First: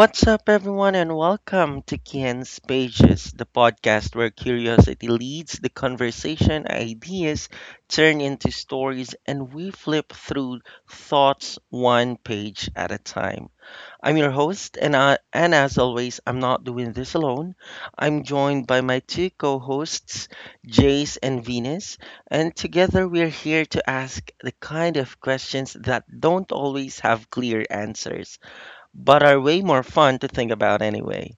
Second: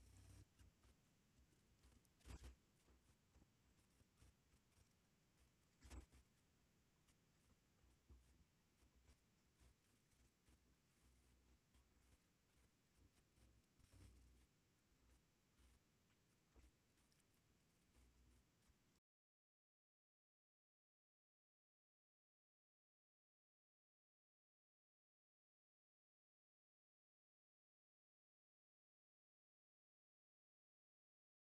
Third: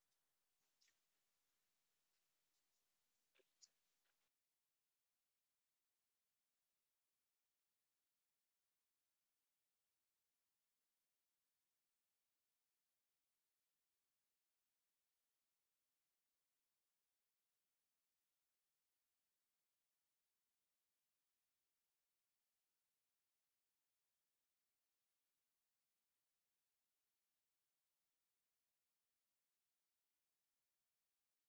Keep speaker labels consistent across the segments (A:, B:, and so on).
A: What's up, everyone, and welcome to Ken's Pages, the podcast where curiosity leads the conversation, ideas turn into stories, and we flip through thoughts one page at a time. I'm your host, and as always, I'm not doing this alone. I'm joined by my two co hosts, Jace and Venus, and together we're here to ask the kind of questions that don't always have clear answers but are way more fun to think about anyway.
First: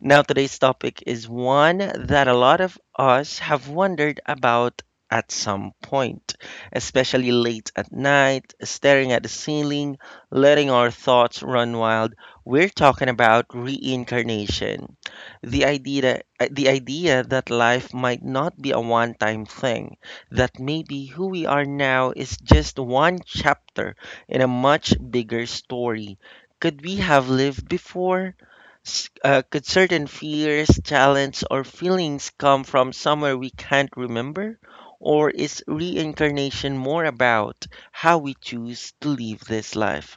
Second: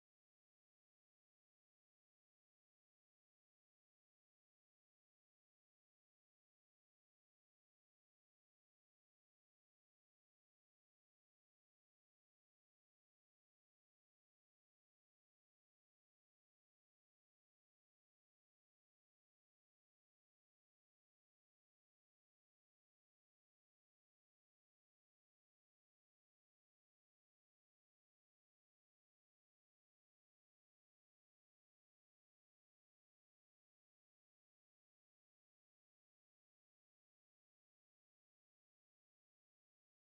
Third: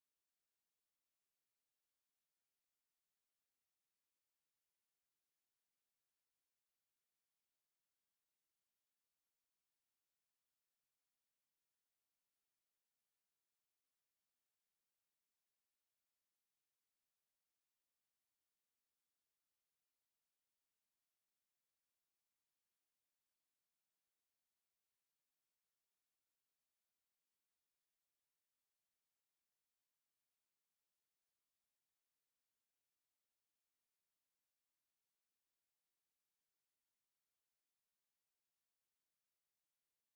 A: Now, today's topic is one that a lot of us have wondered about at some point, especially late at night, staring at the ceiling, letting our thoughts run wild. We're talking about reincarnation. The idea that life might not be a one-time thing, that maybe who we are now is just one chapter in a much bigger story. Could we have lived before? Could certain fears, talents, or feelings come from somewhere we can't remember? Or is reincarnation more about how we choose to live this life?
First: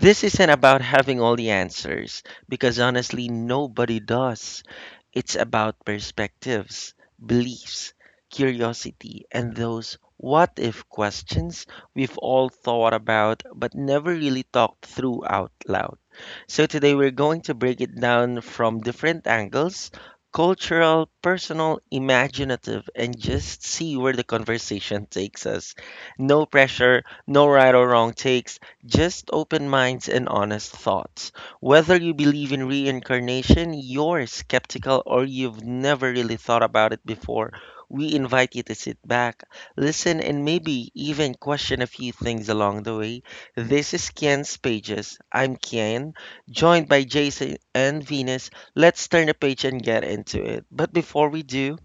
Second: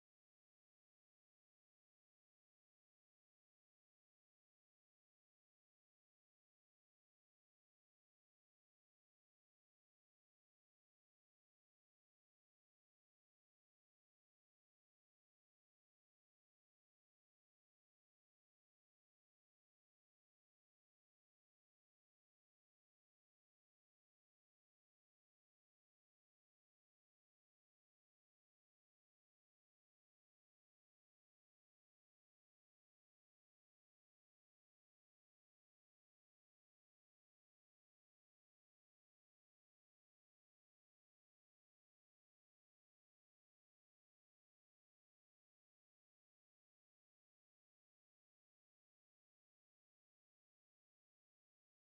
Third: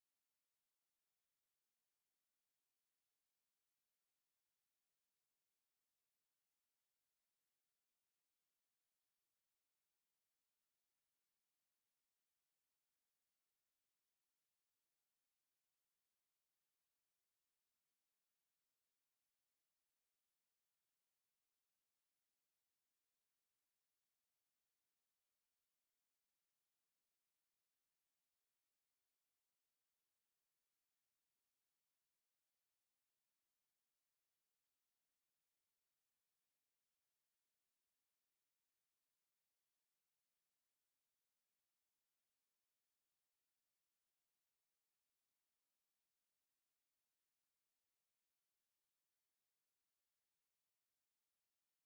A: This isn't about having all the answers, because honestly, nobody does. It's about perspectives, beliefs, curiosity, and those what if questions we've all thought about but never really talked through out loud. So today we're going to break it down from different angles: cultural, personal, imaginative, and just see where the conversation takes us. No pressure, no right or wrong takes, just open minds and honest thoughts. Whether you believe in reincarnation, you're skeptical, or you've never really thought about it before, we invite you to sit back, listen, and maybe even question a few things along the way. This is Kian's Pages. I'm Kian, joined by Jason and Venus. Let's turn the page and get into it. But before we do,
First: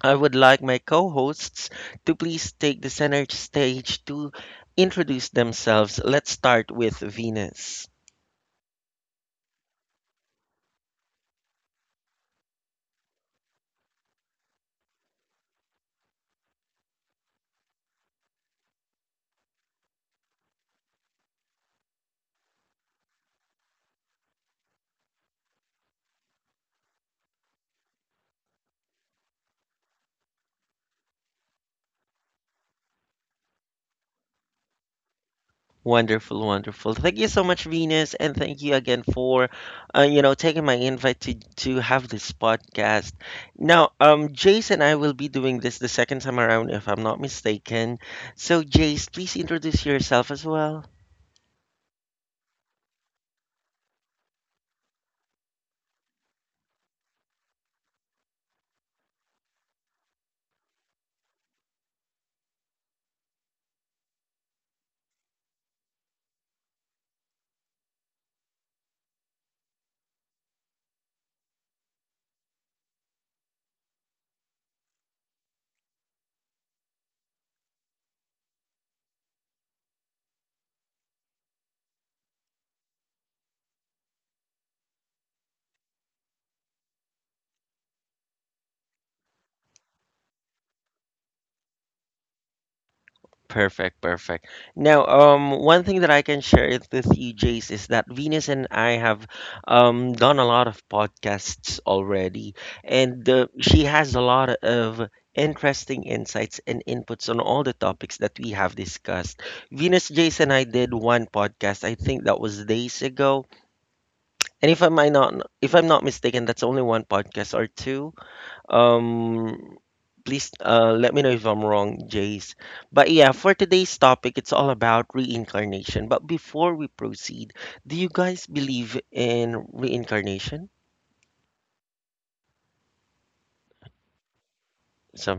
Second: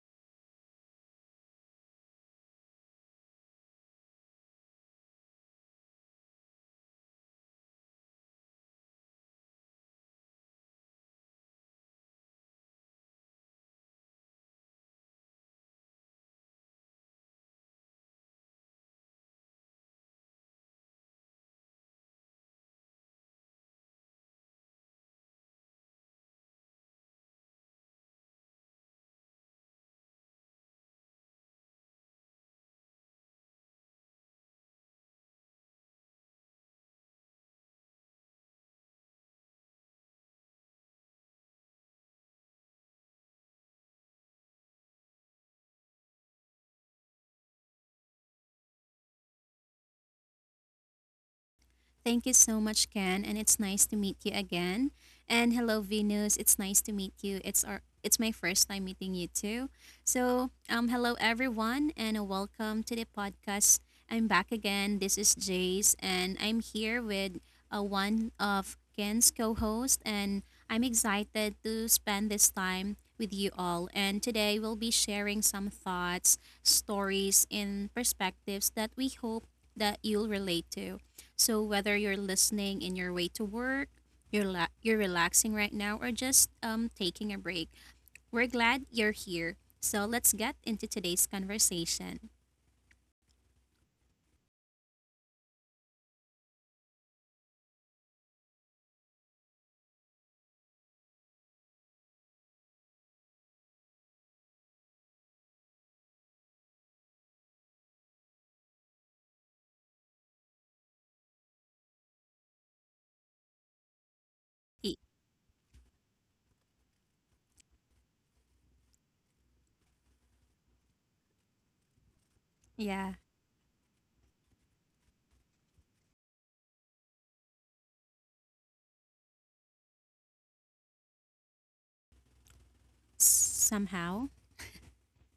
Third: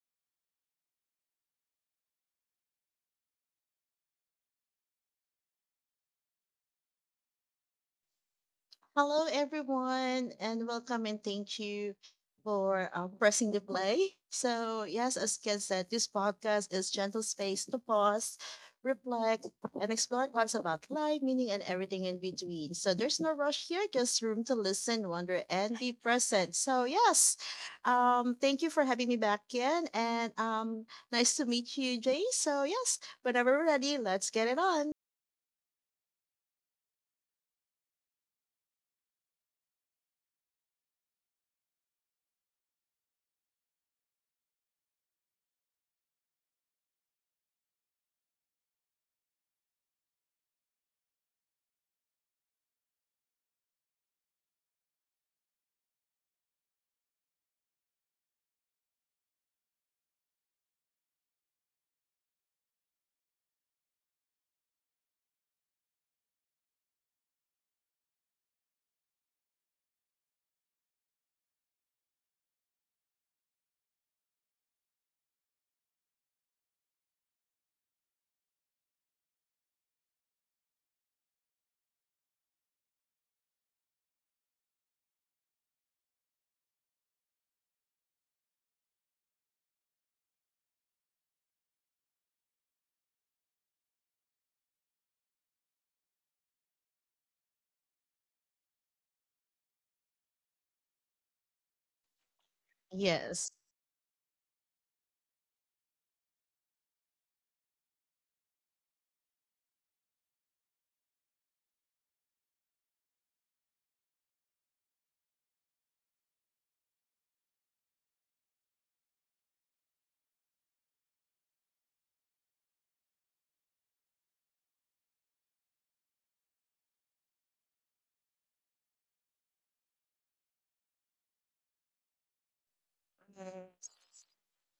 A: I would like my co hosts to please take the center stage to introduce themselves. Let's start with Venus.
B: Hello, everyone, and welcome and thank you for pressing the play. So yes, as Ken said, this podcast is gentle space to pause, reflect, and explore thoughts about life, meaning, and everything in between. So there's no rush here, just room to listen, wonder, and be present. So yes, thank you for having me back, Ken, and nice to meet you, Jay. So yes, whenever we're ready, let's get it on.
A: Wonderful, wonderful. Thank you so much, Venus, and thank you again for, you know, taking my invite to have this podcast. Now, Jace and I will be doing this the second time around, if I'm not mistaken. So, Jace, please introduce yourself as well.
C: Thank you so much, Ken, and it's nice to meet you again. And hello, Venus. It's nice to meet you. It's my first time meeting you too. So, hello everyone, and welcome to the podcast. I'm back again. This is Jace, and I'm here with one of Ken's co-host, and I'm excited to spend this time with you all. And today we'll be sharing some thoughts, stories, and perspectives that we hope that you'll relate to. So whether you're listening in your way to work, you're relaxing right now, or just taking a break, we're glad you're here. So let's get into today's conversation.
A: Perfect, perfect. Now, one thing that I can share it with you, Jace, is that Venus and I have done a lot of podcasts already, and she has a
B: Yes.
A: lot of interesting insights and inputs on all the topics that we have discussed. Venus, Jace, and I did one podcast. I think that was days ago, and if I'm
C: Y-
A: I not, if I'm not mistaken, that's only one podcast or two. Um, please let me know if I'm wrong, Jace. But
C: Yeah,
A: yeah, for today's topic, it's all about reincarnation. But before we proceed, do you guys believe in reincarnation
C: somehow.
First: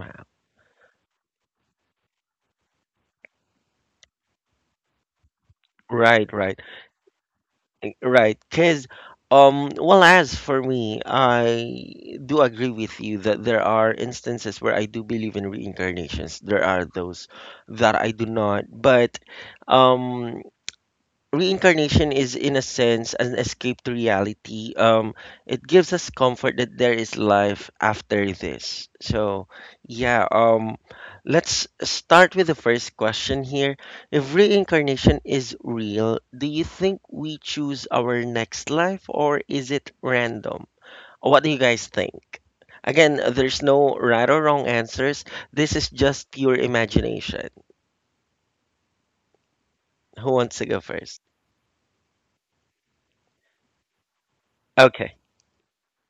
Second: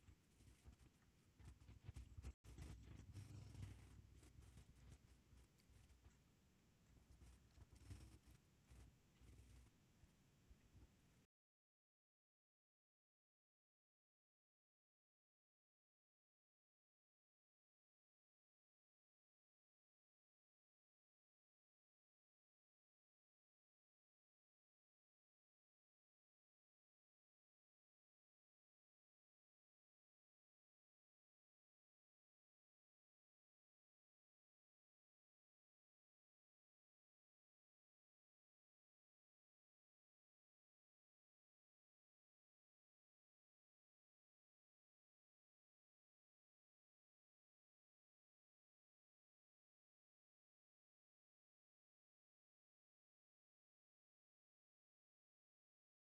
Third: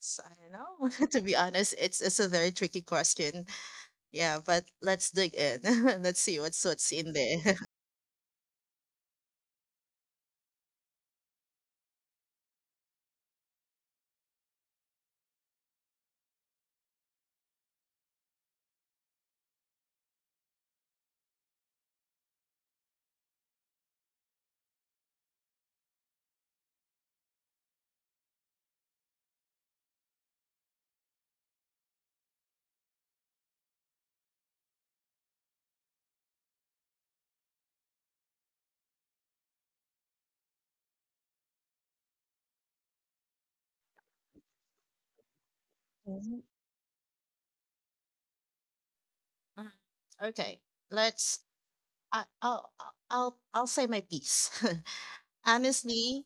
B: So I don't know. To be honest, it's a very tricky question. Yeah, but let's dig in. Let's
A: Right,
B: see
A: right,
B: what's in there.
A: right. Because, well, as for me, I do agree with you that there are instances where I do believe in reincarnations. There are those that I do not. But, um, reincarnation is in a sense an escape to reality. It gives us comfort that there is life after this. Yeah um let's start with the first question here. If reincarnation is real, do you think we choose our next life, or is it random? What do you guys think? Again, there's no right or wrong answers. This is
B: Mhm.
A: just pure imagination.
B: Mm.
A: Who
B: Okay,
A: wants to go first?
B: let's. I, I'll say my piece.
A: Okay.
B: Honestly,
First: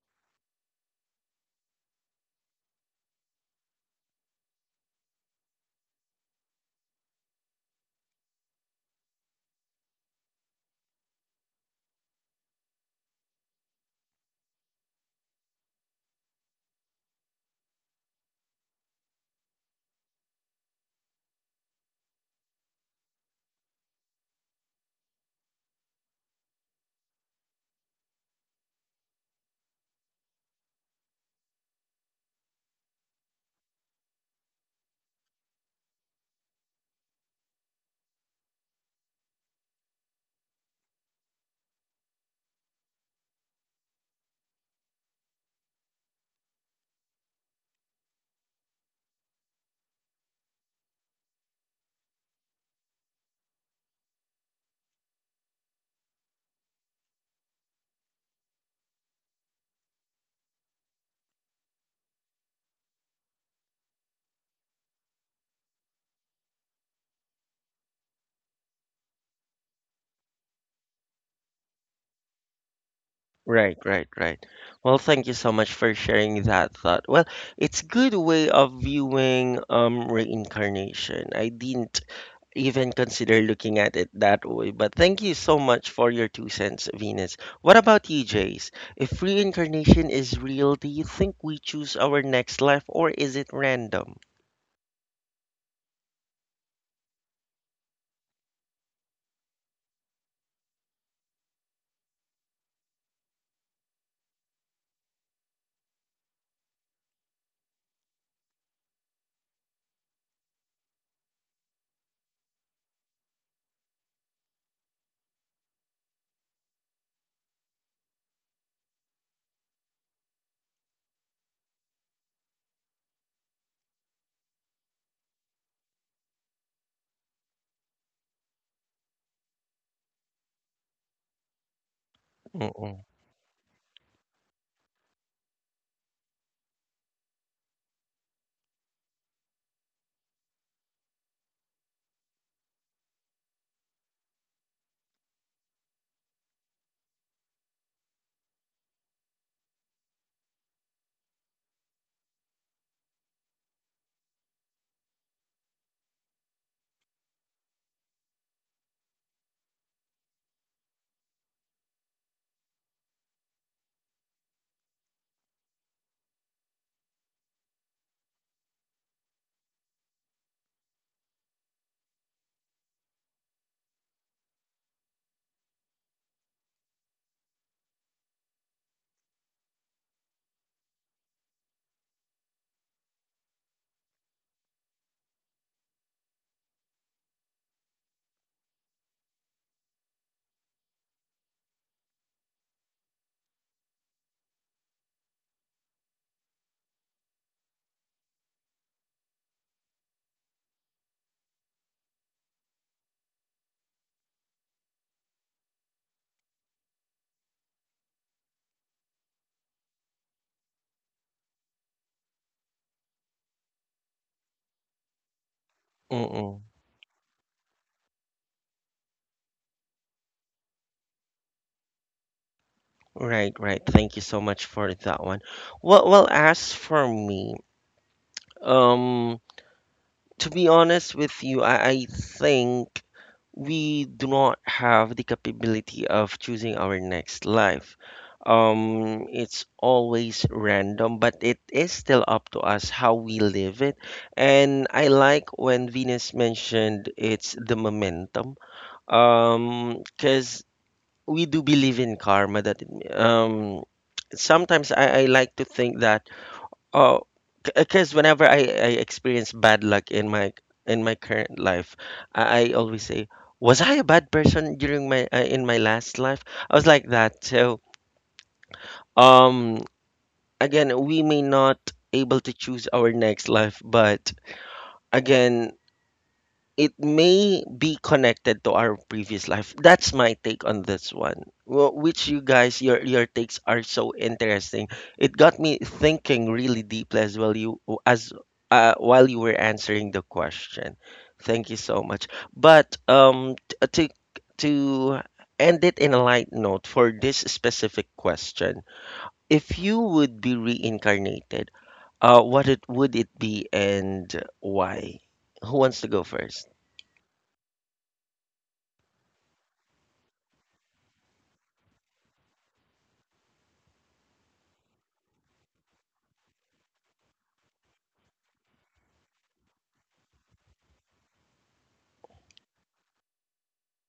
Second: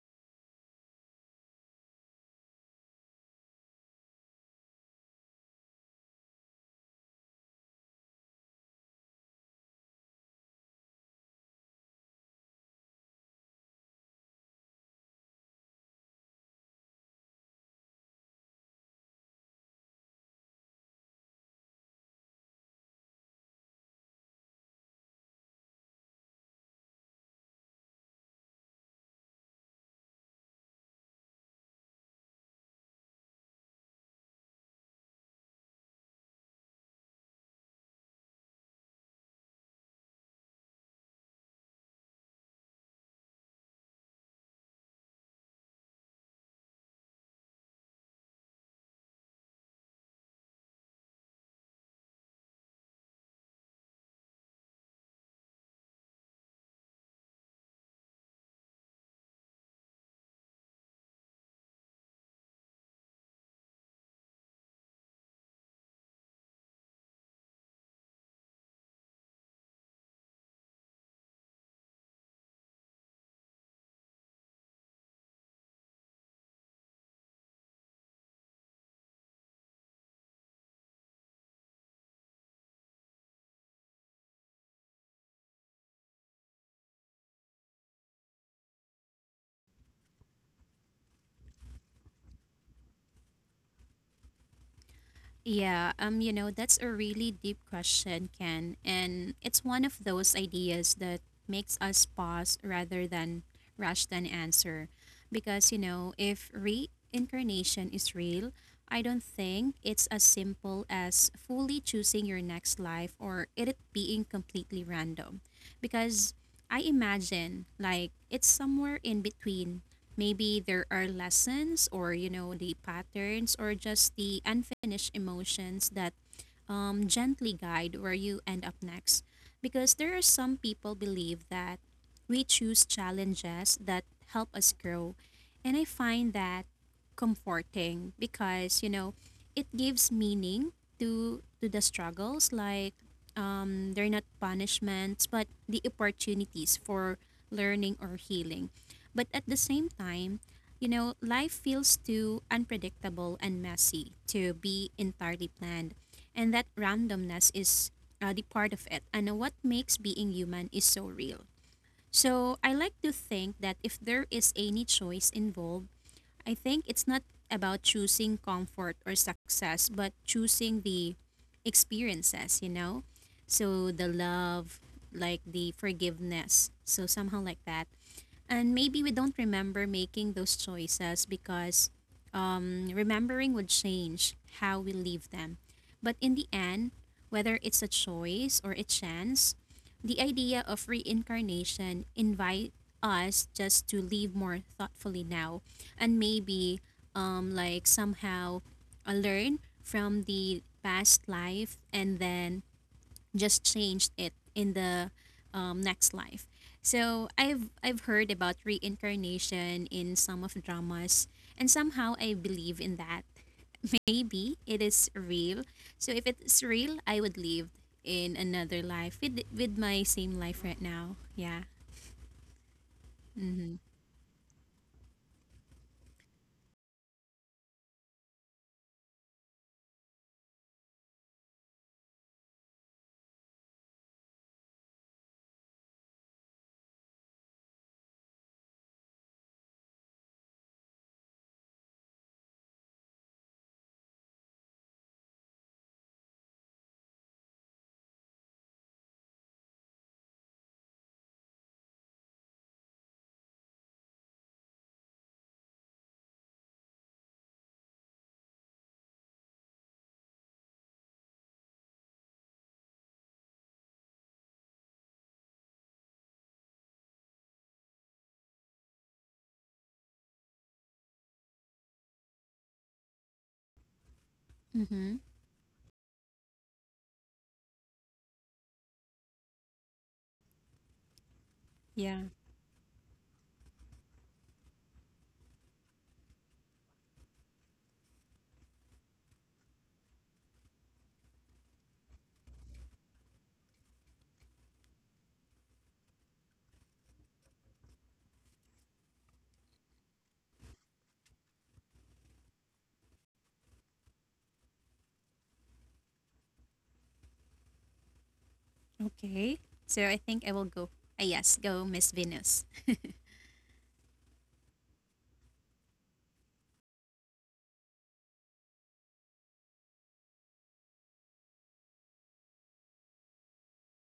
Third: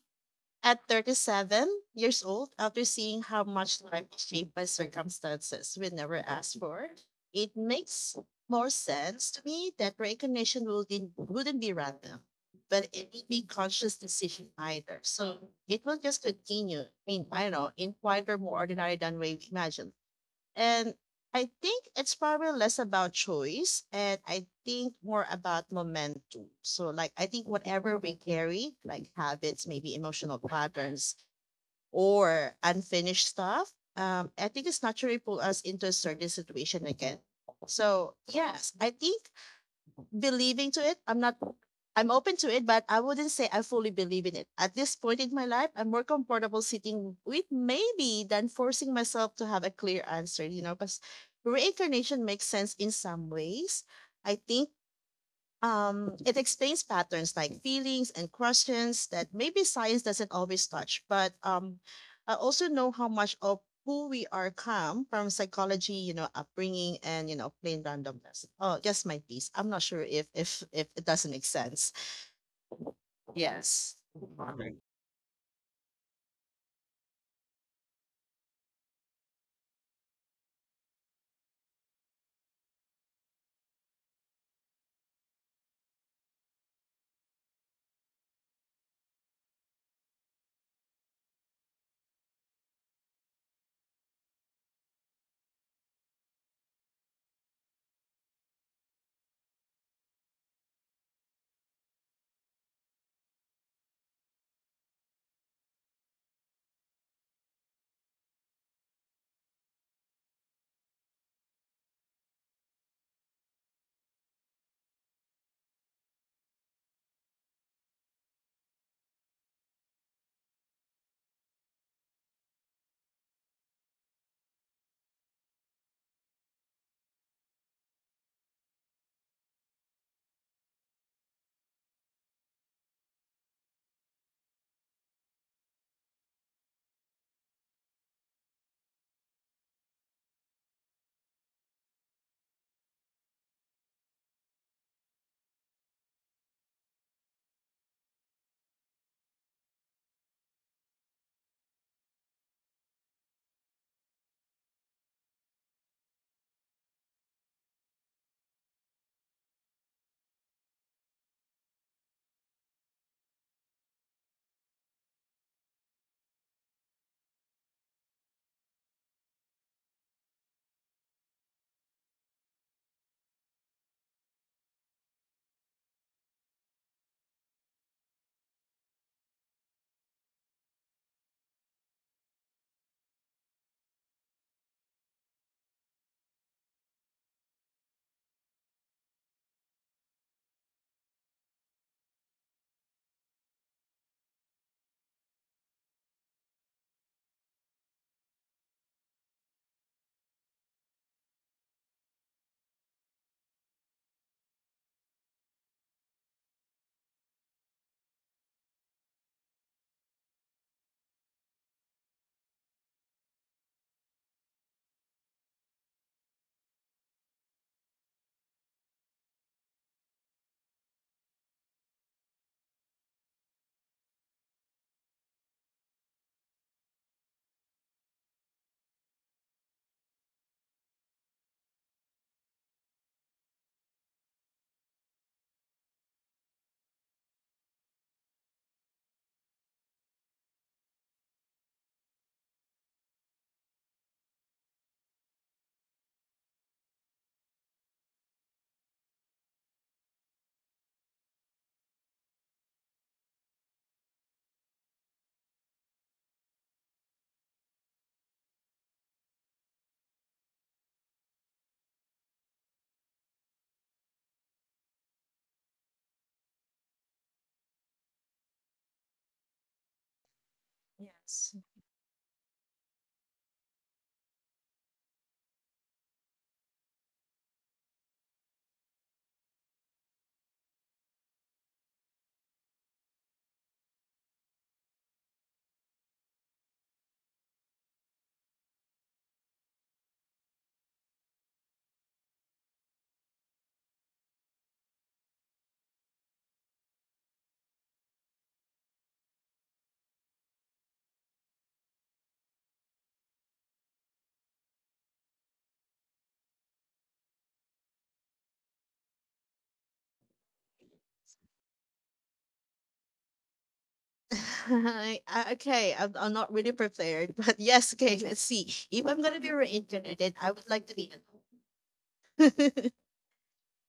B: at 37 years old, after seeing how much life is shaped by circumstances we never asked for, it makes more sense to me that recognition wouldn't be random, but it would be conscious decision either. So it will just continue. I mean, I don't know, in quieter, more ordinary than we imagined. And I think it's probably less about choice and I think more about momentum. So like, I think whatever we carry, like habits, maybe emotional patterns or unfinished stuff, I think it's naturally pull us into a certain situation again. So yes, I think believing to it. I'm not I'm open to it, but I wouldn't say I fully believe in it. At this point in my life, I'm more comfortable sitting with maybe than forcing myself to have a clear answer, you know, because reincarnation makes sense in some ways. I think it explains patterns like feelings and questions that maybe science doesn't always touch, but I also know how much of who we are come from psychology, you know, upbringing and you know, plain randomness. Oh, just my piece. I'm not sure if it doesn't make sense.
A: Right,
B: Yes.
A: right, right. Well, thank you so much for sharing that thought. Well, it's good way of viewing reincarnation. I didn't even consider looking at it that way, but thank you so much for your two cents, Venus. What about you, Jace? If reincarnation is real, do you think we choose our next life or is it random?
C: Yeah, you know, that's a really deep question, Ken. And it's one of those ideas that makes us pause rather than rush than answer. Because, you know, if reincarnation is real, I don't think it's as simple as fully choosing your next life or it being completely random. Because I imagine, like, it's somewhere in between. Maybe there are lessons or, you know, the patterns or just the unfinished emotions that gently guide where you end up next. Because there are some people believe that we choose
A: Mm-mm,
C: challenges that help us grow. And I find that comforting because, you know, it gives meaning to the struggles, like they're not punishments but the opportunities for learning or healing. But at the same time, you know, life feels too unpredictable and messy to be entirely planned, and that randomness is the part of it and what makes being human is so real. So I like to think that if there is any choice involved, I think it's not about choosing comfort or success but choosing the experiences, you know, so the love, like the forgiveness, so somehow like that. And maybe we don't remember making those choices because remembering would change how we leave them. But in the end, whether it's a choice or a chance, the idea of reincarnation invite us just to live more thoughtfully now, and maybe like somehow learn from the past life and then just changed it in the next life. So I've heard about reincarnation in some of the dramas, and somehow I believe in that. Maybe it is real. So if it's
A: mm-mm.
C: real, I would live in another life with my same life right now. Yeah.
A: Right, right. Thank you so much for that one. Well, well, as for me, um to be honest with you, I think we do not have the capability of choosing our next life. It's always random, but it is still up to us how we live it. And I like when Venus mentioned it's the momentum. Because we do believe in karma that um sometimes I like to think that, oh, because whenever I experience bad luck in my current life, I always say, was I a bad person during my in my last life? I was like that. So, um, again, we may
B: Yes.
A: not able to choose our next life, but
C: Mm-hmm.
A: again, it may be connected to our previous life. That's my take on this one. Well,
C: Yeah.
A: which you guys, your takes are so interesting. It got me thinking really deeply as well. You as while you were answering the question. Thank you so much. But to end it in a light note for this specific question, if you would be reincarnated, what it would it be and why? Who wants to go first?
C: Okay. So I think I will go. Yes, go Miss Venus.
B: Okay, I'm not really prepared, but yes, okay, let's see. If I'm gonna be reincarnated, I would like to be an elf.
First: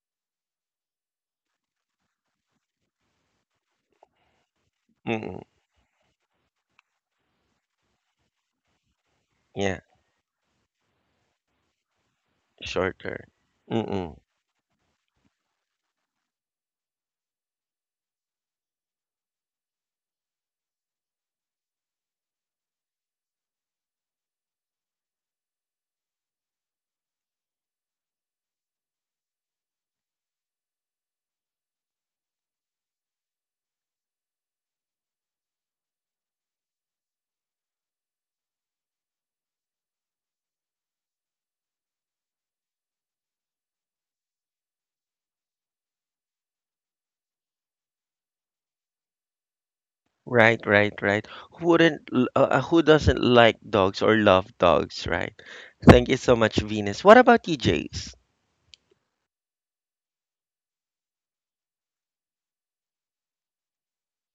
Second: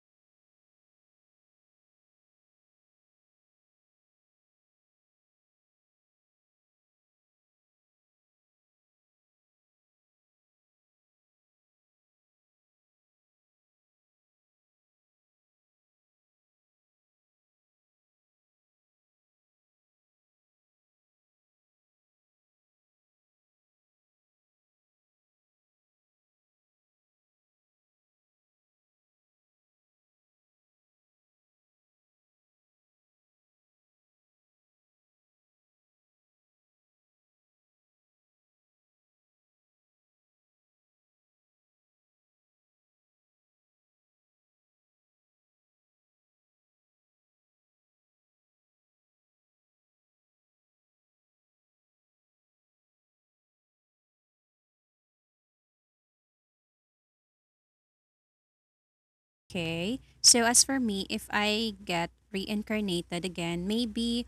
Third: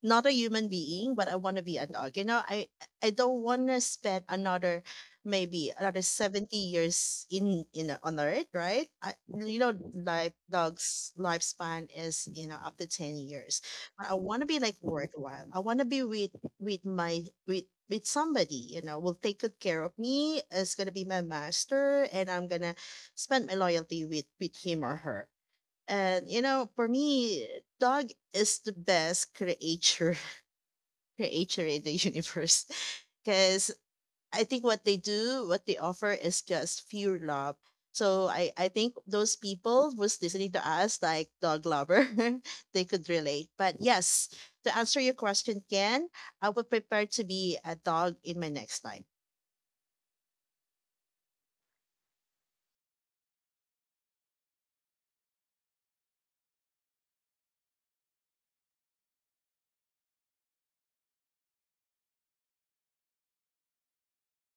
B: Not a human being, but I want to be a dog. You know, I don't want to spend another maybe another 70 years in on earth, right? I, you know,
A: Yeah,
B: like dogs lifespan is, you know, up to 10
A: shorter.
B: years. But I
A: Mm-mm.
B: want to be like worthwhile. I want to be with my with somebody, you know, will take good care of me, is gonna be my master, and I'm gonna spend my loyalty with him or her. And you know, for me, dog is the best creature in the universe. Because I think what they do, what they offer is just pure love. So I think those people who's listening to us, like dog lover, they could relate. But yes, to answer your question, Ken, I would prepare to be a dog in my next life.
A: Right, right, right. Who wouldn't, l- Who doesn't like dogs or love dogs, right? Thank you so much, Venus. What about you, Jace?
C: Okay. So as for me, if I get reincarnated again, maybe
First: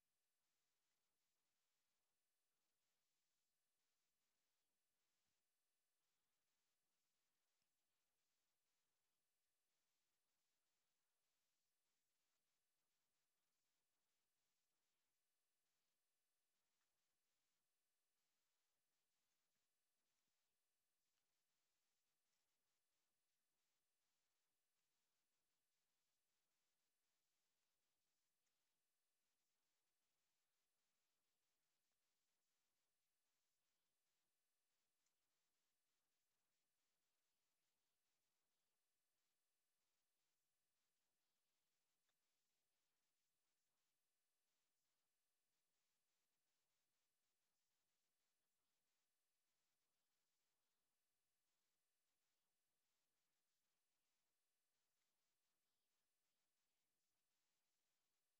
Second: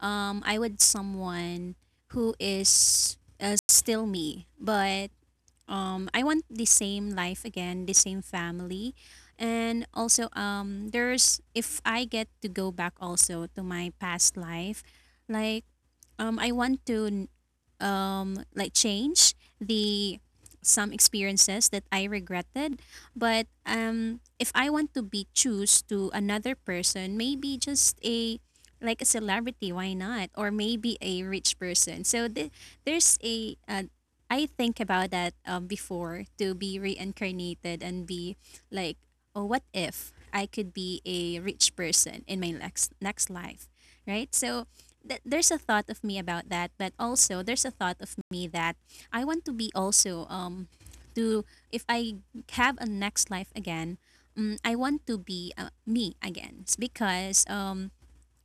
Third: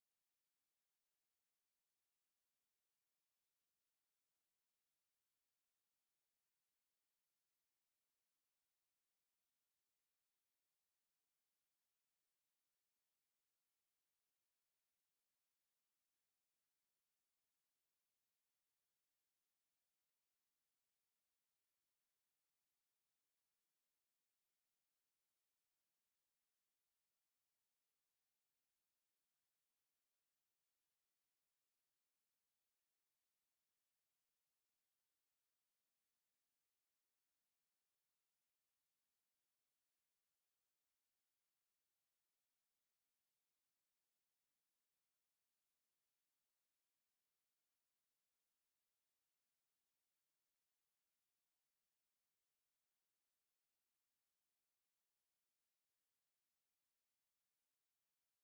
C: I would someone who is still me, but I want the same life again, the same family. And also, there's if I get to go back also to my past life, like I want to like change the some experiences that I regretted. But if I want to be choose to another person, maybe just a like a celebrity, why not, or maybe a rich person. So the, there's a I think about that, before to be reincarnated and be like, oh, what if I could be a rich person in my next next life, right? So there's a thought of me about that, but also there's a thought of me that I want to be also to if I have a next life again, I want to be me again. It's because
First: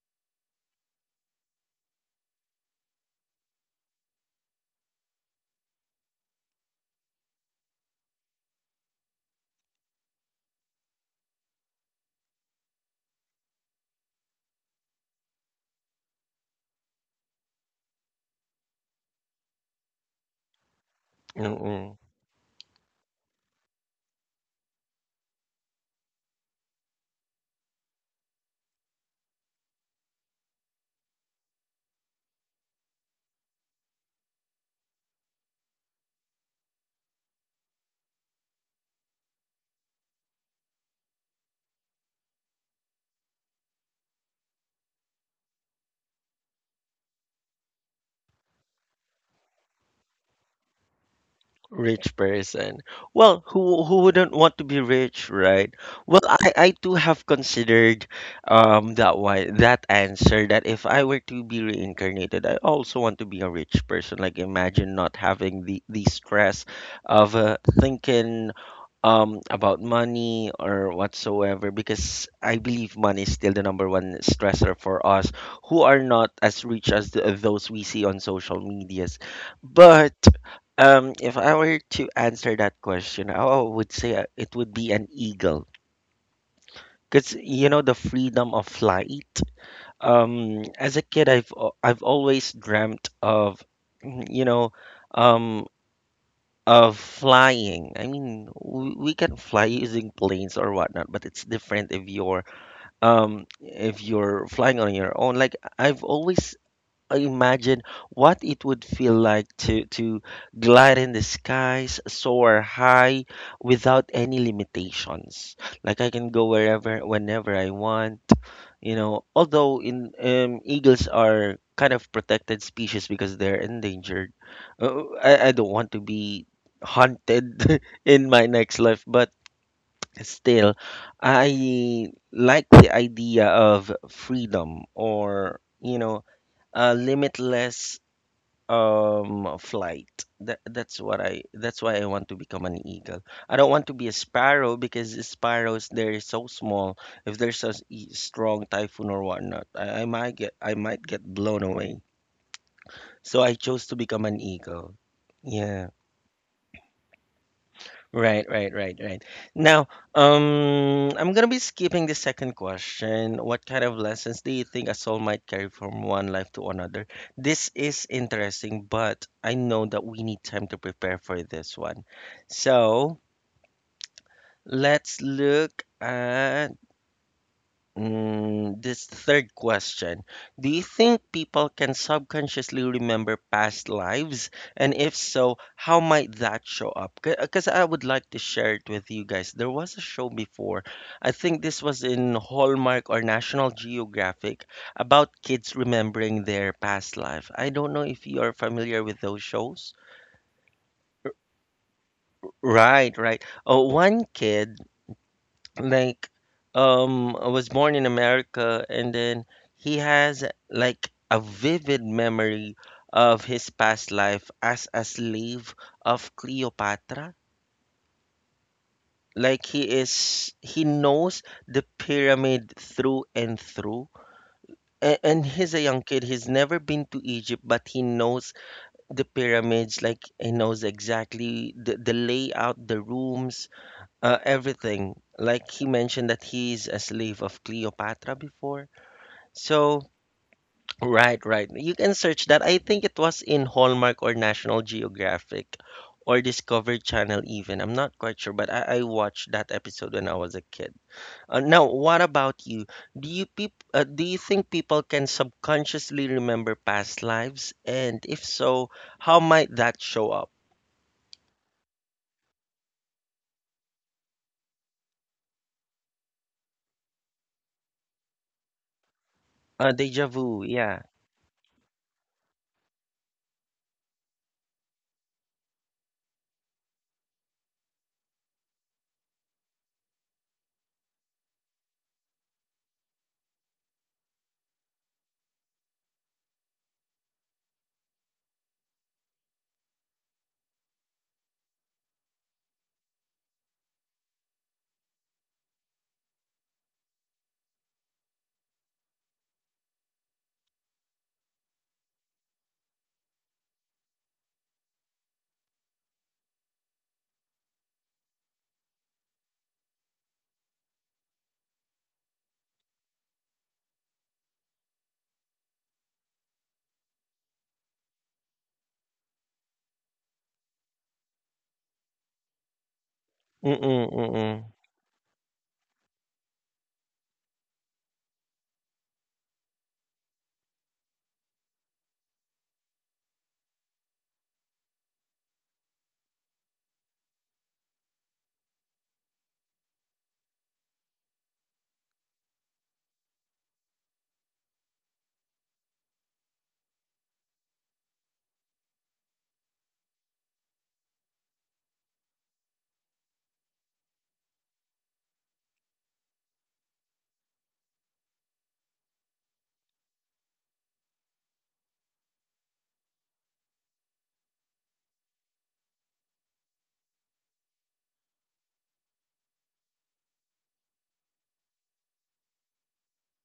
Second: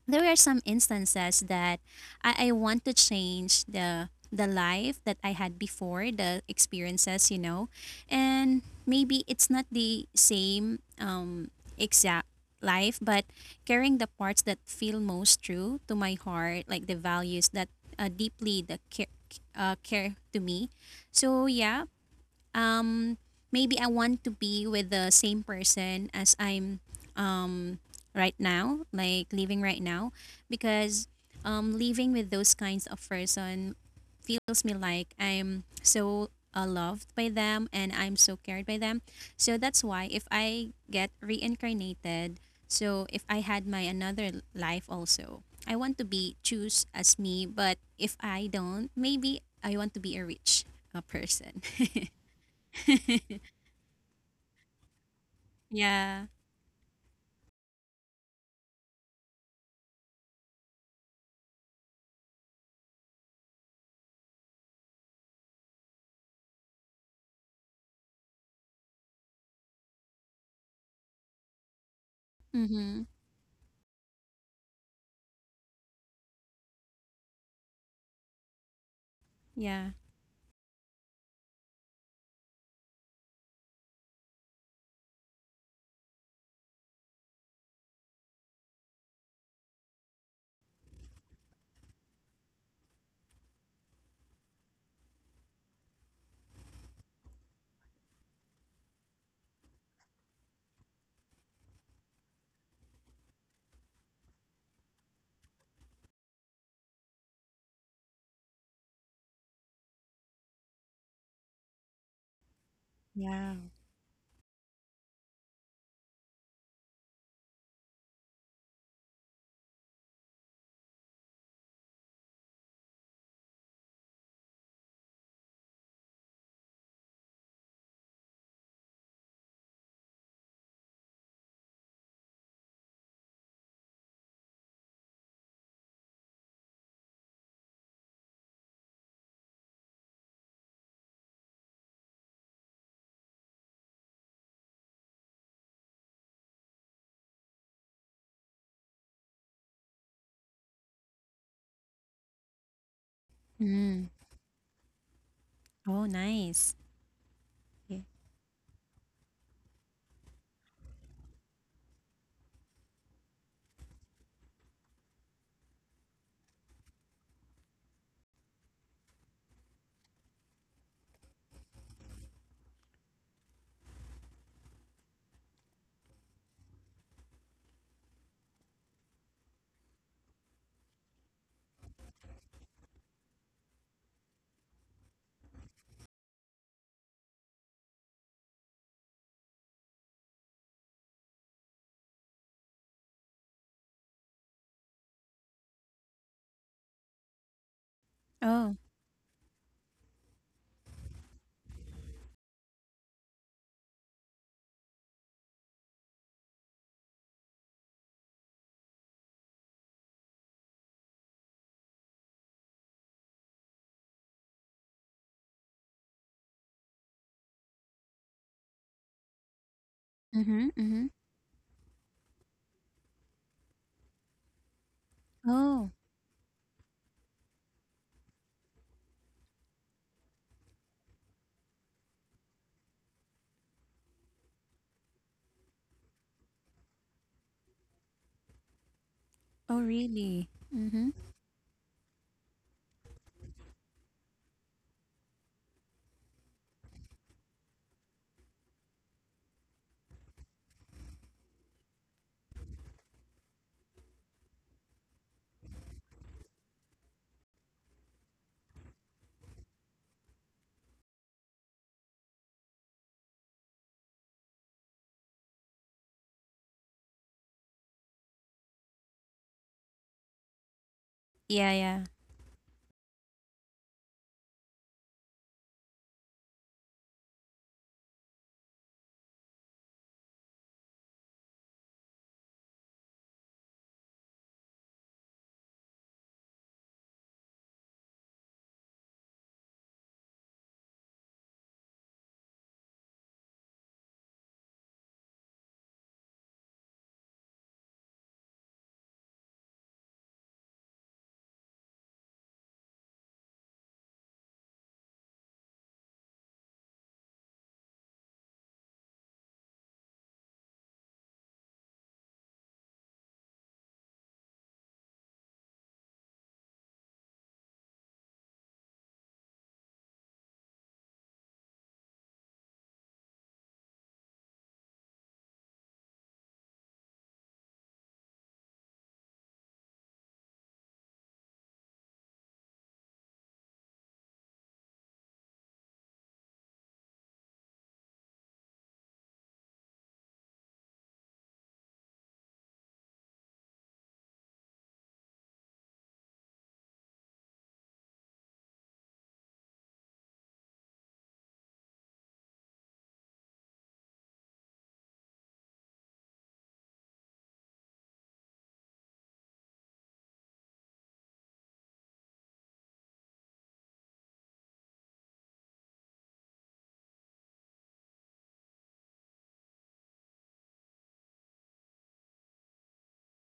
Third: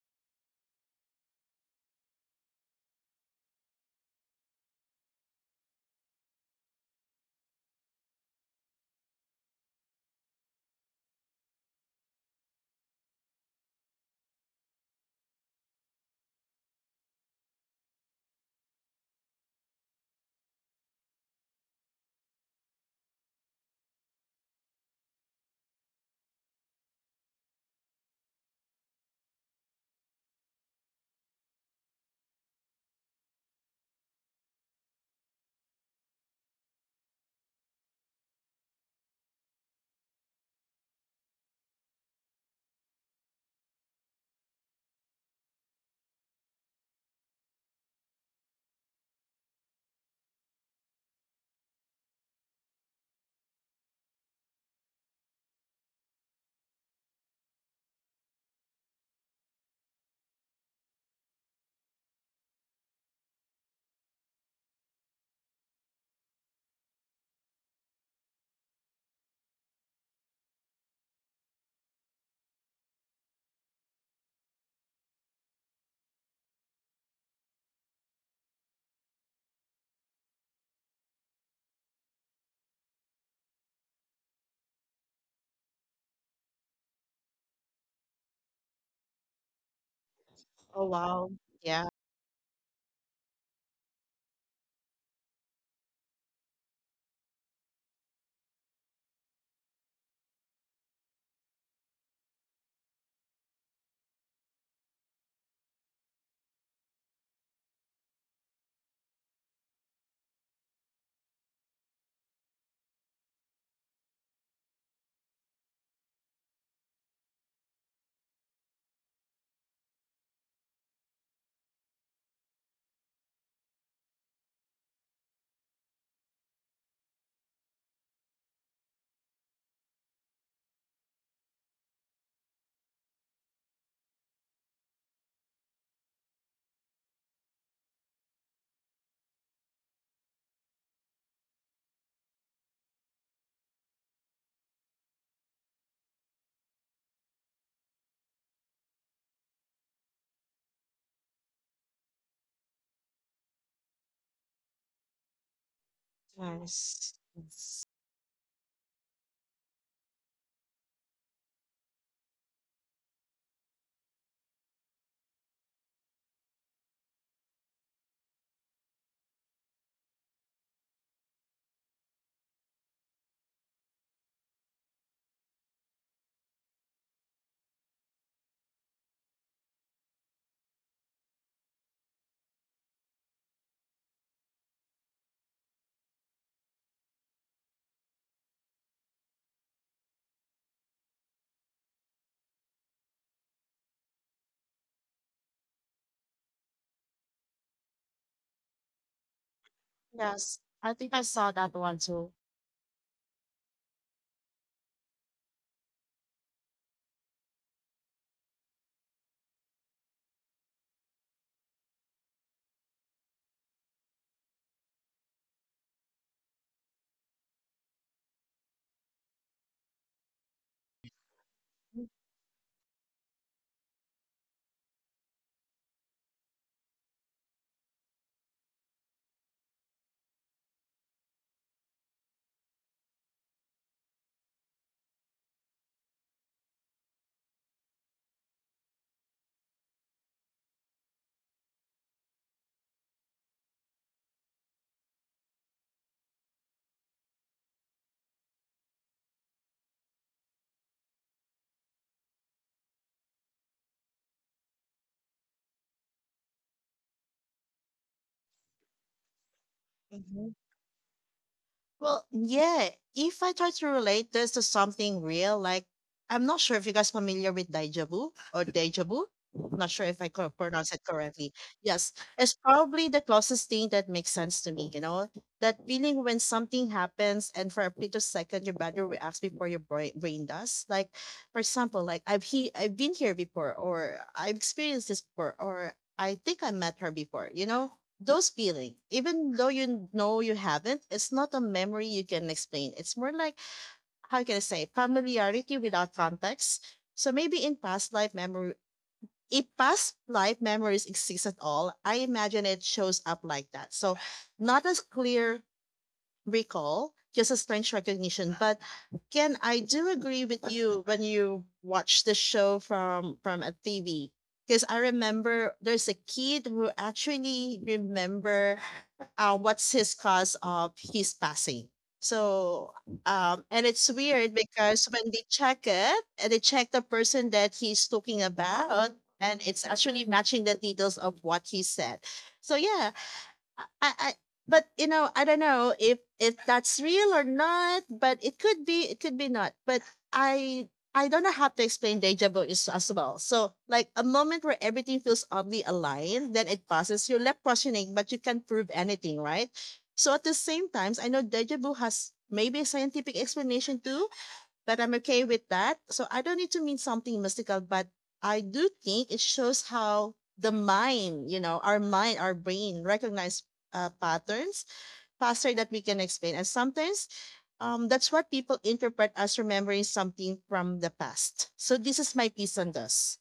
C: there are some instances that I want to change the life that I had before, the experiences, you know. And maybe it's not the same exact life, but carrying the parts that feel most true to my heart, like the values that deeply the care care to me. So yeah,
A: Mm-mm.
C: um maybe I want to be with the same person as I'm um right now, like living right now, because living with those kinds of person feels me like I'm so loved by them and I'm so cared by them. So that's why if I get reincarnated, so if I had my another life also, I want to be choose as me, but if I don't, maybe I want to be a rich person.
A: Rich person. Well, who wouldn't want to be rich, right? Well,
C: Yeah.
A: I too have considered that one that answer that if I were to be reincarnated, I also want to be a rich person. Like imagine not having the stress of thinking about money or whatsoever, because I believe
C: Mm-hmm.
A: money is still the number one stressor for us who are not as rich as the, those we see on social medias.
C: Yeah.
A: But if I were to answer that question, I would say it would be an eagle. Because you know the freedom of flight.
B: Oh,
A: As a
B: wow.
A: kid,
B: Yeah.
A: I've always dreamt of, mm, you know, um, of flying. I mean, we can fly using planes or whatnot, but it's different if you're flying on your own. Like I've always imagine what it would feel like to glide in the skies, soar high
C: Yeah.
A: without any limitations. Like I can go wherever, whenever I want. You know, although in eagles are kind of protected species because they're endangered. I don't want to be hunted in my next life, but still, I like the idea of freedom, or you know, a limitless flight. That's why I want to become an eagle. I don't want to be a sparrow because the sparrows they're so small. If there's a strong typhoon or whatnot, I might get I might get blown away, so I chose to
C: Mm.
A: become an eagle. Yeah.
C: Oh, nice.
B: Nice. Yes.
C: Yeah.
A: Right, right, right, right. Now, I'm gonna be skipping the second question. What kind of lessons do you think a soul might carry from one life to another? This is interesting, but I know that we need time to prepare for this one. So let's look at, mm, this third question. Do you think people can subconsciously remember past lives? And if so, how might that show up? Because I would like to share it with you guys. There was a show before, I think this was in Hallmark or National Geographic, about kids remembering their past life. I don't know if you are
C: Oh.
A: familiar with those shows.
B: Yes. I think I saw that one too.
A: Right, right. Oh, one kid, like, I was born in America, and then he has like a vivid memory of his past life as a slave of Cleopatra.
C: Mm-hmm.
A: He
C: Mm-hmm.
A: knows the pyramid through and through. And he's a
C: Oh.
A: young kid. He's never been to Egypt, but he knows the pyramids. Like he knows exactly the layout, the rooms, everything. Like he mentioned that he's a slave of Cleopatra before.
C: Oh,
A: So,
C: really? Mm-hmm.
A: right, right. You can search that. I think it was in Hallmark or National Geographic or Discovery Channel even. I'm not quite sure, but I watched that episode when I was a kid. Now, what about you? Do you think people can subconsciously remember past lives? And if so, how might that show up?
B: Well, yeah, if I try to relate this to something real, like I'm not sure if you guys familiar with deja vu or deja vu. Not sure if
A: Deja
B: I could
A: vu,
B: pronounce
A: yeah.
B: it correctly.
C: Yeah, yeah.
B: Yes, it's probably the closest thing that makes sense to me, you know? That feeling when something happens and for a split of second your body reacts before your brain does. Like, for example, like I've been here before or I've experienced this before or I think I met her before, you know? Those feelings, even though you know you haven't, it's not a memory you can explain, it's more like, how can I say, familiarity without context. So maybe in past life memory, if past life memories exist at all, I imagine it shows up like that. So not as clear recall, just as strange recognition. But Ken, I do agree with you when you watch the show from a TV. Because I remember there's a kid who actually remember what's his cause of his passing. So and
A: Mm-mm,
B: it's weird
A: mm-mm.
B: because when they check it, and they check the person that he's talking about, and it's actually matching the details of what he said. So yeah, I, I, I- but you know, I don't know if that's real or not. But it could be not. But I, I don't know how to explain deja vu is as well. So like a moment where everything feels oddly aligned, then it passes. You're left questioning, but you can't prove anything, right? So at the same times, I know deja vu has maybe a scientific explanation too, but I'm okay with that. So I don't need to mean something mystical, but I do think it shows how the mind, you know, our mind, our brain recognize patterns faster that we can explain. And sometimes that's what people interpret as remembering something from the past. So this is my piece on this.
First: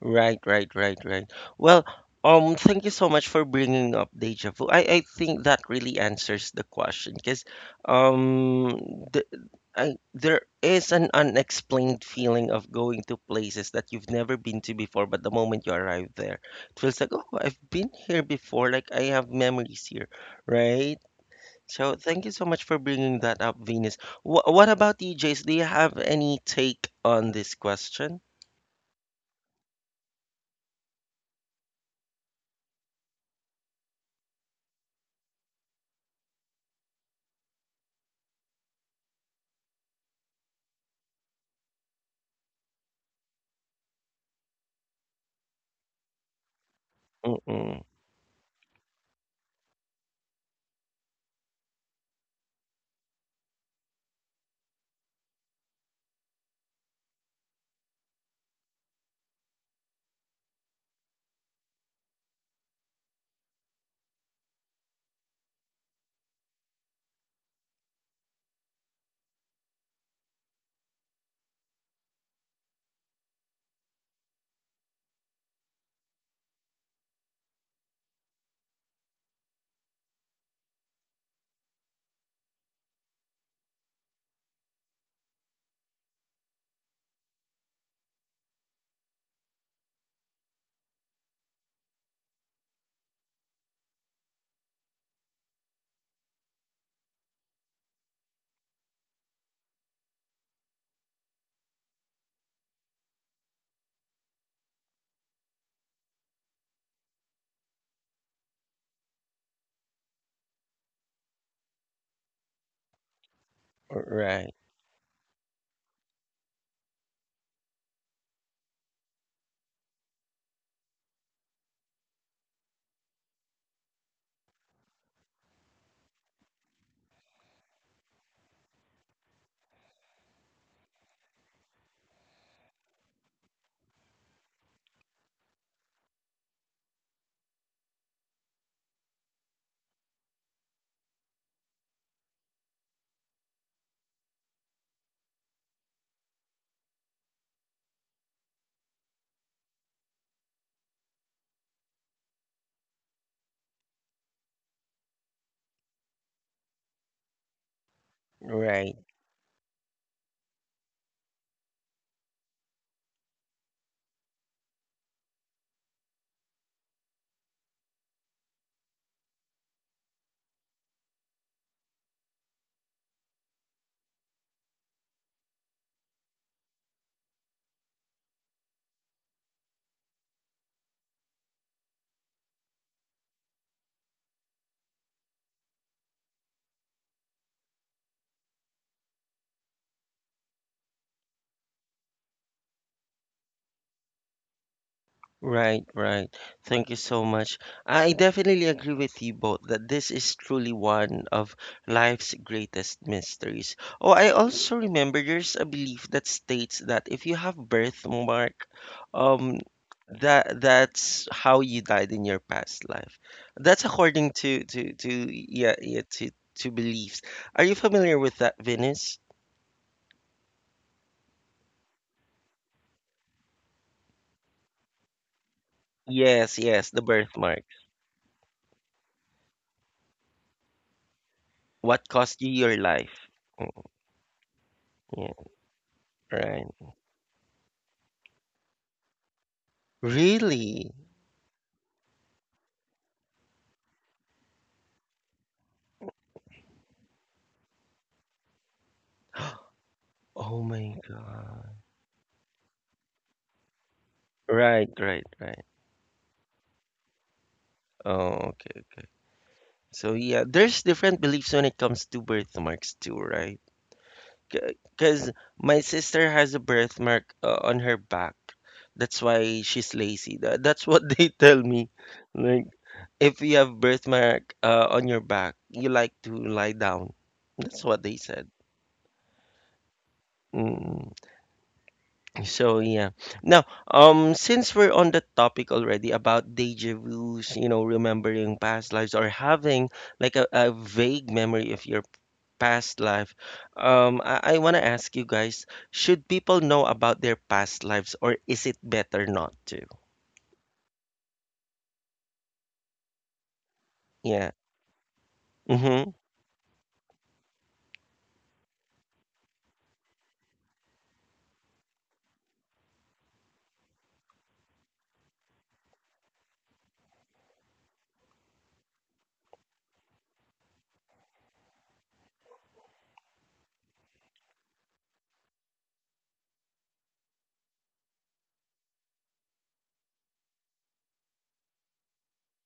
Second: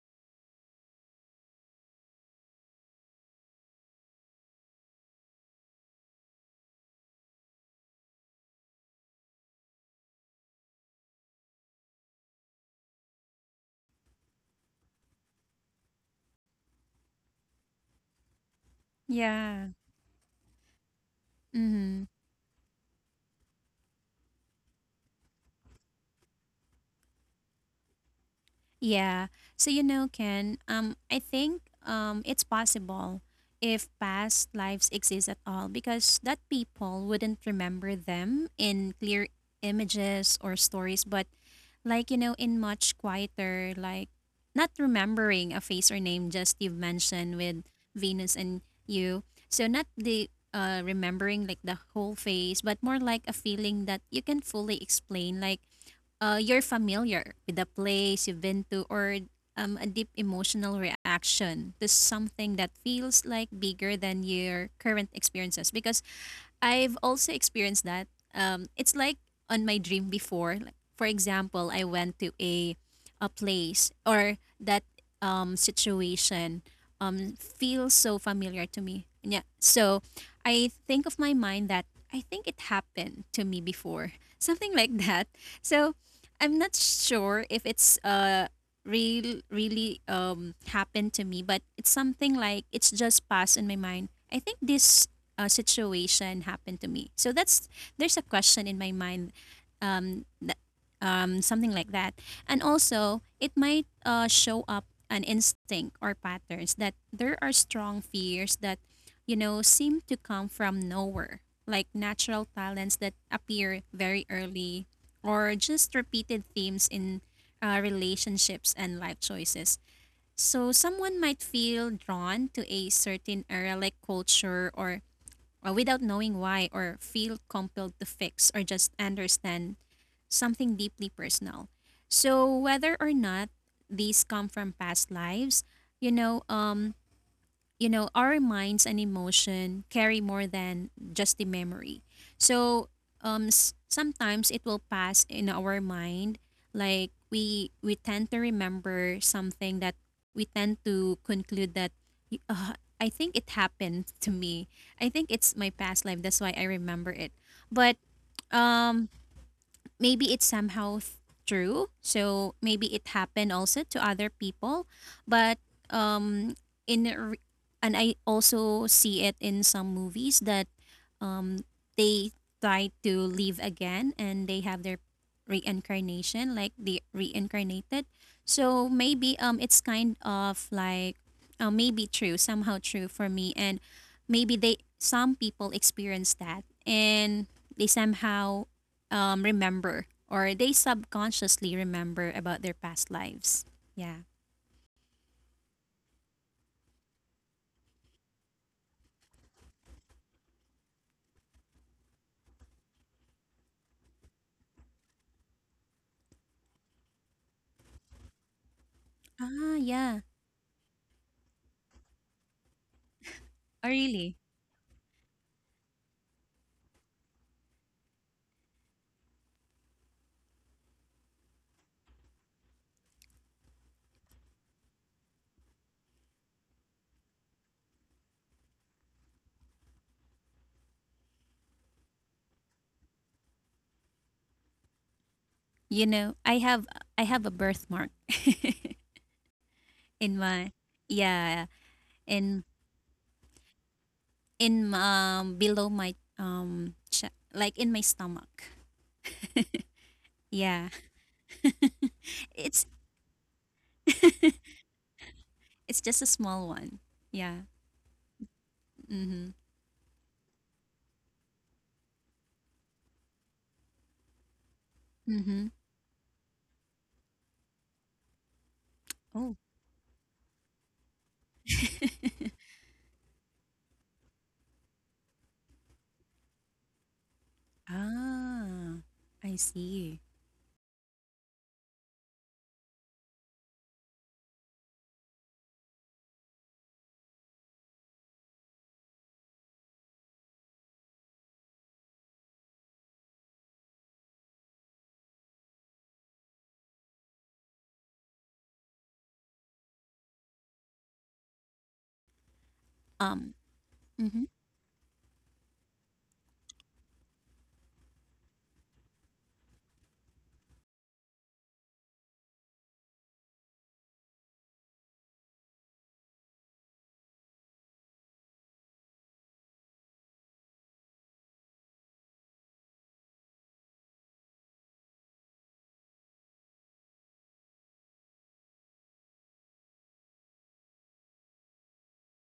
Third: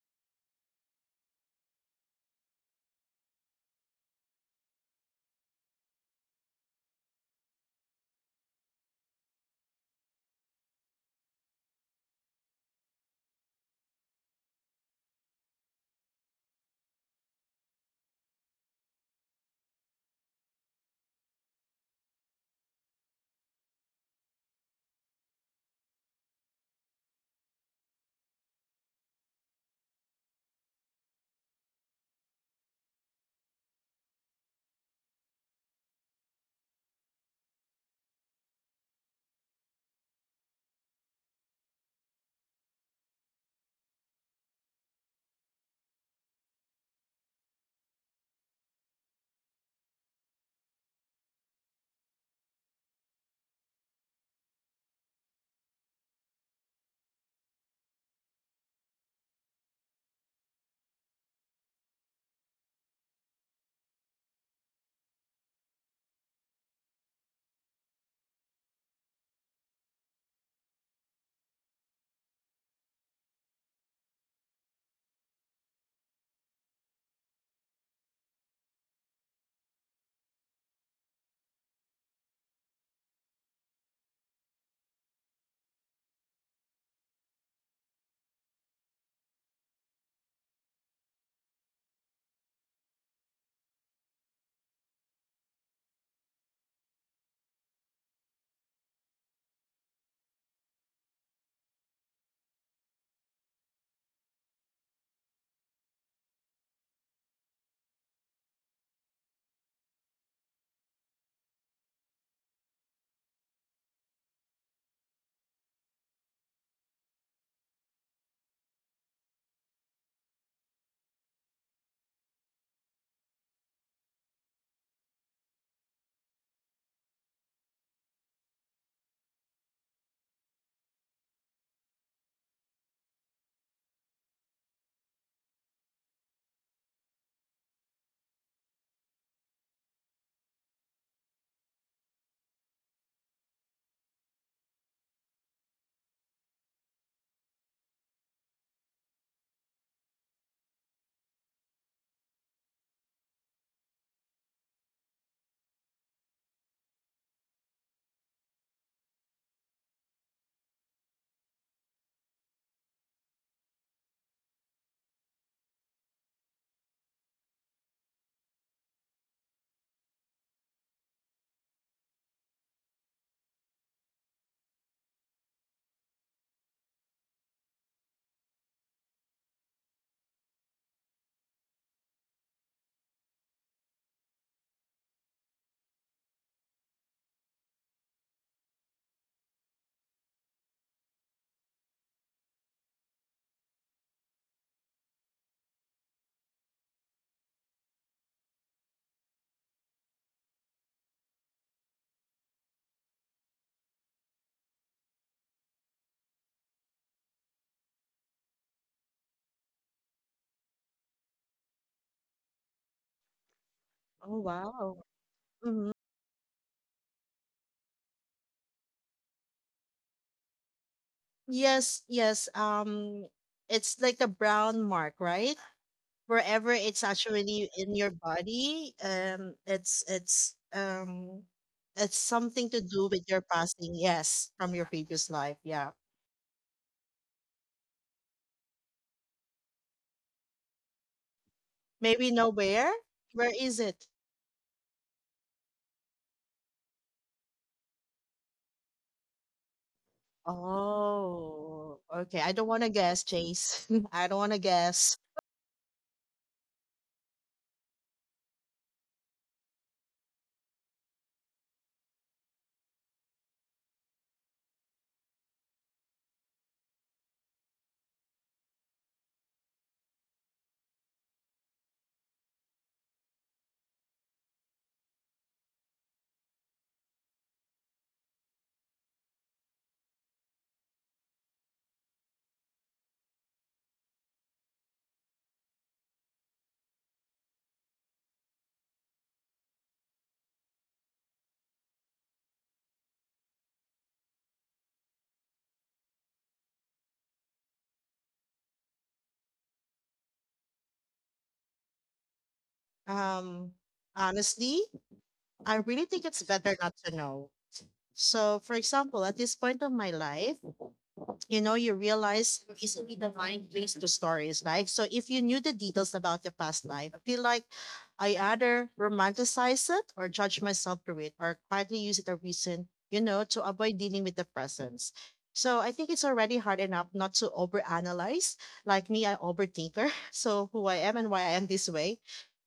A: Right, right, right, right. Well, thank you so much for bringing up deja vu. I think that really answers the question because um, the, there is an unexplained feeling of going to places that you've never been to before, but the moment you arrive there, it feels like, oh, I've been here before, like I have
C: Yeah.
A: memories here, right? So
C: Mm-hmm.
A: thank you so much for bringing that up, Venus. What about you, Jace? Do you have any take on this question?
C: Yeah. So you know, Ken, I think it's possible, if past lives exist at all, because that people wouldn't remember them in clear images or stories, but like you know in much quieter, like not remembering a face or name, just you've mentioned with
A: Mm-mm.
C: Venus and you, so not the remembering like the whole face, but more like a feeling that you can fully explain, like you're familiar with the place you've been to, or a deep emotional reaction to something that feels like bigger than your current experiences, because I've also experienced that. It's like on my dream before. Like, for example, I went to a place or that situation feels so familiar to me. Yeah. So I think of my mind that I think it happened to me before. Something like that. So I'm not sure if it's real really happened to me, but it's something like it's just passed in my mind. I think this situation happened to me. So that's there's a question in my mind, um, that, something like that. And also it might show up an instinct or patterns that there are strong fears that you know seem to come from nowhere, like natural talents that appear very
A: Right.
C: early, or just repeated themes in relationships and life choices. So someone might feel drawn to a certain area like culture or without knowing why, or feel compelled to fix or just understand something deeply personal. So whether or not these come from past lives, you know, um, you know, our minds and emotion carry more than just the memory. So sometimes it will pass in our mind. Like we tend to remember something that we tend to conclude that y- uh, I think it happened to me. I think it's my past life. That's why I remember it. But
A: Right,
C: um, maybe it's somehow true. So maybe it happened also to other people, but um, in a re- and I also see it in some movies that um they try to live again and they have their reincarnation, like they reincarnated. So maybe it's kind of like maybe true, somehow true for me, and maybe they some people experience that, and they somehow remember, or they subconsciously remember about their past lives. Yeah.
A: right, right. Thank you so much. I definitely agree with you both that this is truly one of life's greatest mysteries. Oh, I also remember there's a belief that states that if you have birthmark, um,
C: Ah, yeah.
A: that's how you died in your past life. That's
C: Oh,
A: according
C: really?
B: Oh,
A: to to
B: wow.
A: to yeah,
B: Mhm.
A: yeah, to beliefs. Are you familiar with that, Venus?
B: Yes, yes. It's like a brown mark, right?
A: Yes,
B: Wherever
A: yes, the
B: it's
A: birthmark.
B: actually in your body, it's
A: What
B: it's
A: cost you
B: something
A: your
B: to do with
A: life?
B: your passing, yes, from your
A: Yeah,
B: previous life. Yeah.
C: You know,
A: right.
C: I have a birthmark in my
A: Really?
C: yeah
B: Maybe
C: in
B: nowhere. Where is it?
C: in below my like in my stomach.
A: Oh
C: Yeah.
A: my God.
B: Oh okay, I don't want
C: It's
B: to guess, Chase. I don't want to
A: Right,
B: guess.
A: right, right.
C: it's just a small one. Yeah.
A: Oh, okay.
C: Mhm.
A: So yeah, there's different beliefs when it comes to birthmarks too, right? Because
C: Mhm.
A: my sister has a birthmark on her back. That's
C: Oh.
A: why she's lazy. That's what they tell me. Like, if you have birthmark on your back, you like to lie down. That's what they said.
C: Ah. I see.
A: Mm-hmm. So yeah. Now, since we're on the topic already about deja vus, you know, remembering past lives or having like a vague memory of your past life, I want to ask you guys, should people know about their past lives or is it better not to?
C: Um.
B: um
A: Yeah.
C: Mhm.
B: honestly, I really
A: Mm-hmm.
B: think it's better not to know. So for example, at this point of my life, you know, you realize there the mind divine place to stories, right? So if you knew the details about your past life, I feel like I either romanticize it or judge myself through it or quietly use it a reason, you know, to avoid dealing with the presence. So I think it's already hard enough not to overanalyze. Like me, I overthinker. So who I am and why I am this way,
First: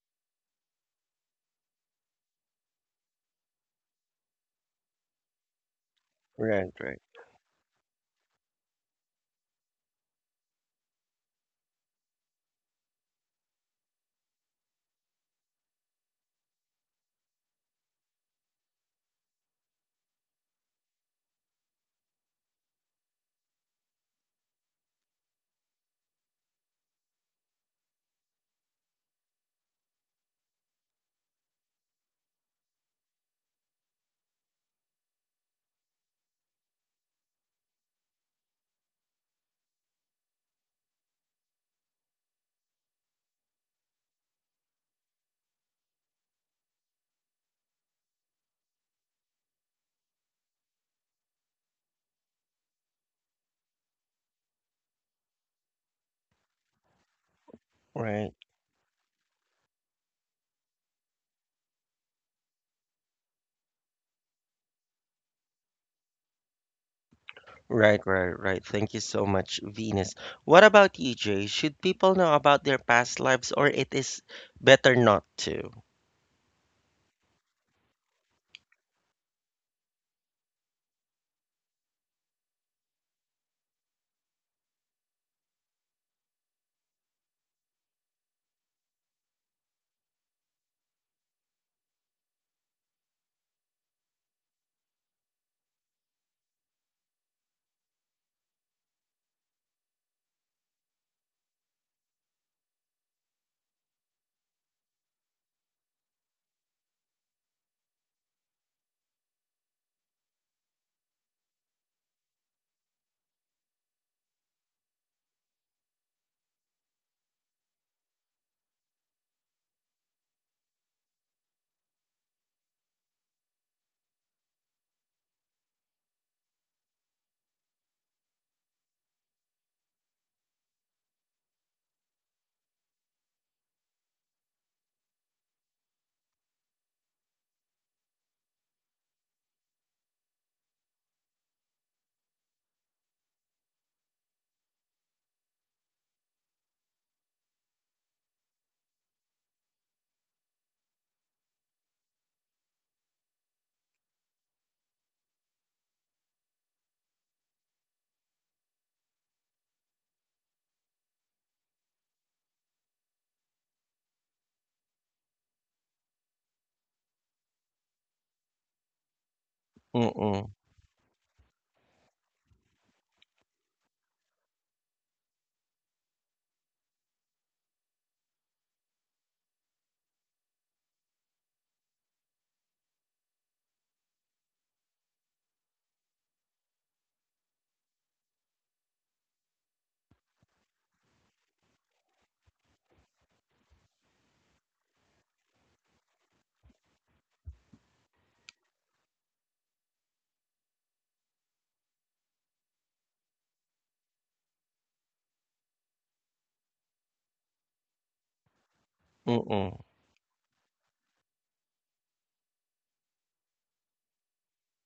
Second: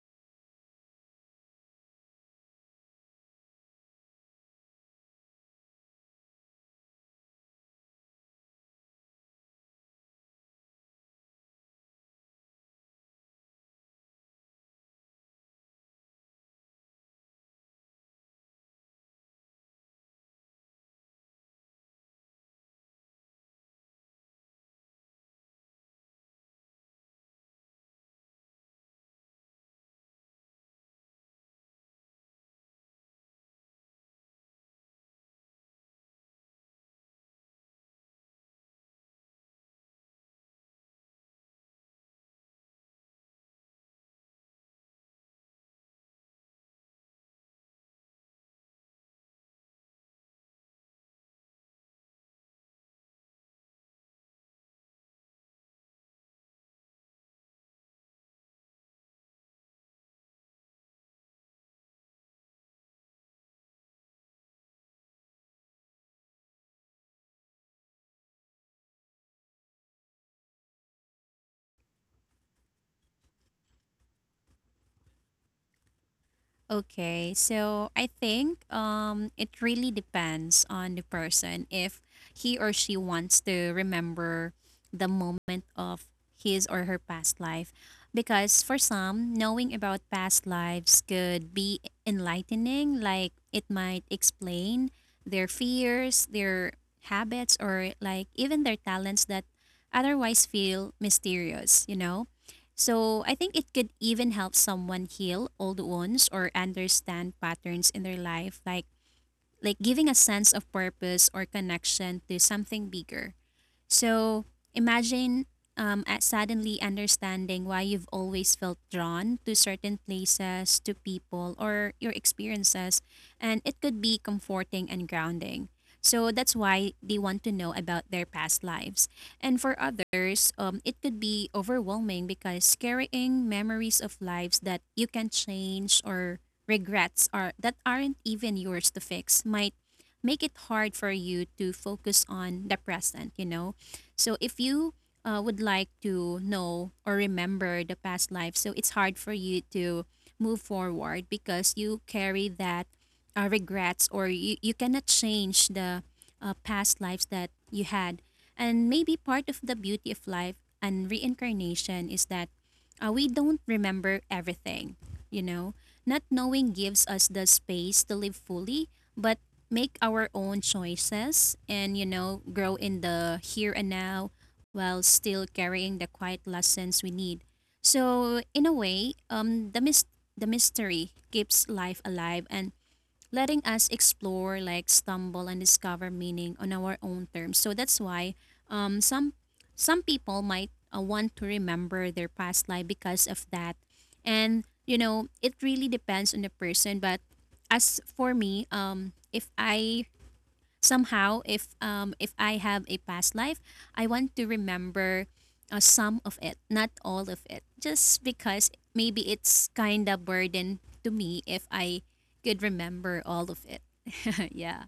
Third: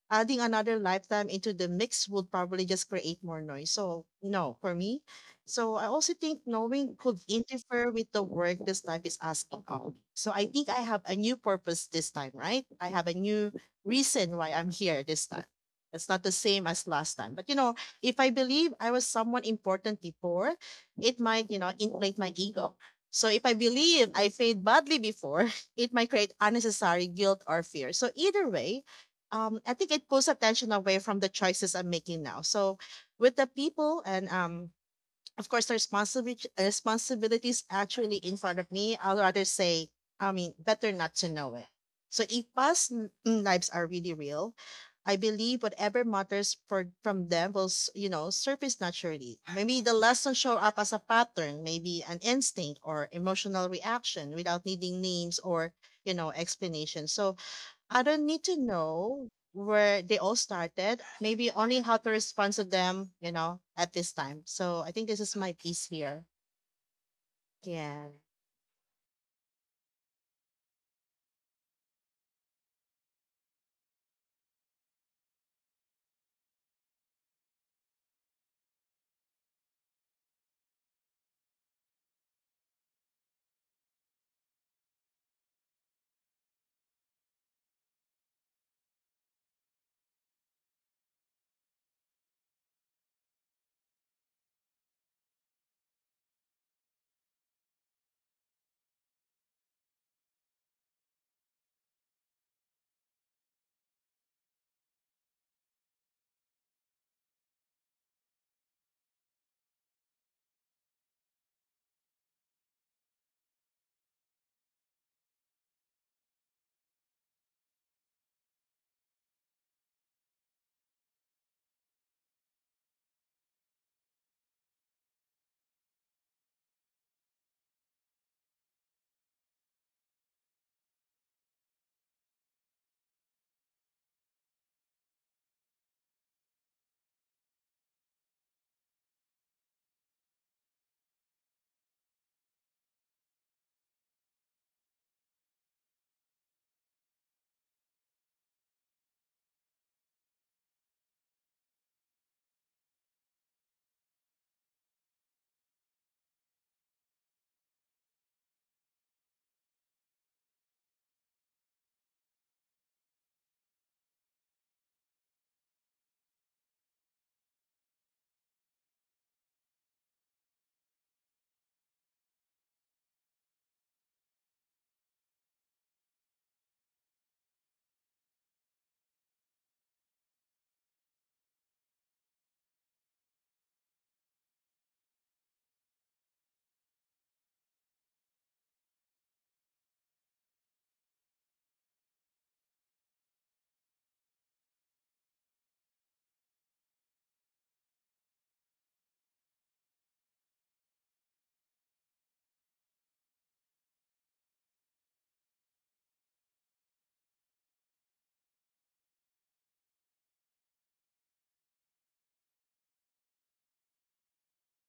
B: adding another lifetime into the mix would probably just create more noise. So no, for me. So I also think
A: Right,
B: knowing
A: right,
B: could interfere with the work this life is asking of. So I think I have a new purpose this time, right? I have a new reason why I'm here this time. It's not the same as last time. But you know, if I believe I was someone important before, it might, you know, inflate my ego. So if I believe I failed badly before, it might create unnecessary guilt or fear. So either way, I think it pulls attention away from the choices I'm making now. So with the people and of course the responsibility responsibilities actually in front of me, I'll rather say, I mean, better not to know it. So if lives are really real, I believe whatever matters for from them will, you know, surface naturally. Maybe the lesson show up as a pattern, maybe an instinct or emotional reaction without needing names or, you know, explanation. So I don't
A: right.
B: need to know where they all started. Maybe only how to respond to them, you know, at this time. So I think this is my piece here.
A: Right,
B: Yeah.
A: right, right. Thank you so much, Venus. What about you, Jay? Should people know about their past lives or it is better not to?
C: Okay, so I think, it really depends on the person if he or she wants to remember the moment of his or her past life. Because for some, knowing about past lives could be enlightening, like it might explain their fears, their habits, or like even their talents that otherwise feel mysterious, you know? So I think it could even help someone heal old wounds or understand patterns in their life, like giving a sense of purpose or connection to something bigger. So imagine, at suddenly understanding why you've always felt drawn to certain places, to people, or your experiences. And it could be comforting and grounding. So that's why they want to know about their past lives. And for others, it could be overwhelming because carrying memories of lives that you can change, or regrets are that aren't even yours to fix, might make it hard for you to focus on the present, you know? So if you would like to know or remember the past life, so it's hard for you to move forward because you carry that regrets, or you cannot change the past lives that you had. And maybe part of the beauty of life and reincarnation is that we don't remember everything, you know? Not knowing gives us the space to live fully, but make our
A: Mm-mm.
C: own choices and, you know, grow in the here and now while still carrying the quiet lessons we need. So, in a way, the mystery keeps life alive and letting us explore, like stumble and discover meaning on our own terms. So that's why, um, some some people might want to remember their past life because of that. And you know, it really depends on the person. But as for me, if I have a past life I want to remember some of it, not all of it, just because maybe it's
A: Mm-mm.
C: kind of burden to me if I could remember all of it yeah.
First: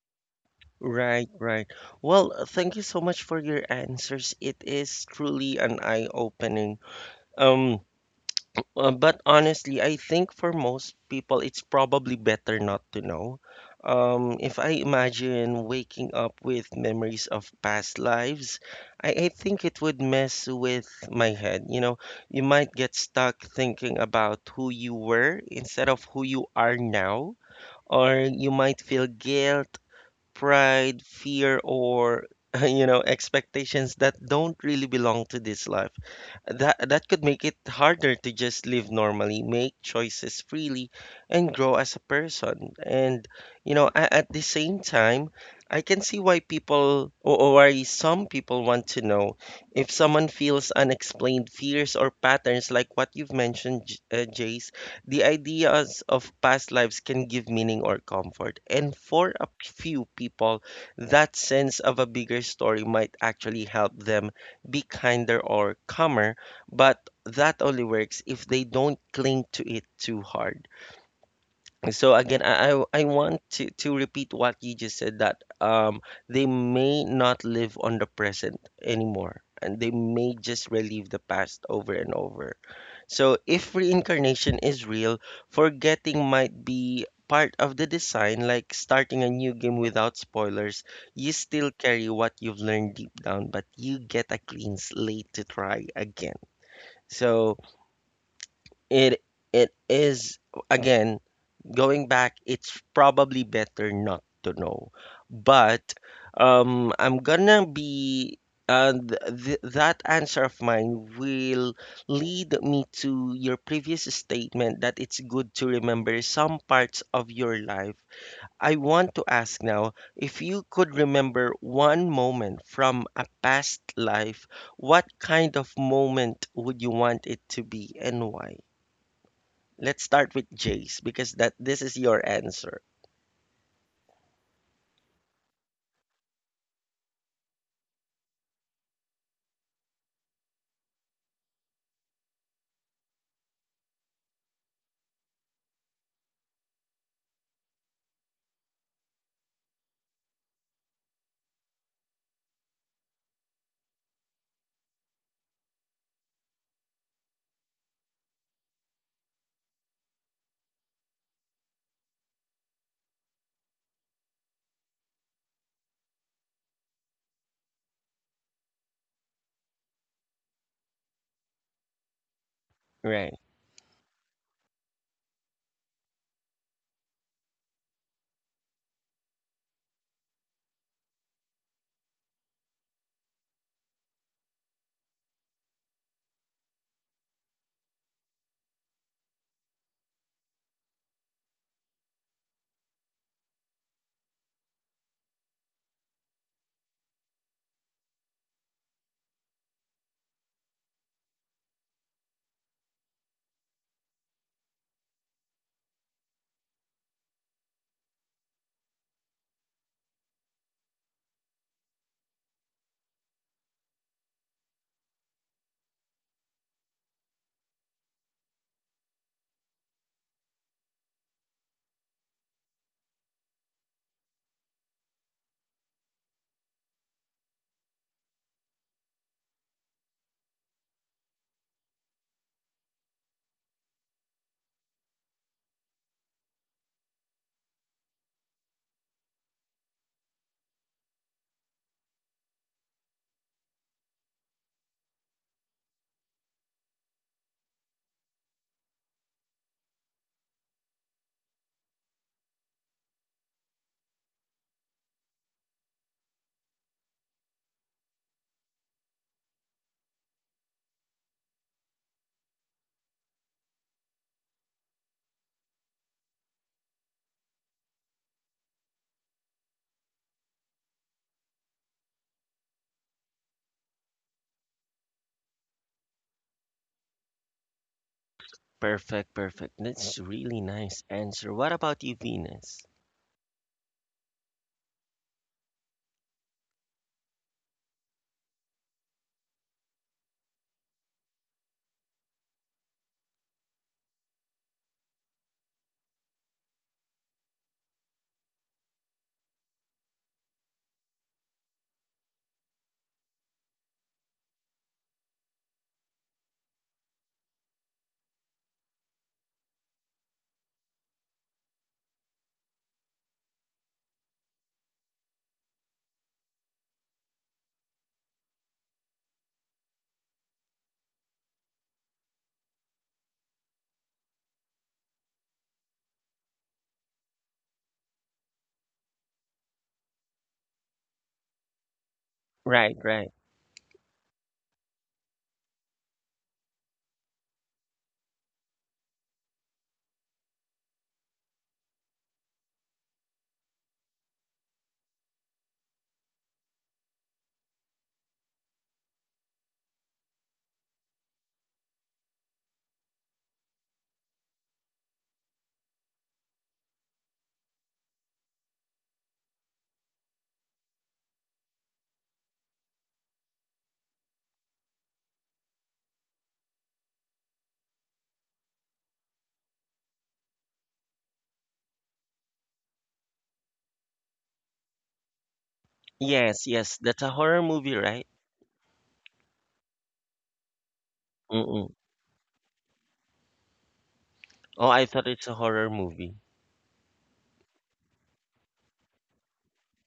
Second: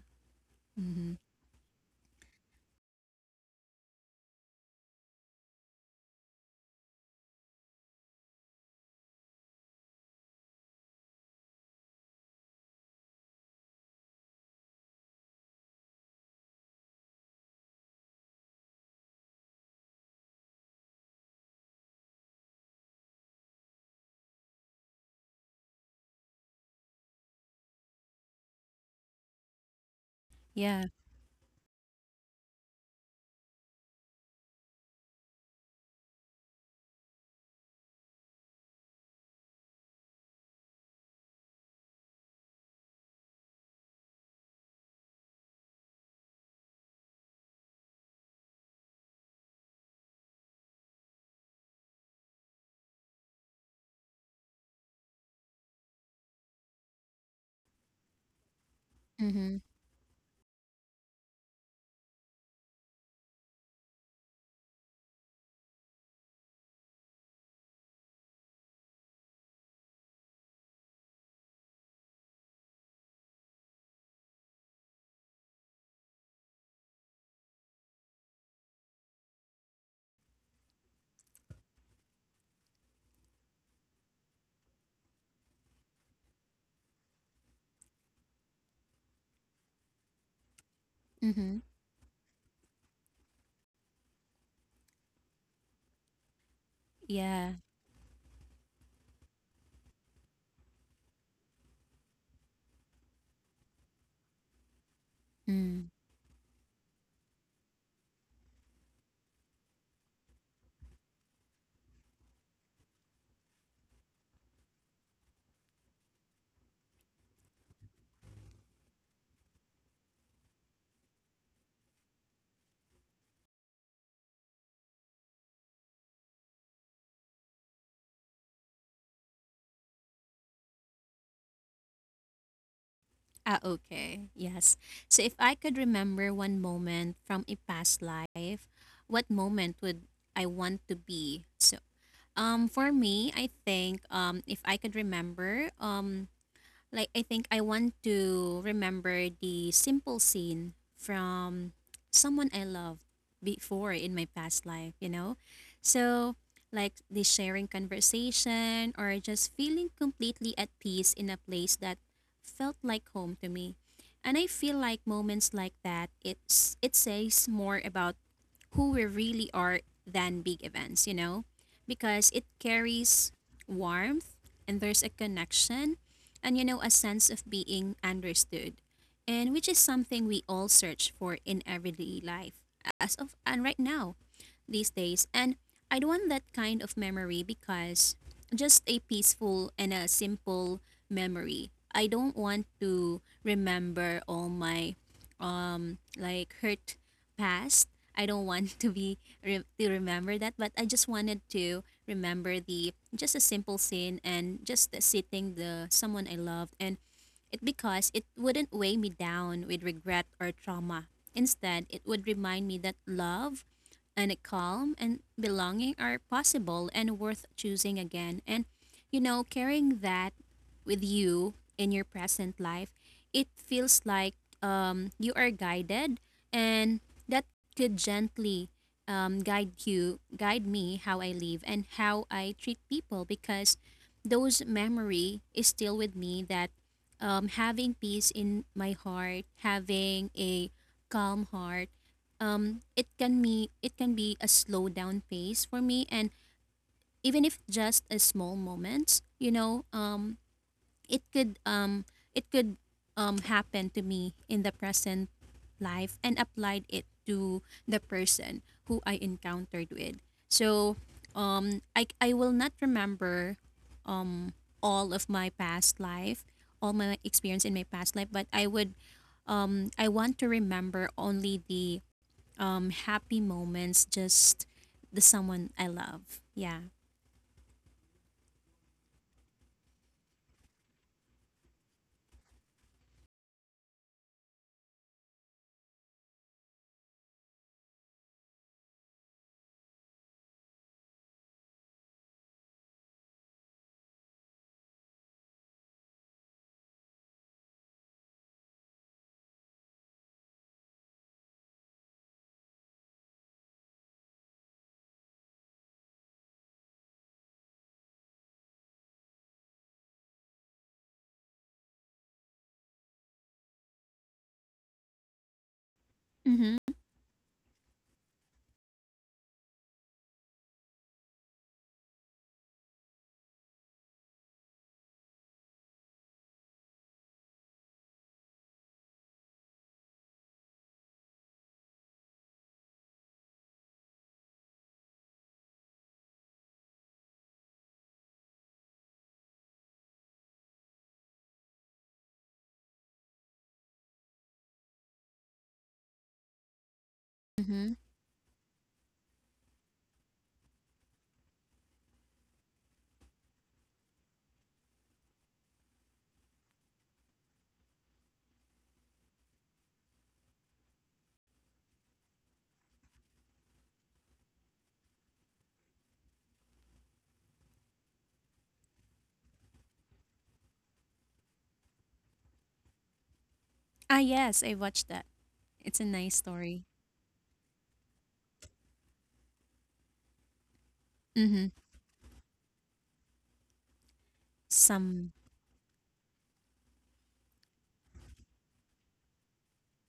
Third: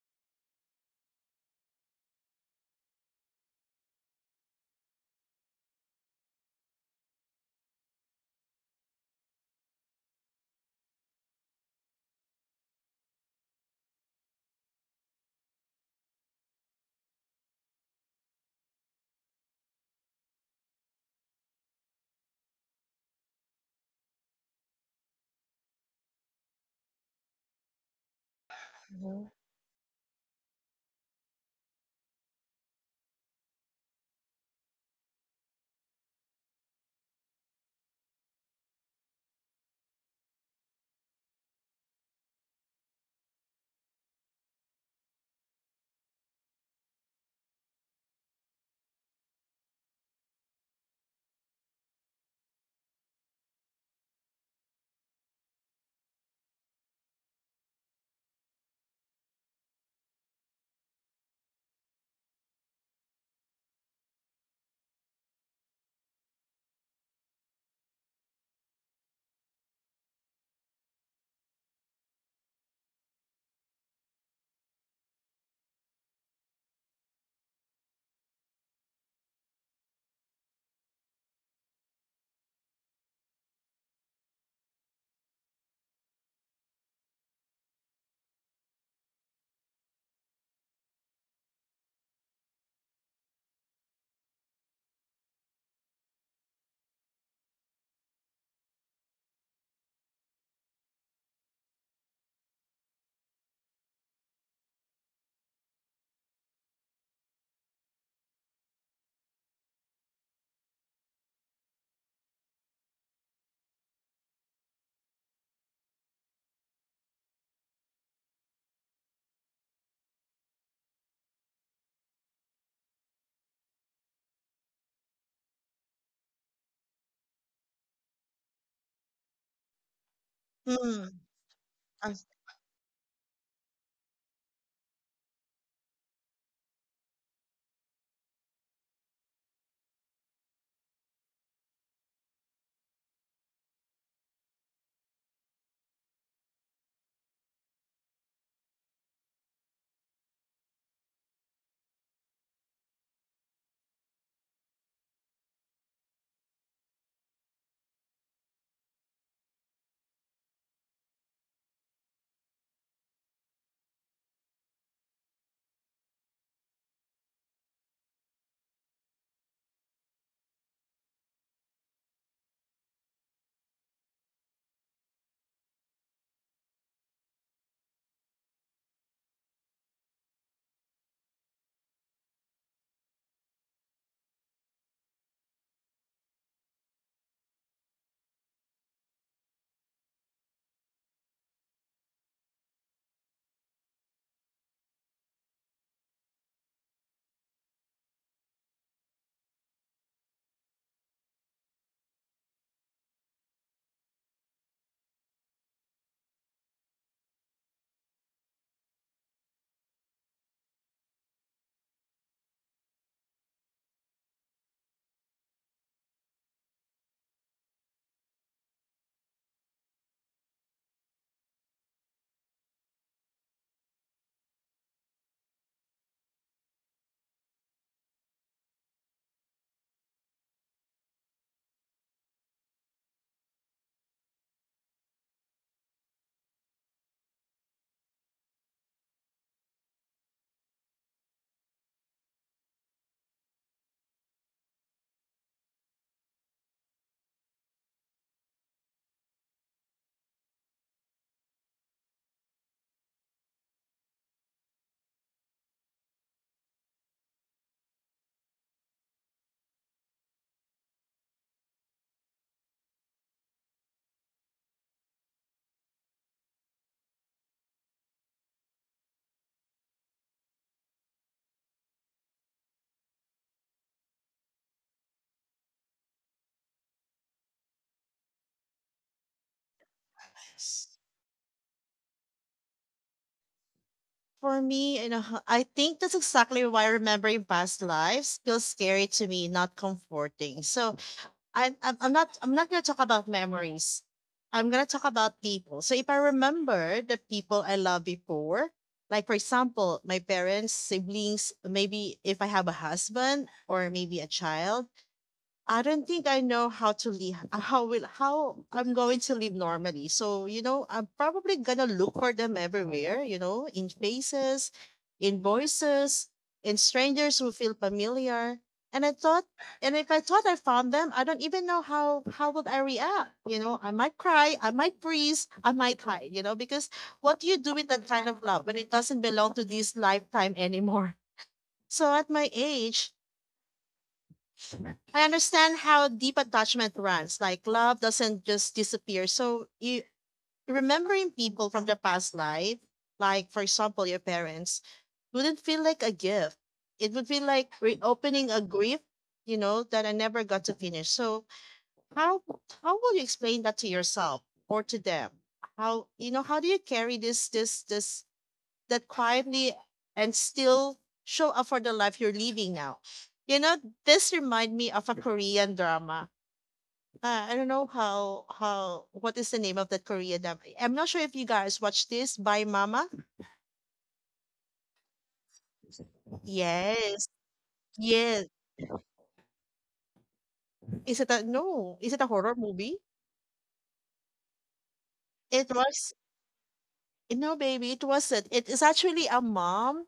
A: Right, right. Well, thank you so much for your answers. It is truly an eye-opening. Um, but honestly, I think for most people, it's probably better not to know. If I imagine waking up with memories of past lives, I think it would mess with my head. You know, you might get stuck thinking about who you were instead of who you are now. Or you might feel
B: Mhm.
A: guilt,
C: Yeah.
A: pride, fear, or expectations that don't really belong to this life. That could make it harder to just live normally, make choices freely, and grow as a person. And at the same time, I can see why people or why some people want to know if someone feels unexplained fears or patterns like what you've mentioned, Jace. The ideas of past lives can give meaning or comfort, and for a
C: Mm-hmm.
A: few people, that sense of a bigger story might actually help them be kinder or calmer, but that only works if they don't cling to it too hard. So again, I want to repeat what you just said that they may not live on the present anymore and they may just relive the past over and over. So if reincarnation is real, forgetting might be part of the design, like starting a new game without spoilers. You
C: Mm-hmm.
A: still carry what you've learned deep down, but you get a clean slate to try again.
C: Yeah.
A: So it it is, again, going back. It's probably better not to know,
C: Mm.
A: but I'm gonna be th th that answer of mine will lead me to your previous statement that it's good to remember some parts of your life. I want to ask now if you could remember one moment from a past life, what kind of moment would you want it to be and why? Let's start with Jace
B: Hmm.
A: because that this is
B: as-
A: your answer.
C: Ah, okay. Yes. So if I could remember one moment from a past life, what moment would I want to be? So, for me, I think if I could remember, like I think I want to remember the simple scene from someone I loved before in my past life, you know? So like the sharing conversation or just feeling completely at peace in a place that felt like home to me. And I feel like moments like that it says more about who we really are than big events, you know? Because it carries
A: Right.
C: warmth, and there's a connection, and you know, a sense of being understood, and which is something we all search for in everyday life as of and right now these days. And I don't want that kind of memory because just a peaceful and a simple memory. I don't want to remember all my like hurt past. I don't want to to remember that, but I just wanted to remember the just a simple scene and just the sitting the someone I loved, and it because it wouldn't weigh me down with regret or trauma. Instead, it would remind me that love and a calm and belonging are possible and worth choosing again. And you know, carrying that with you in your present life, it feels like you are guided, and that could gently guide me how I live and how I treat people because those memory is still with me. That having peace in my heart, having a calm heart, it can be a slow down pace for me, and even if just a small moments, you know, it could um, it could happen to me in the present life and applied it to the person who I encountered with. So I, will not remember um all of my past life, all my experience in my past life, but I would I want to remember only the happy moments, just the someone I love. Yeah.
A: Perfect, perfect. That's a really nice answer. What about you, Venus?
B: For me, you know, I think that's exactly why remembering past lives feels scary to me, not comforting. So I'm not gonna talk about memories. I'm gonna talk about people. So if I remember the people I loved before, like for example, my parents, siblings, maybe if I have a husband or maybe a child, I don't think I know how to leave how will how I'm going to live normally. So, you know, I'm probably gonna look for them everywhere, you know, in faces, in voices, in
C: Mhm.
B: strangers who feel familiar. And I thought and if I thought I found them, I don't even know how would I react. You know, I might cry, I might freeze, I might hide, you know, because what do you do with that kind of love when it doesn't belong to this lifetime anymore? So at my
A: Right,
B: age,
A: right.
B: I understand how deep attachment runs. Like love doesn't just disappear. So you remembering people from the past life, like for example your parents, wouldn't feel like a gift. It would feel like
C: Mhm.
B: reopening a grief, you know, that I never got to finish. So how how will you explain that to yourself or to them? How, you know, how do you carry this this that quietly and still show up for the life you're living now. You know, this remind me of a Korean drama. I don't know how what is the name of that Korean drama. I'm not sure if you guys watch this by Mama.
C: Ah yes, I watched that. It's a nice
A: Yes,
C: story.
A: yes. That's a
B: Yes.
A: horror movie, right?
B: Yes. Is it a
C: Mhm.
A: Mm-mm.
B: no? Is it a horror movie?
A: Oh, I thought
C: Some
A: it's a
B: It
A: horror
B: was,
A: movie.
B: no baby, it wasn't. It is actually a mom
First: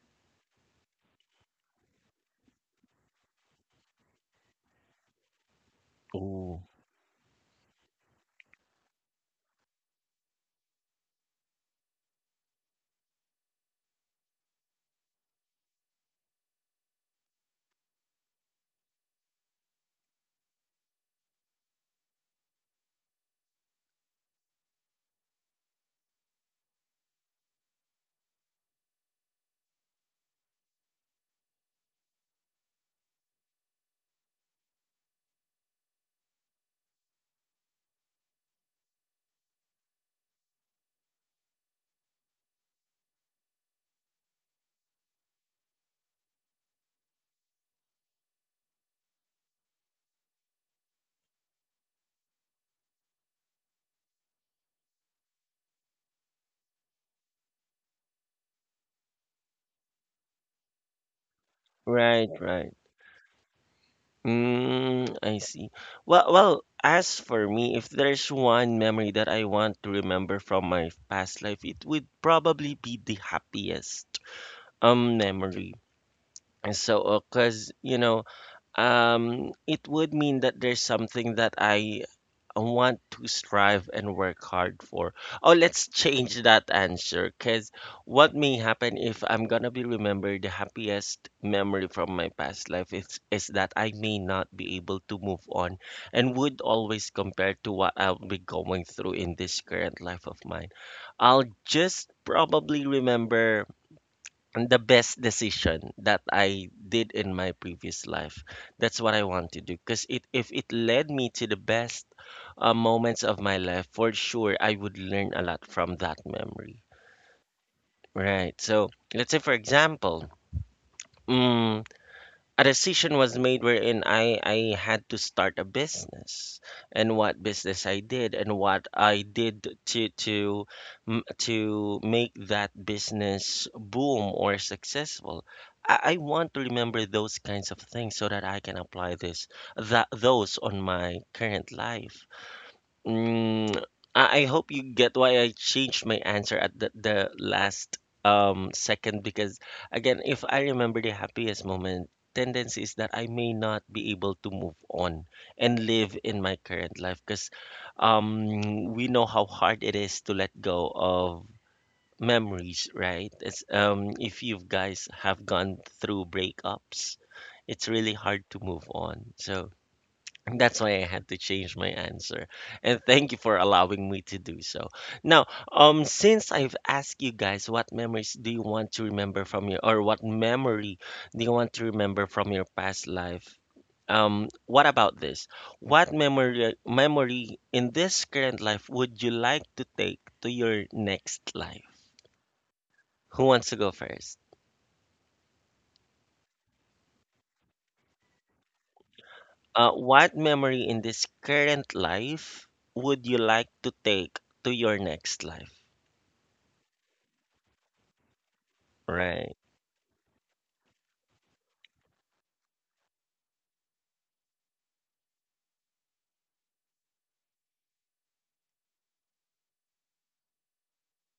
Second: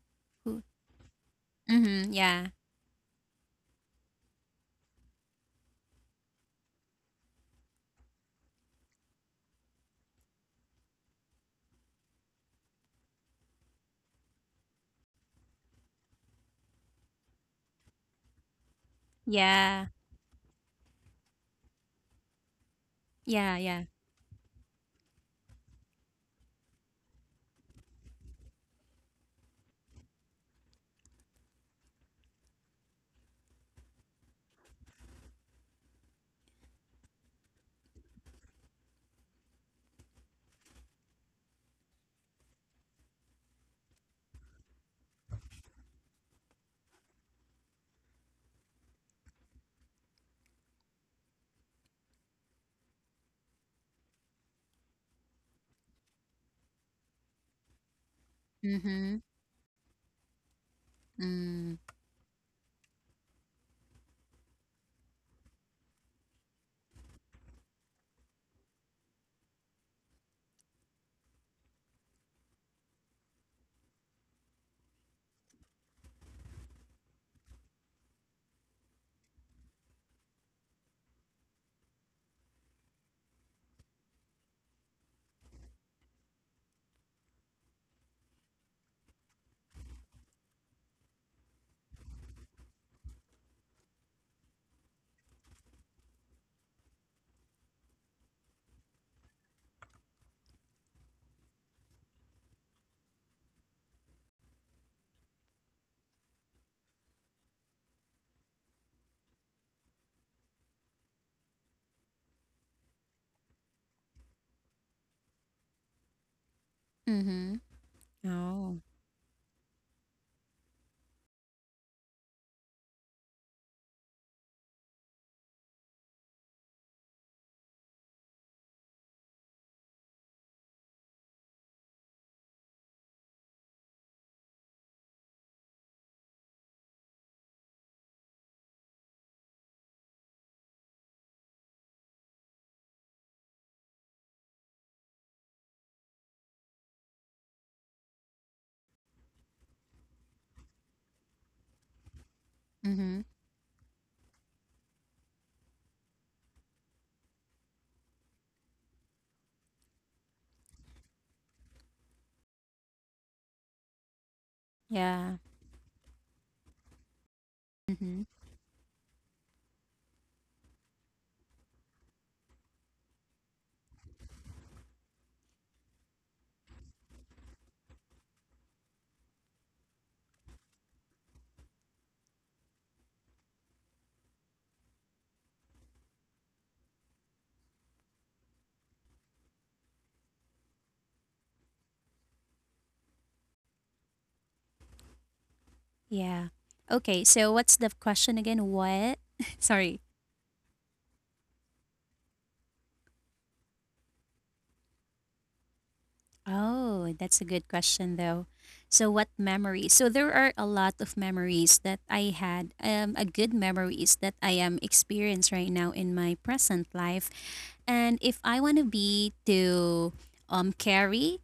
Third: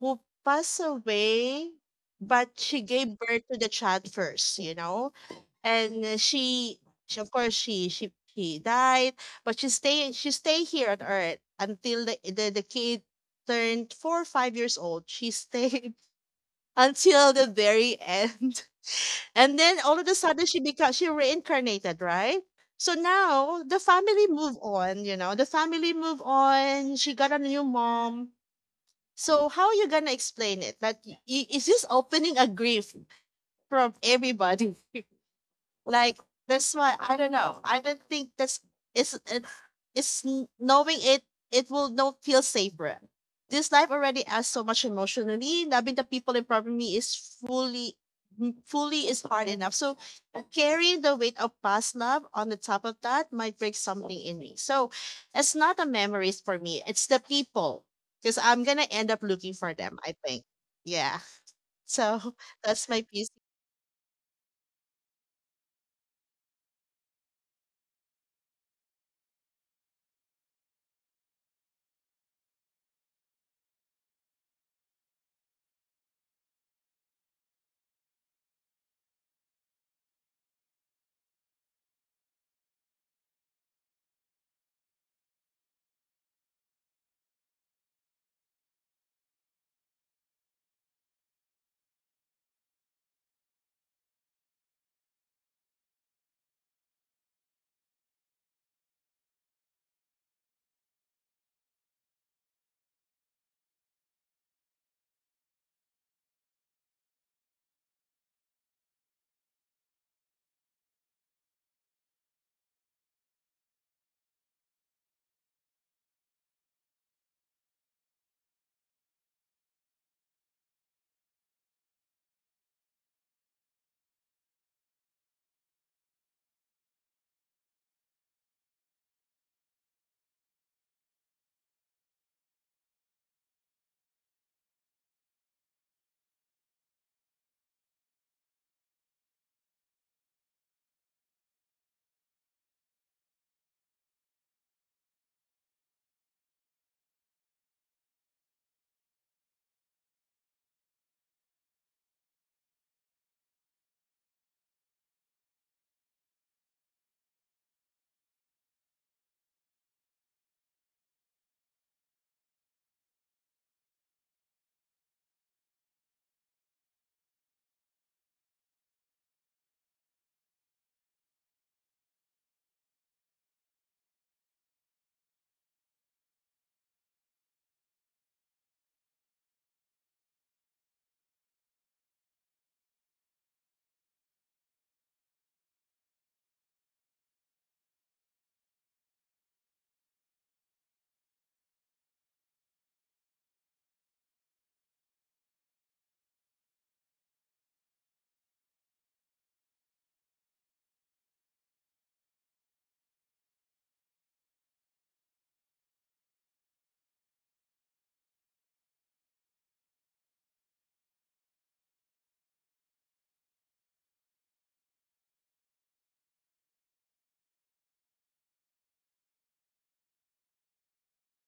B: who
C: who.
B: passed away,
C: Mhm. Yeah.
B: but she gave birth to the child first, you know? And
A: Ooh.
B: she of course she died, but she stay here on Earth until the kid turned 4 or 5 years old. She stayed until the very end. And then
C: Yeah.
B: all of a sudden she reincarnated, right? So
C: Yeah,
B: now
C: yeah.
B: the family move on, the family move on. She got a new mom. So how you gonna explain it? Is this opening a grief from everybody? Like that's why I don't know. I don't think that's it's it's, it's n- knowing it it will no feel safer. This life already asks so much emotionally. Loving the people in front of me fully is hard enough. So carrying the weight of past love on the top of that might break something in me. So it's not the memories for me. It's the people. Because I'm gonna end up
C: Mhm.
B: looking for them, I think. Yeah.
C: Mm.
B: So
A: Right, right.
B: that's my piece.
A: Mm, I see. Well, as for me, if there's one memory that I want to remember from my past life, it would probably be the happiest memory. And so, cause it would mean that there's something that I want to strive and work hard for. Oh, let's change that answer because what may happen if I'm gonna be remembered the happiest memory from my past life is that I may not be able to move on and would always compare to what I'll be going through in this current life of mine. I'll just probably remember the best decision that I did in my previous life. That's what I want to do. Because if it led me to the best moments of my life, for sure, I would learn a lot from that memory.
C: Mhm.
A: Right.
C: Oh.
A: So let's say, for example, mm a decision was made wherein I had to start a business and what business I did and what I did to make that business boom or successful. I want to remember those kinds of things so that I can apply this that those on my current life. Mm, I hope you get why I changed my answer at the last second because again, if I remember the happiest moment, tendency is that
C: Mhm.
A: I may not be able to move on and live in my current life because we know how hard it is to let go of memories, right? It's, if you guys
C: Yeah.
A: have gone through breakups, it's really
C: Mhm.
A: hard to move on. So that's why I had to change my answer. And thank you for allowing me to do so. Now, since I've asked you guys what memories do you want to remember from your or what memory do you want to remember from your past life? What about this? What memory in this current life would you like to take to your next life? Who wants to go first?
C: Yeah. Okay, so what's the question again? What? Sorry.
A: What memory in this current life would you like to take to your next life?
C: Oh, that's a good question though. So what
A: Right.
C: memories? So there are a lot of memories that I had, a good memories that I am experienced right now in my present life. And if I want to be to carry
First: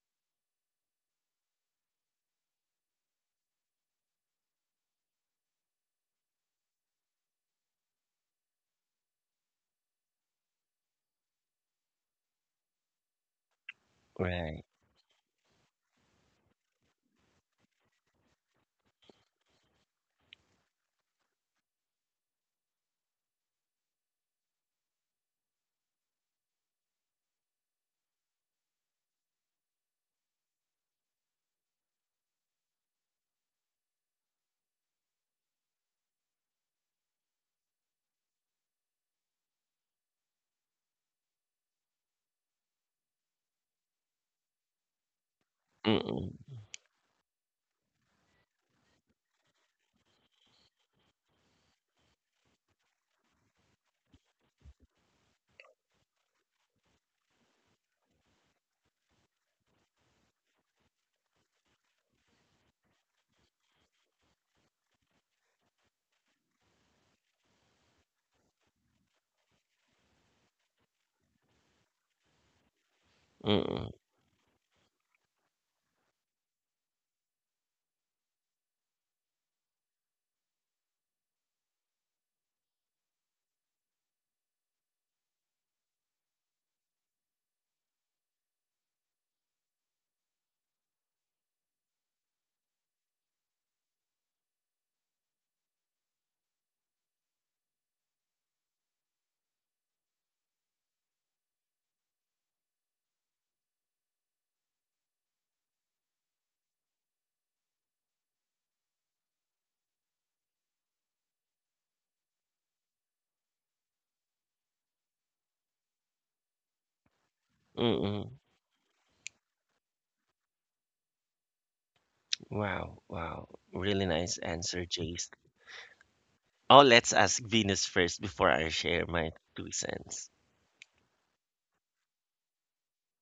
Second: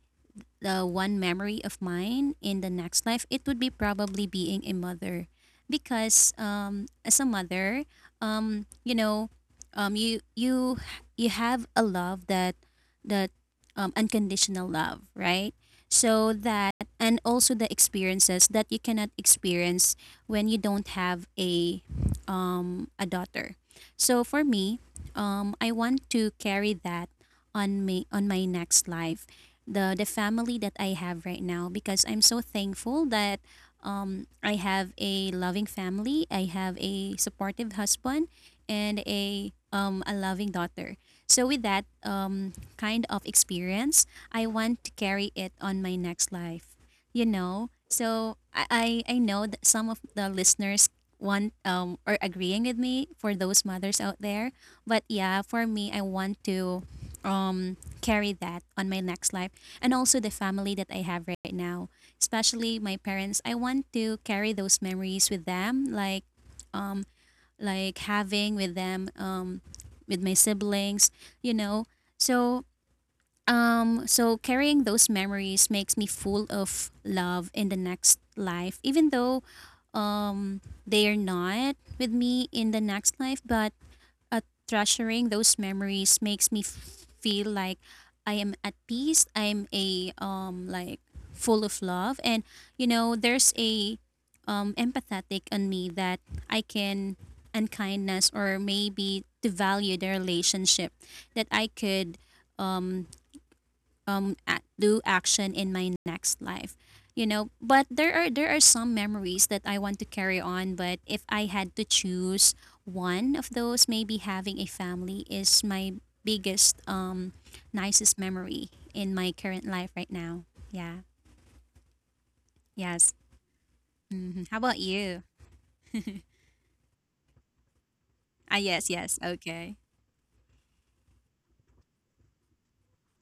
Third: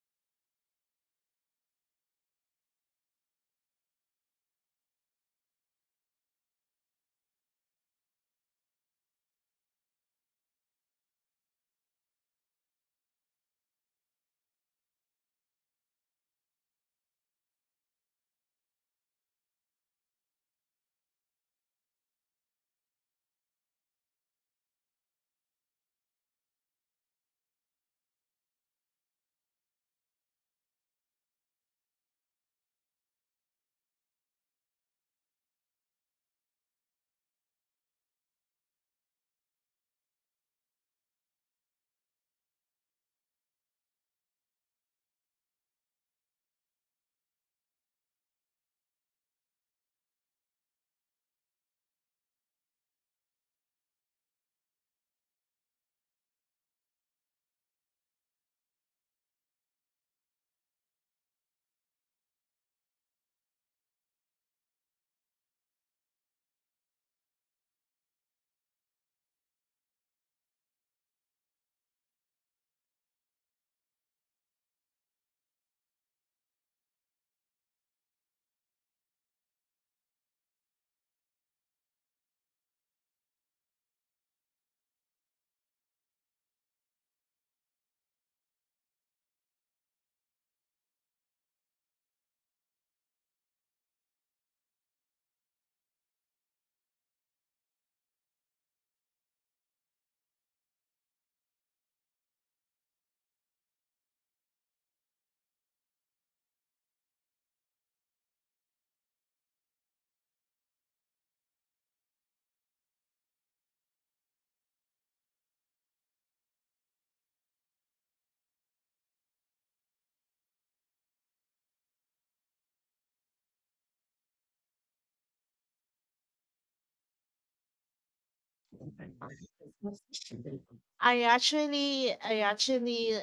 C: the one memory of mine in the next life, it would be probably being a mother. Because as a mother, you know, um, you have a love that,
A: Right.
C: unconditional love, right? So that, and also the experiences that you cannot experience when you don't have a daughter. So for me, I want to carry that on me on my next life, the family that I have right now, because I'm so thankful that I have a loving family, I have a supportive husband, and a loving daughter. So with that kind of experience, I want to carry it on my
A: Mm-mm.
C: next life. You know, so I know that some of the listeners want or agreeing with me for those mothers out there, but yeah, for me, I want to carry that on my next life, and also the family that I have right now, especially my parents. I want to carry those memories with them, um like having with them with my siblings, you know. So
A: Mm-mm.
C: so carrying those memories makes me full of love in the next life, even though they are not with me in the next life, but uh, treasuring those memories makes me feel like I am at peace. I'm a like full of love, and you know, there's a empathetic on me that I can unkindness or maybe devalue the relationship that I could um, do action in my next life, you know. But there are, there are some memories that I want to carry on, but if I had to choose one of those, maybe having a family is my biggest nicest
A: Mm-mm.
C: memory in my current life right now. Yeah.
A: Wow.
C: Yes.
A: Wow. Really nice
C: Hmm, how about
A: answer,
C: you?
A: Jace. Oh, let's ask Venus first before
C: Ah
A: I
C: yes,
A: share
C: yes,
A: my two
C: okay.
A: cents.
B: I actually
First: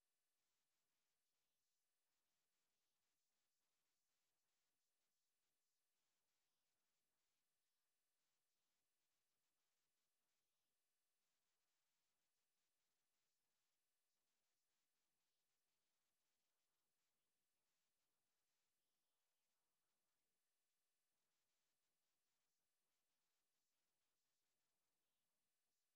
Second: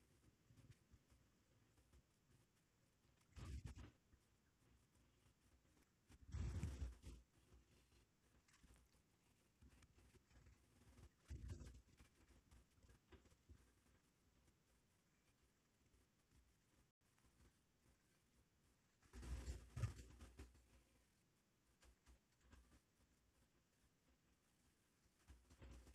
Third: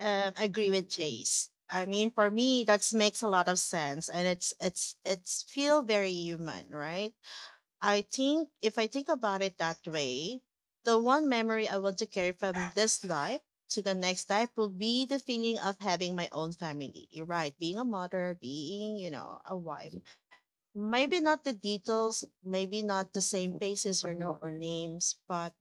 B: agree with Jace. I mean, for me, that makes a lot of sense, and it's feel very human, right? I think if I think about it that way, the one memory I want to carry from this life to the next life will be the feeling of having my own family. You're right, being a mother, being you know a wife. Maybe not the details, maybe not the same faces or no or names, but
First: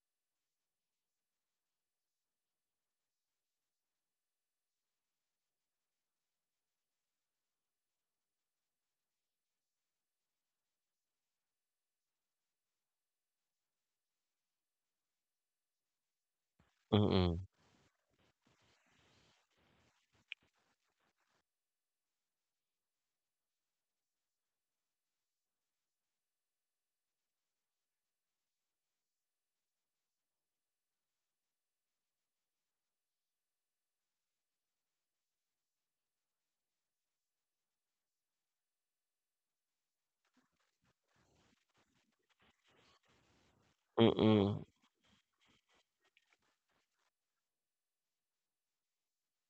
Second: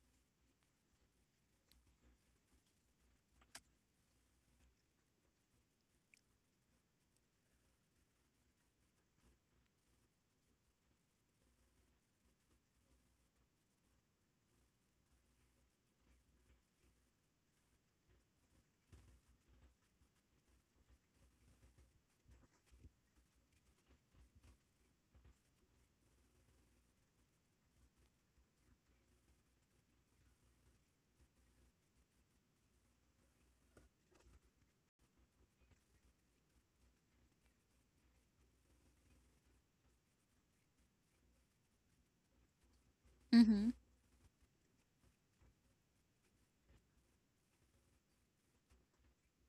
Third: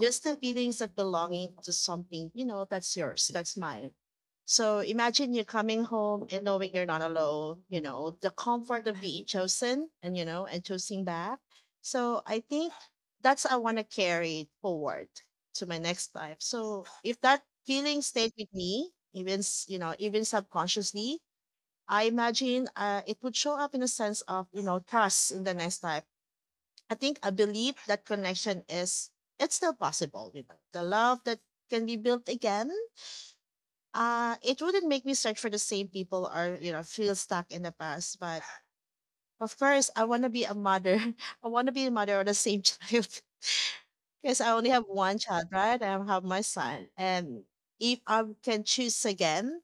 B: just the feelings of belonging to something, you know, that's yours, that's mine. So imagine you coming home and knowing you're not alone, you know, the comfort of being chosen and, you know, and choosing back. So I think that's I want to carry forward to my next life. So if that
A: Mm-mm.
B: feeling stayed with me, even, you know, even subconsciously, I imagine it would show up in a sense of, you know, trust in the next life. I think I believe that connection is it's still possible, you know. The love that can be built again. It wouldn't make me search for the same people or, you know, feel stuck in the past. But of course I wanna be a mother. I wanna be a mother of the same child.
C: Mm-hmm.
B: Because I only
A: Mm-mm.
B: have one child, right? I have my son. And if I can choose again,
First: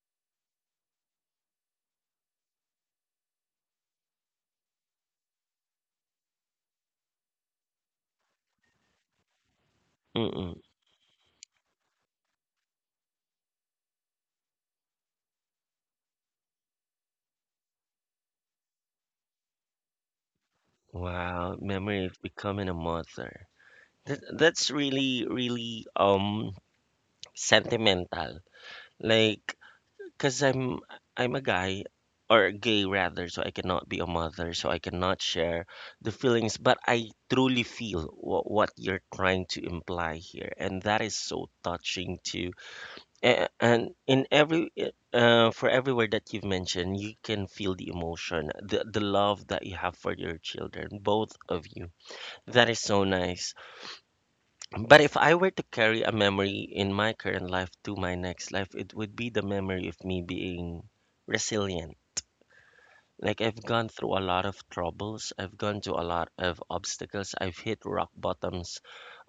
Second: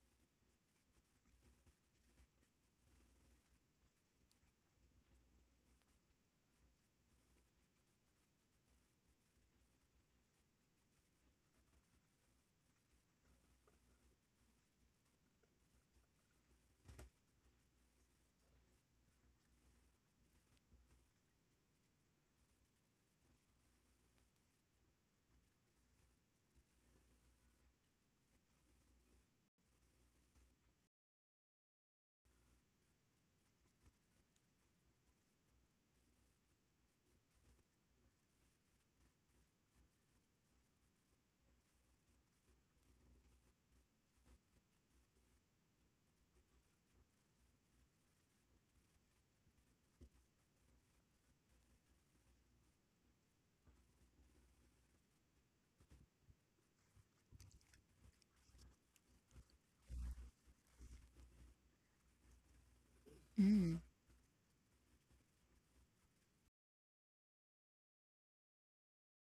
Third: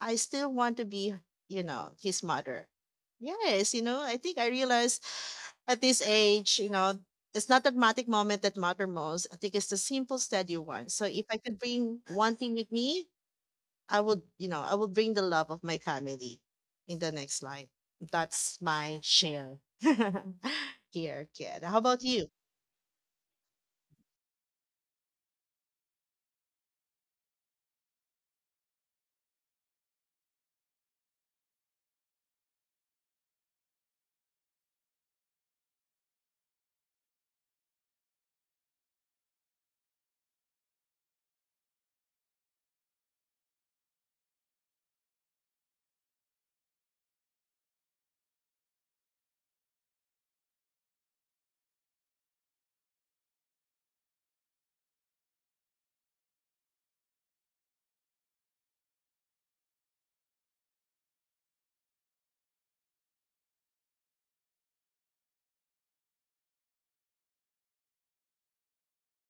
B: I still want to be, you know, his mother. Yes, you know, I think I realized at this age, you know, it's not the dramatic moment that matter most. I think it's the simple, steady
A: Mm-mm.
B: one. So if I could bring one thing with me, I would, you know, I would bring the love of my family in the next life. That's my share here,
A: Wow.
B: kid. How about
A: Memory of
B: you?
A: becoming a mother. That's really, really sentimental. Like, 'cause I'm a guy or gay rather, so I cannot be a mother, so I cannot share the feelings, but I truly feel what you're trying to imply here, and that is so touching too. And in for every word that you've mentioned, you can feel the emotion, the love that you have for your children, both of you. That is so nice. But if I were to carry a memory in my current life to my next life, it would be the memory of me being resilient. Like I've
C: Mm-hmm.
A: gone through a lot of troubles, I've gone through a lot of obstacles, I've hit rock bottoms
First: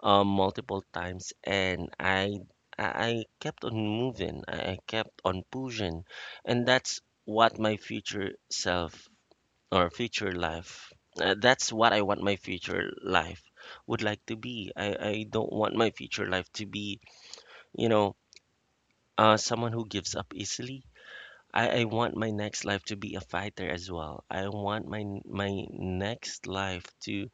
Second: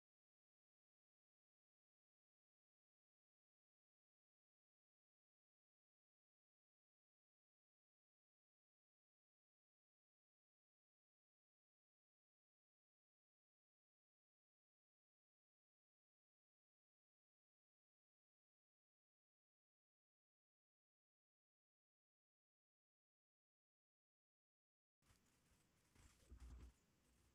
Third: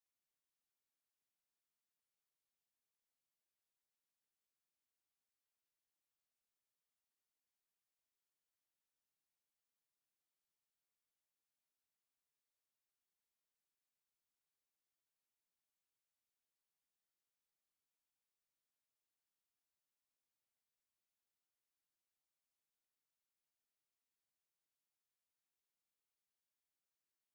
A: multiple times, and I I kept on moving, I kept on pushing, and that's what my future self or future life. That's what I want my future life would like to be. I don't want my future life to be, you know, someone who gives up easily. I want my next life to be a fighter as well. I want my next life to,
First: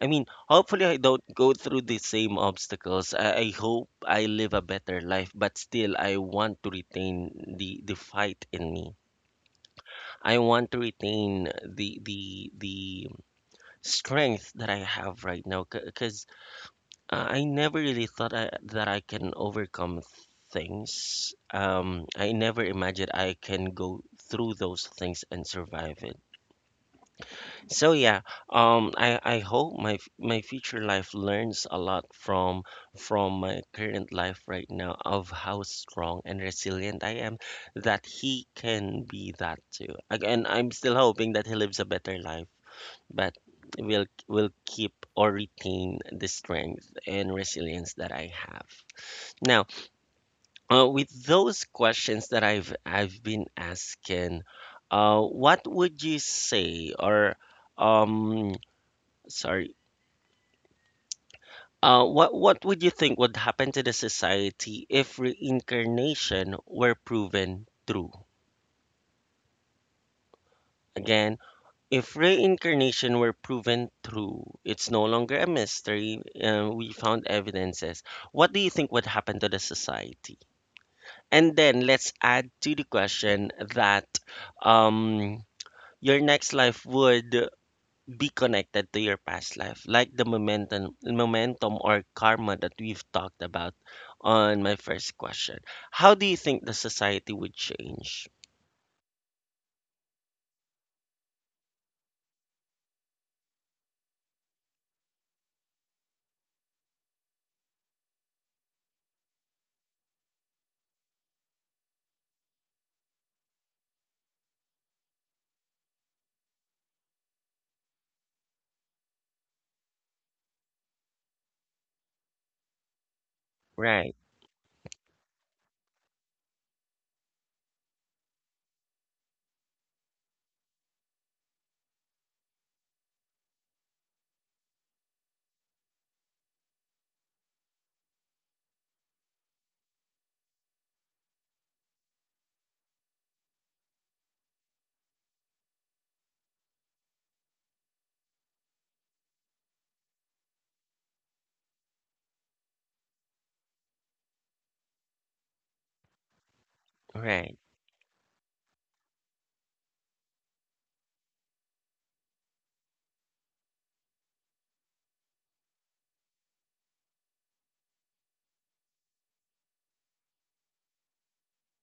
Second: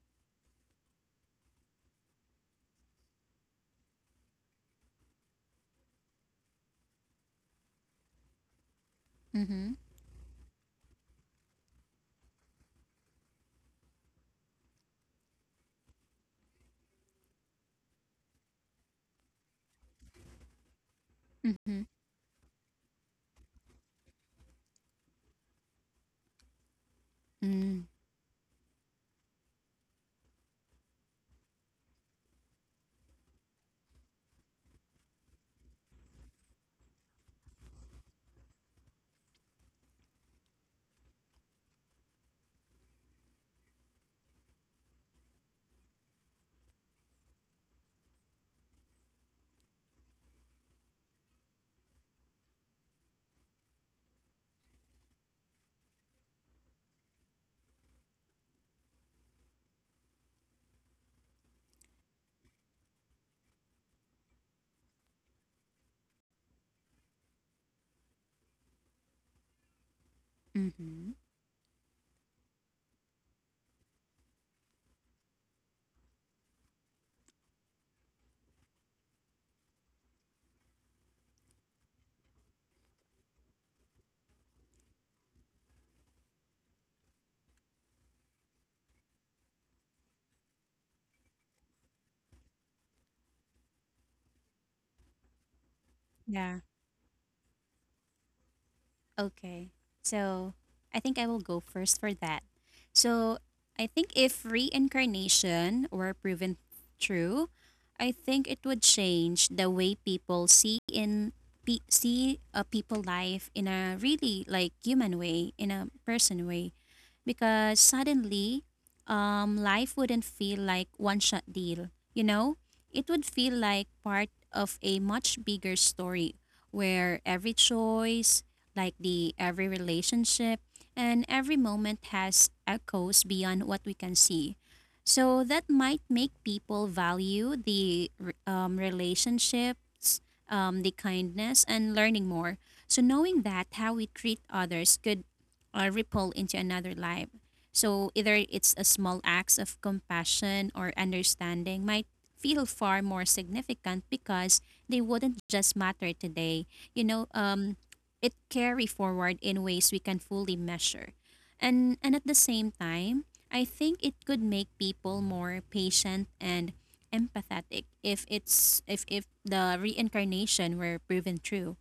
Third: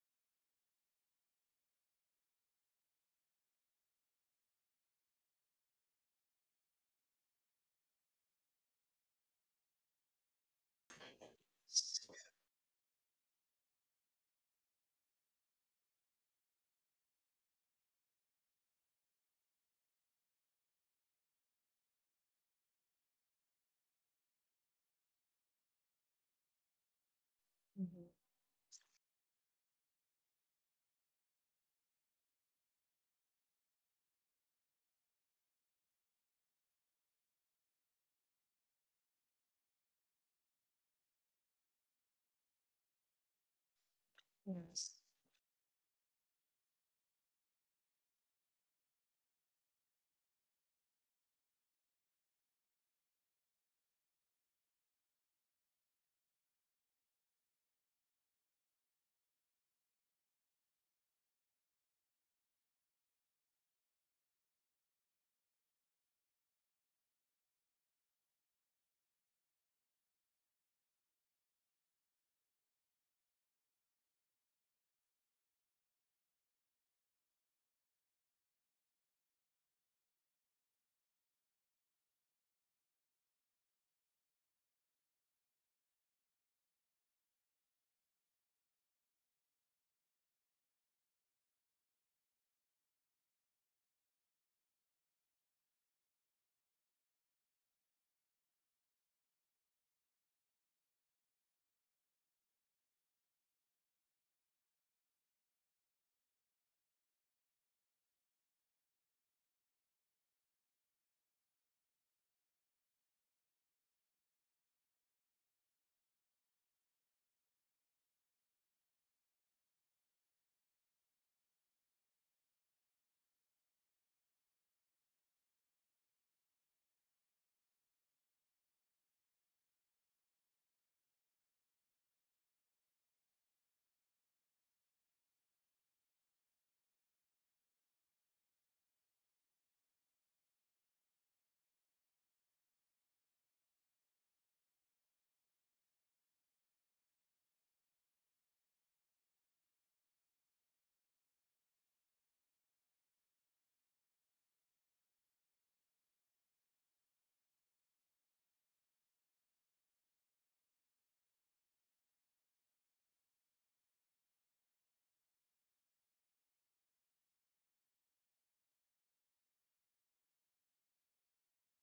A: I mean, hopefully I don't go through the same obstacles. I hope I live a better life, but still I want to retain the fight in me.
C: Mm-hmm.
A: I want to retain the strength that I have right now because I never really thought that I can overcome things.
C: Mm-hmm.
A: I never imagined I can go through those things and survive it. So
B: Mhm.
A: yeah, I hope my future life learns a lot from my current life right now of how strong and resilient I am that he can be that too. Again, I'm still hoping that he lives a better life, but will
B: Yes.
A: keep or retain the strength and resilience that I have. Now, with those questions that I've been asking, what would you say or, um sorry, what would you think would happen to the society if reincarnation were proven true?
C: Mm-hmm.
A: Again, if reincarnation were proven true, it's no longer a mystery. We found evidences. What do you think would happen to the society? And then let's add to the question that, um, your next life would be connected to your past life, like the momentum or karma that we've talked about on my first question. How do you think
C: Yeah.
A: the society would change?
C: Okay. So I think I will go first for that. So I think if reincarnation were proven true, I think it would change the way people see a people life in a really like human way, in a person way, because suddenly life wouldn't feel like one shot deal, you know? It would feel like
A: Right,
C: part of a much bigger story where every choice, like the every relationship and every moment has echoes beyond what we can see. So that might make people value relationships, the kindness, and learning more. So knowing that how we treat others could ripple into another life. So either it's a small acts of compassion or understanding might feel far more significant because they wouldn't just matter today. You know,
A: right,
C: it carry forward in ways we can fully measure. And at the same time, I think it could make people more patient and empathetic if it's if the reincarnation were proven true.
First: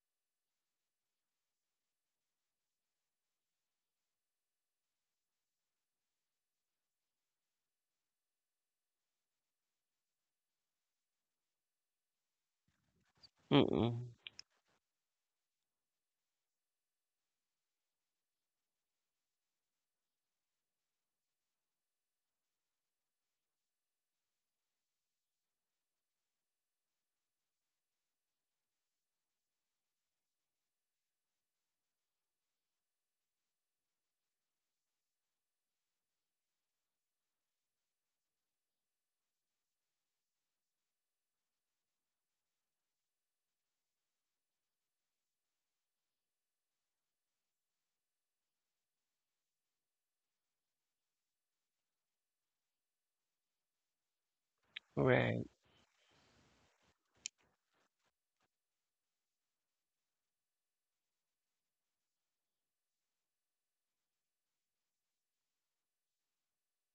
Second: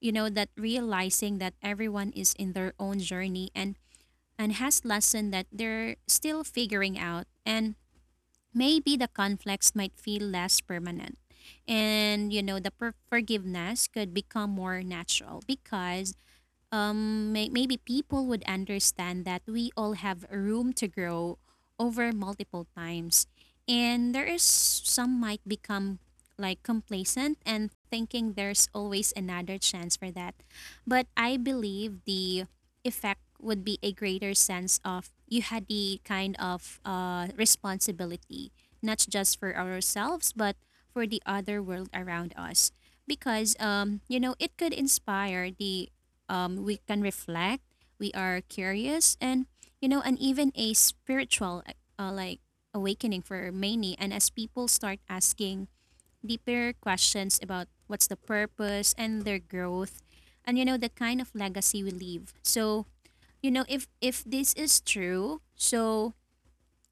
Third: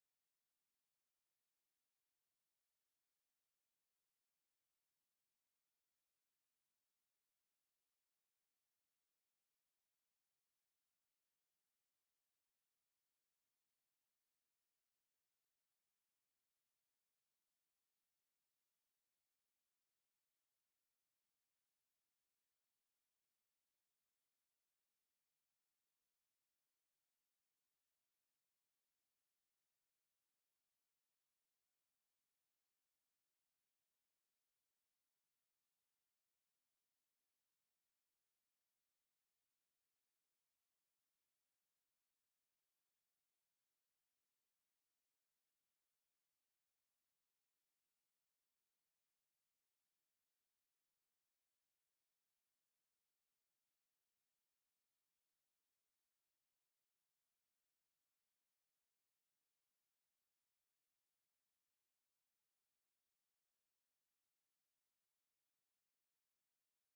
C: You know, that realizing that everyone is in their own journey and has lesson that they're still figuring out, and maybe the conflicts might feel less permanent, and you know, forgiveness
A: mm-mm,
C: could become more natural because maybe people would understand that we all have room to grow over multiple times, and there is some might become like complacent and thinking there's always another chance for that. But I believe the effect would be a greater sense of you had the kind of responsibility not just for ourselves but for the other world around us, because you know, it could inspire the we can reflect, we are curious, and you know, and even a spiritual like awakening for many. And as people start
A: right,
C: asking deeper questions about what's the purpose and their growth, and you know, the kind of legacy we leave. So you know, if this is true, so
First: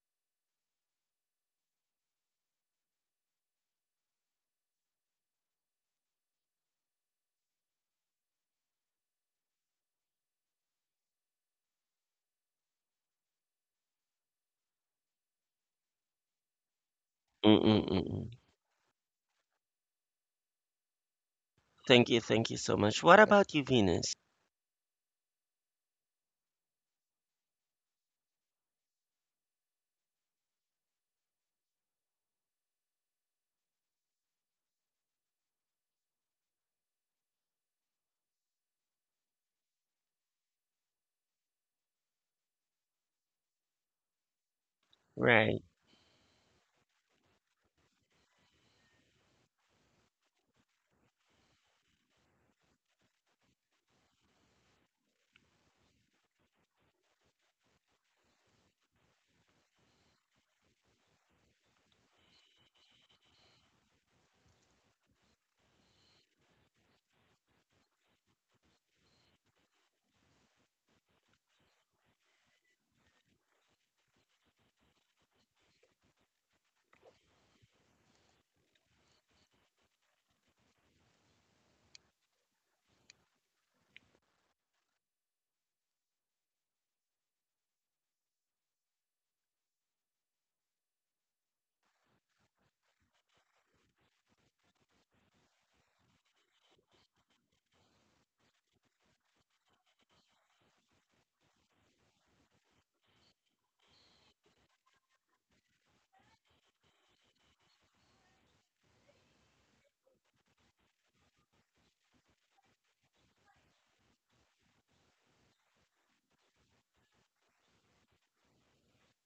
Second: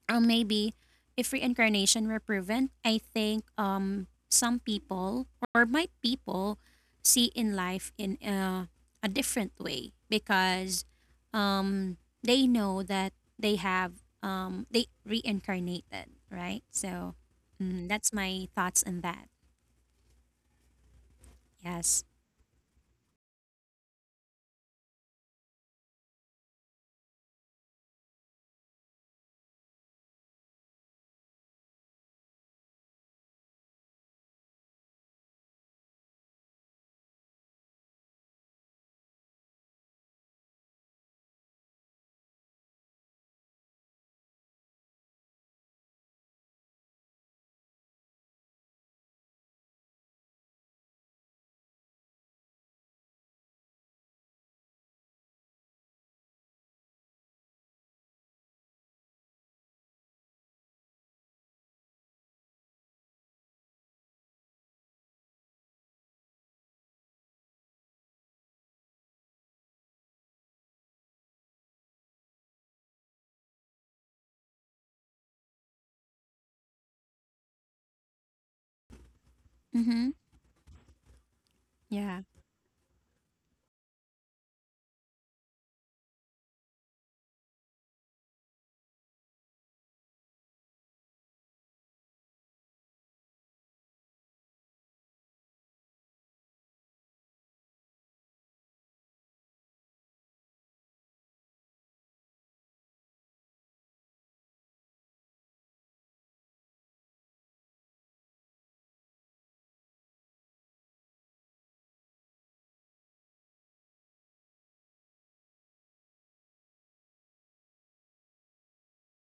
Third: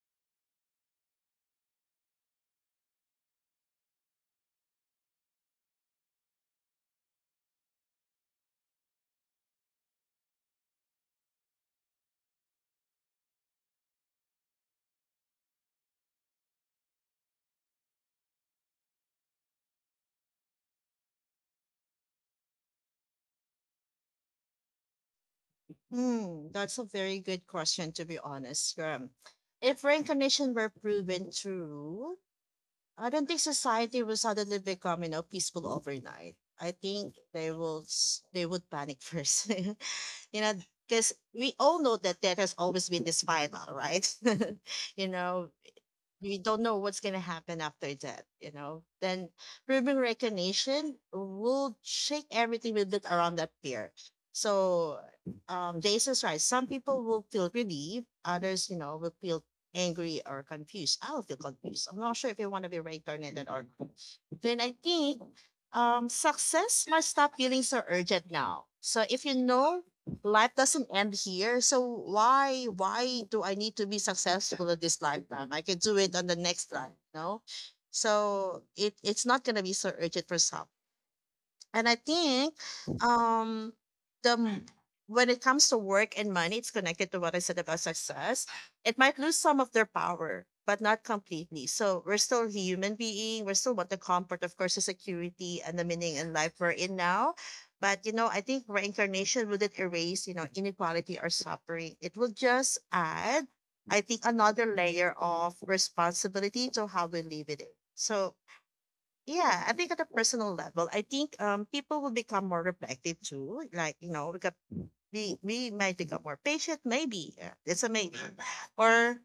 C: or maybe if reincarnation were proven, I think some people or my people see in life in a different way because um they know that they have they reincarnated, right? So mm,
A: mm-mm,
C: that's
A: mm-mm.
C: my thoughts on that. Yes.
A: Thank you so much. What about you, Venus?
B: Mm, that's a very good question, to be honest. Graham, if reincarnation were proven true, I don't think society will suddenly become, you know, peaceful overnight. I think they would panic first. You know, because we all know that that has always been this final, right? You know,
A: Right.
B: we don't know what's going to happen after that, you know. Then Ruben recognition will shake everything a bit around that fear. So Jason's right. Some people will feel relieved, others, you know, will feel angry or confused. I'll feel confused. I'm not sure if you want to be reincarnated or not. Then I think success must stop feeling so urgent now. So if you know life doesn't end here. So why do I need to be successful in this lifetime? I can do it on the next life, no? So it's not gonna be so
C: Mhm.
B: urgent for some. And I
C: Yeah.
B: think um the m- when it comes to work and money, it's connected to what I said about success. It might lose some of their power, but not completely. So we're still human being. We still want the comfort, of course, the security and the meaning in life we're in now. But you know, I think reincarnation wouldn't erase, you know, inequality or suffering. It will just add, I think, another layer of responsibility to how we live it. So yeah, I think at a personal level, I think people will become more reflective too. Like, you know, because we might become more patient, maybe. Yeah, it's a maybe. Or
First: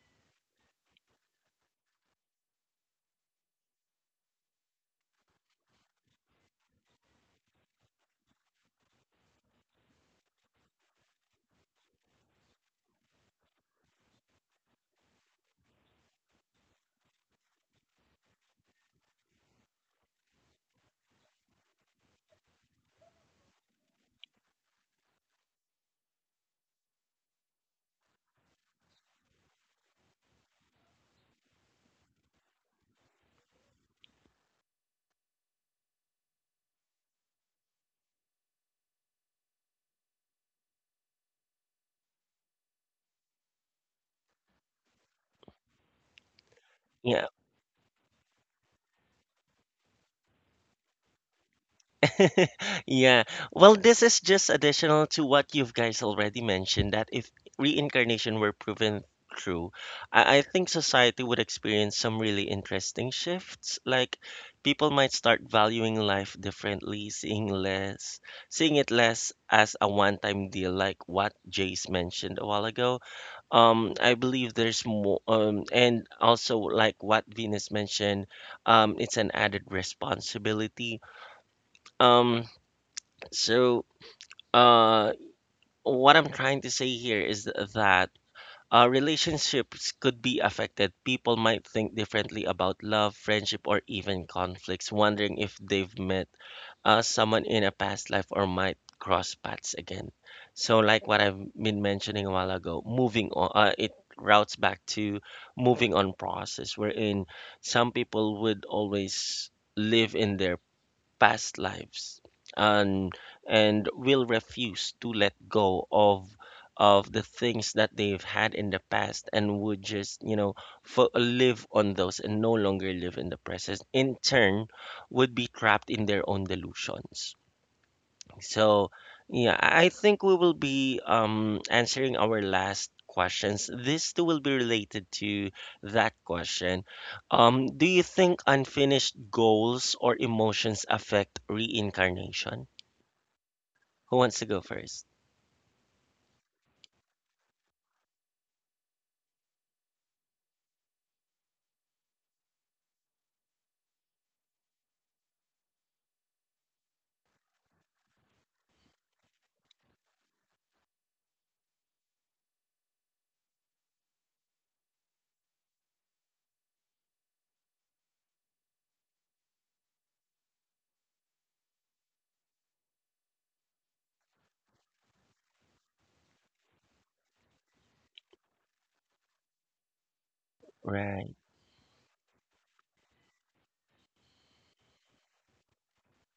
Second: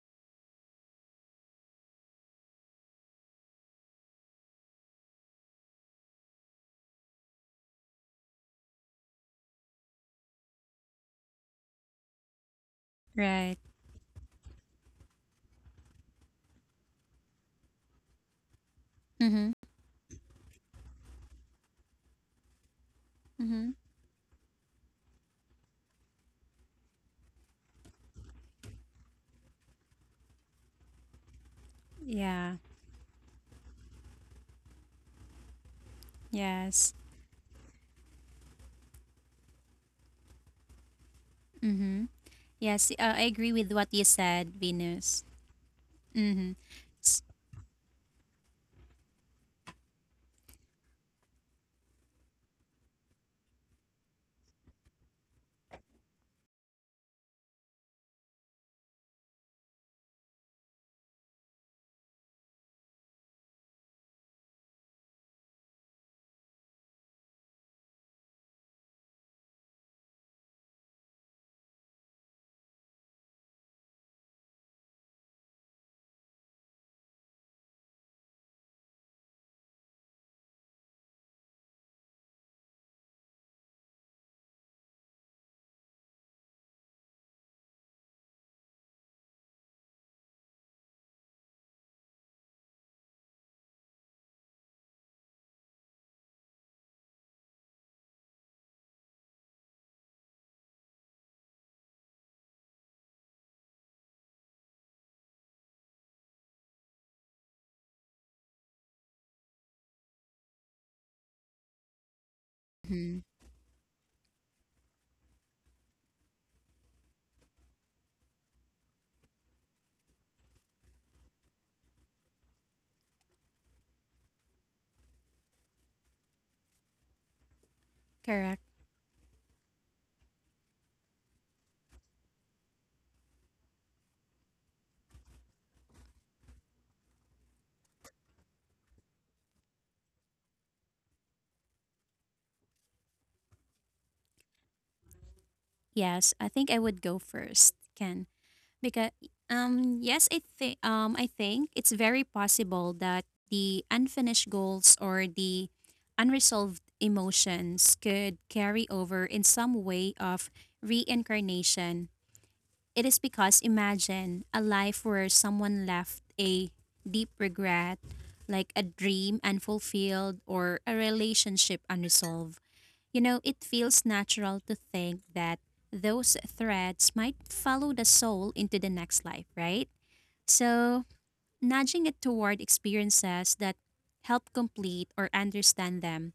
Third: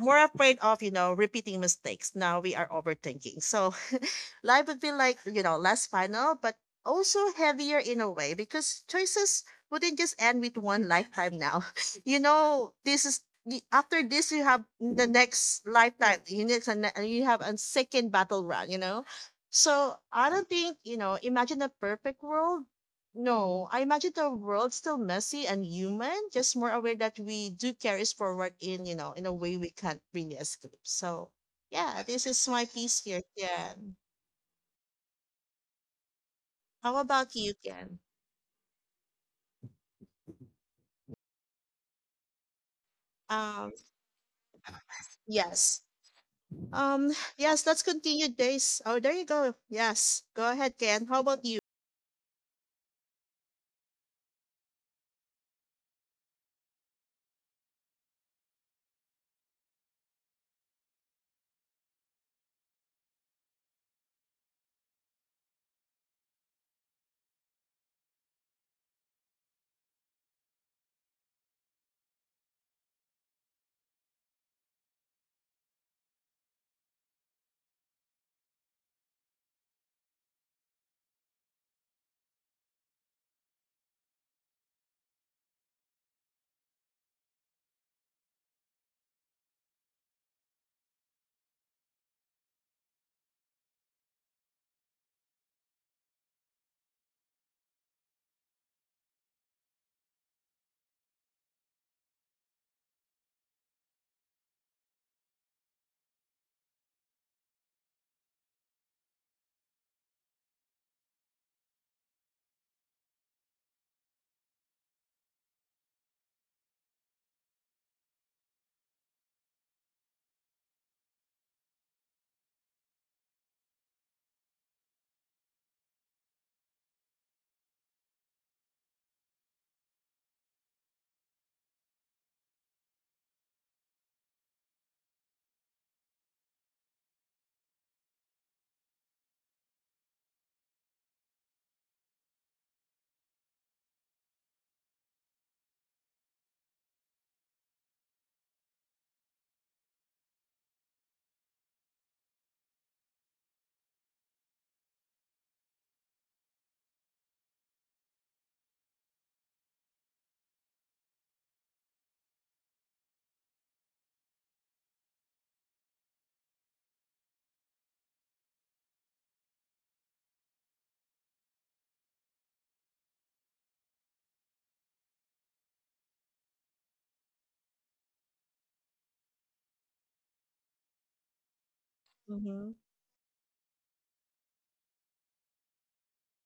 B: more afraid of, you know, repeating mistakes. Now we are overthinking. So life would be like, you know, less final, but also heavier in a way because choices wouldn't just end with one lifetime now. You know, this is
C: Right.
B: after this you have the next lifetime you you have a second battle round you know,
C: Mhm.
B: so I don't think you know imagine a perfect world. No,
C: Mhm.
B: I imagine the world's still messy and human, just more aware that we do carries forward in, you know, in a way we can't really escape. So yeah, this is
C: Yeah.
B: my piece here, Ken. How
C: Yes.
B: about you, Ken?
C: Mhm. Yes, I agree
B: Um,
C: with what you said, Venus.
B: yes.
C: Mhm.
A: Yeah.
B: Yes, let's continue this. Oh, there you go. Yes. Go ahead, Ken. How about you?
A: Yeah. Well, this is just additional to what you've guys already mentioned that if reincarnation were proven true, I think society would experience some really interesting shifts. Like people might start valuing life differently, seeing it less as a one-time deal, like what Jace mentioned a while ago. I believe there's more, and also like what Venus mentioned, it's an added responsibility. Um, so, uh, what I'm trying to say here is that relationships could be affected. People might think differently about love, friendship, or even conflicts, wondering if they've met someone in a past life or might cross paths again. So, like what I've been mentioning a while ago, moving on, it routes back to moving on process, wherein some people would always live in their past lives and
C: Mhm.
A: and will refuse to let go of the things that they've had in the past and would just live on those and no longer live in the present, in turn would be trapped in their own delusions.
C: Correct.
A: So, yeah, I think we will be, answering our last questions. This too will be related to that question. Do you think unfinished goals or emotions affect reincarnation? Who wants to go first?
C: Yes, I think I would go first, Ken, because yes, I think it's very possible that the unfinished goals or the unresolved emotions could carry over in some way of reincarnation. It is because imagine a life where someone left a deep regret, like a dream unfulfilled or a relationship unresolved. You know, it feels natural to think that those threads might follow the soul into the next life, right? So,
A: Right.
C: nudging it toward
B: Mm-hmm.
C: experiences that help complete or understand them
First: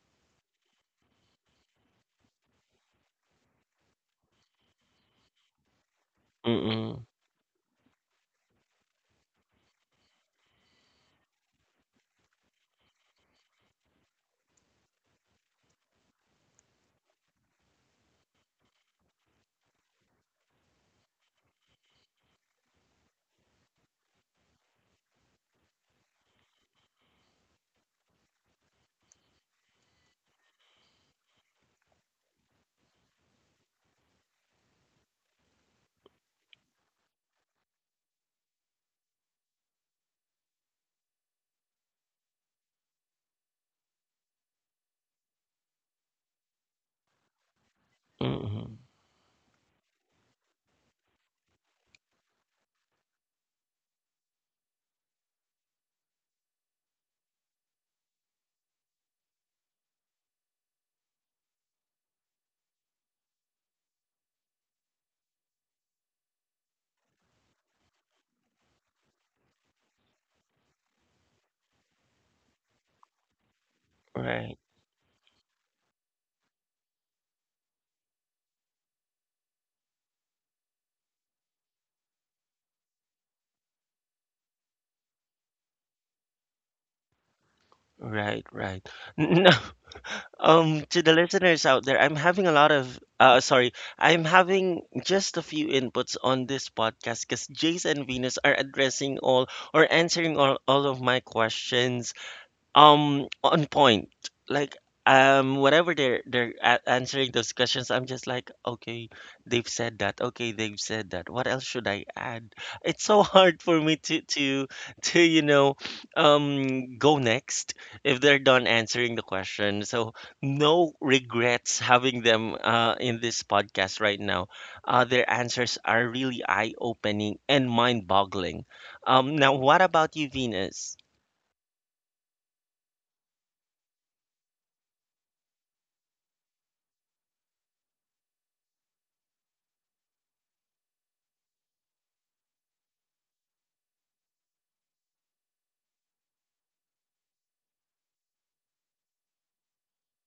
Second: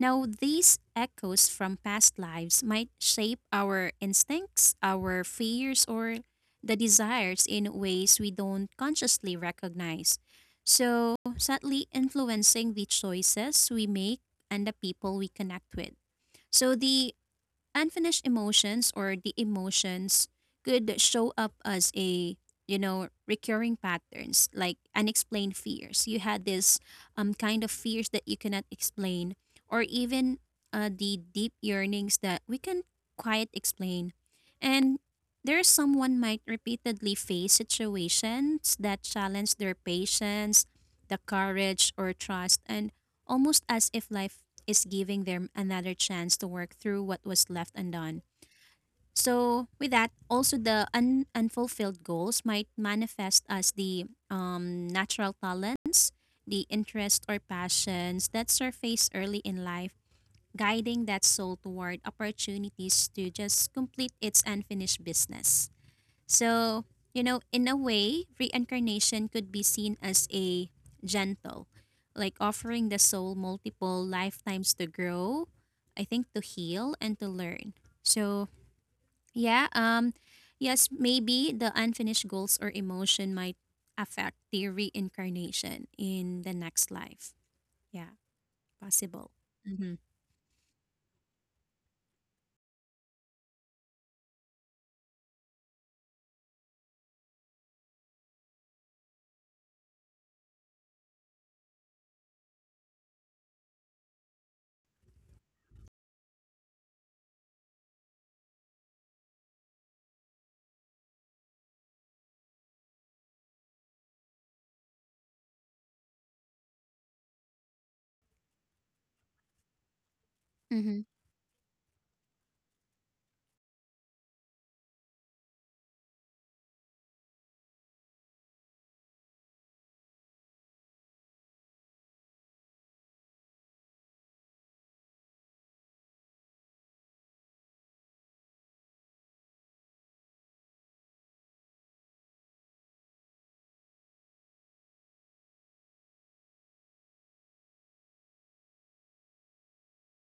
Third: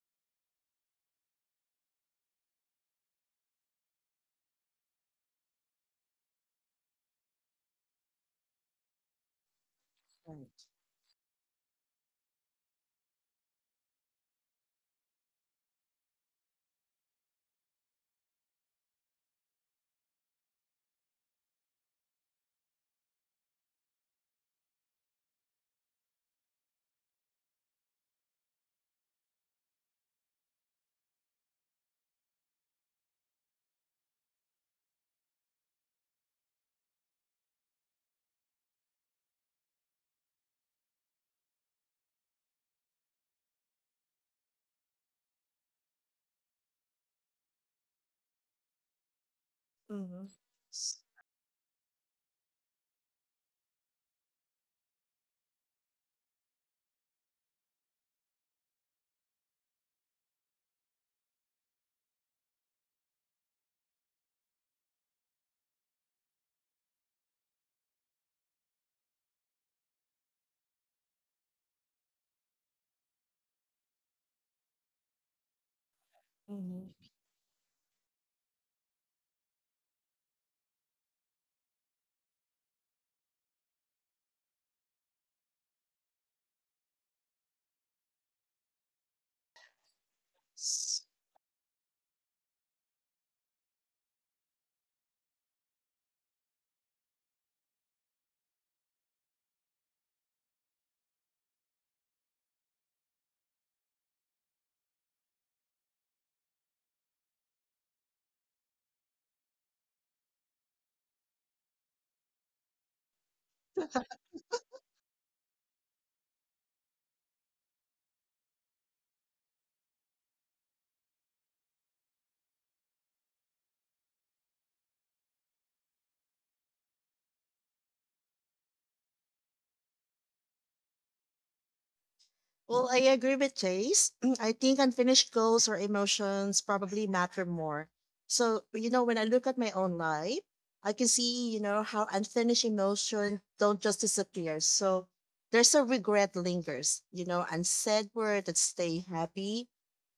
C: now, these echoes from past lives might shape our instincts, our fears, or the
A: Mm-mm.
C: desires in ways we don't consciously recognize.
B: Right.
C: So, sadly, influencing the choices we make and the people we connect with. So, the unfinished emotions or the emotions could show up as a you know recurring patterns like unexplained fears. You had this kind of fears that you cannot explain, or even the deep yearnings that we can quite explain, and there's someone might repeatedly face situations that challenge their patience, the courage or trust, and almost as if life is giving them another chance to work through what was left undone.
A: Mm-mm.
C: So, with that,
B: Mm-hmm.
C: also unfulfilled goals might manifest as the natural talents, the interests or passions that surface early in life, guiding that soul toward opportunities to just complete its unfinished business. So, you know, in a way, reincarnation could be seen as a gentle, like offering the soul multiple
A: Right.
C: lifetimes to grow, I think to
B: Mm-hmm.
C: heal and to learn. So, yeah, yes, maybe the unfinished goals or emotion might affect the reincarnation in the next life. Yeah,
A: Right. Right.
C: possible.
A: No.
C: Mhm.
A: To the listeners out there, I'm having a lot of, sorry, I'm having just a few inputs on this podcast because Jace and Venus are addressing all or answering all of my questions, on point. Like, whatever they're answering those questions, I'm just like, okay, they've said that. Okay, they've said that. What else should I add? It's so hard for me to go next if they're done answering the question. So no
C: Mhm.
A: regrets having them in this podcast right now. Their answers are really eye-opening and mind-boggling. Now what about you, Venus?
B: Well, I agree with Chase. I think unfinished goals or emotions probably matter more. So, you know, when I look at my own life, I can see, you know, how unfinished emotion don't just disappear. So there's a regret lingers, you know, unsaid word that stay happy,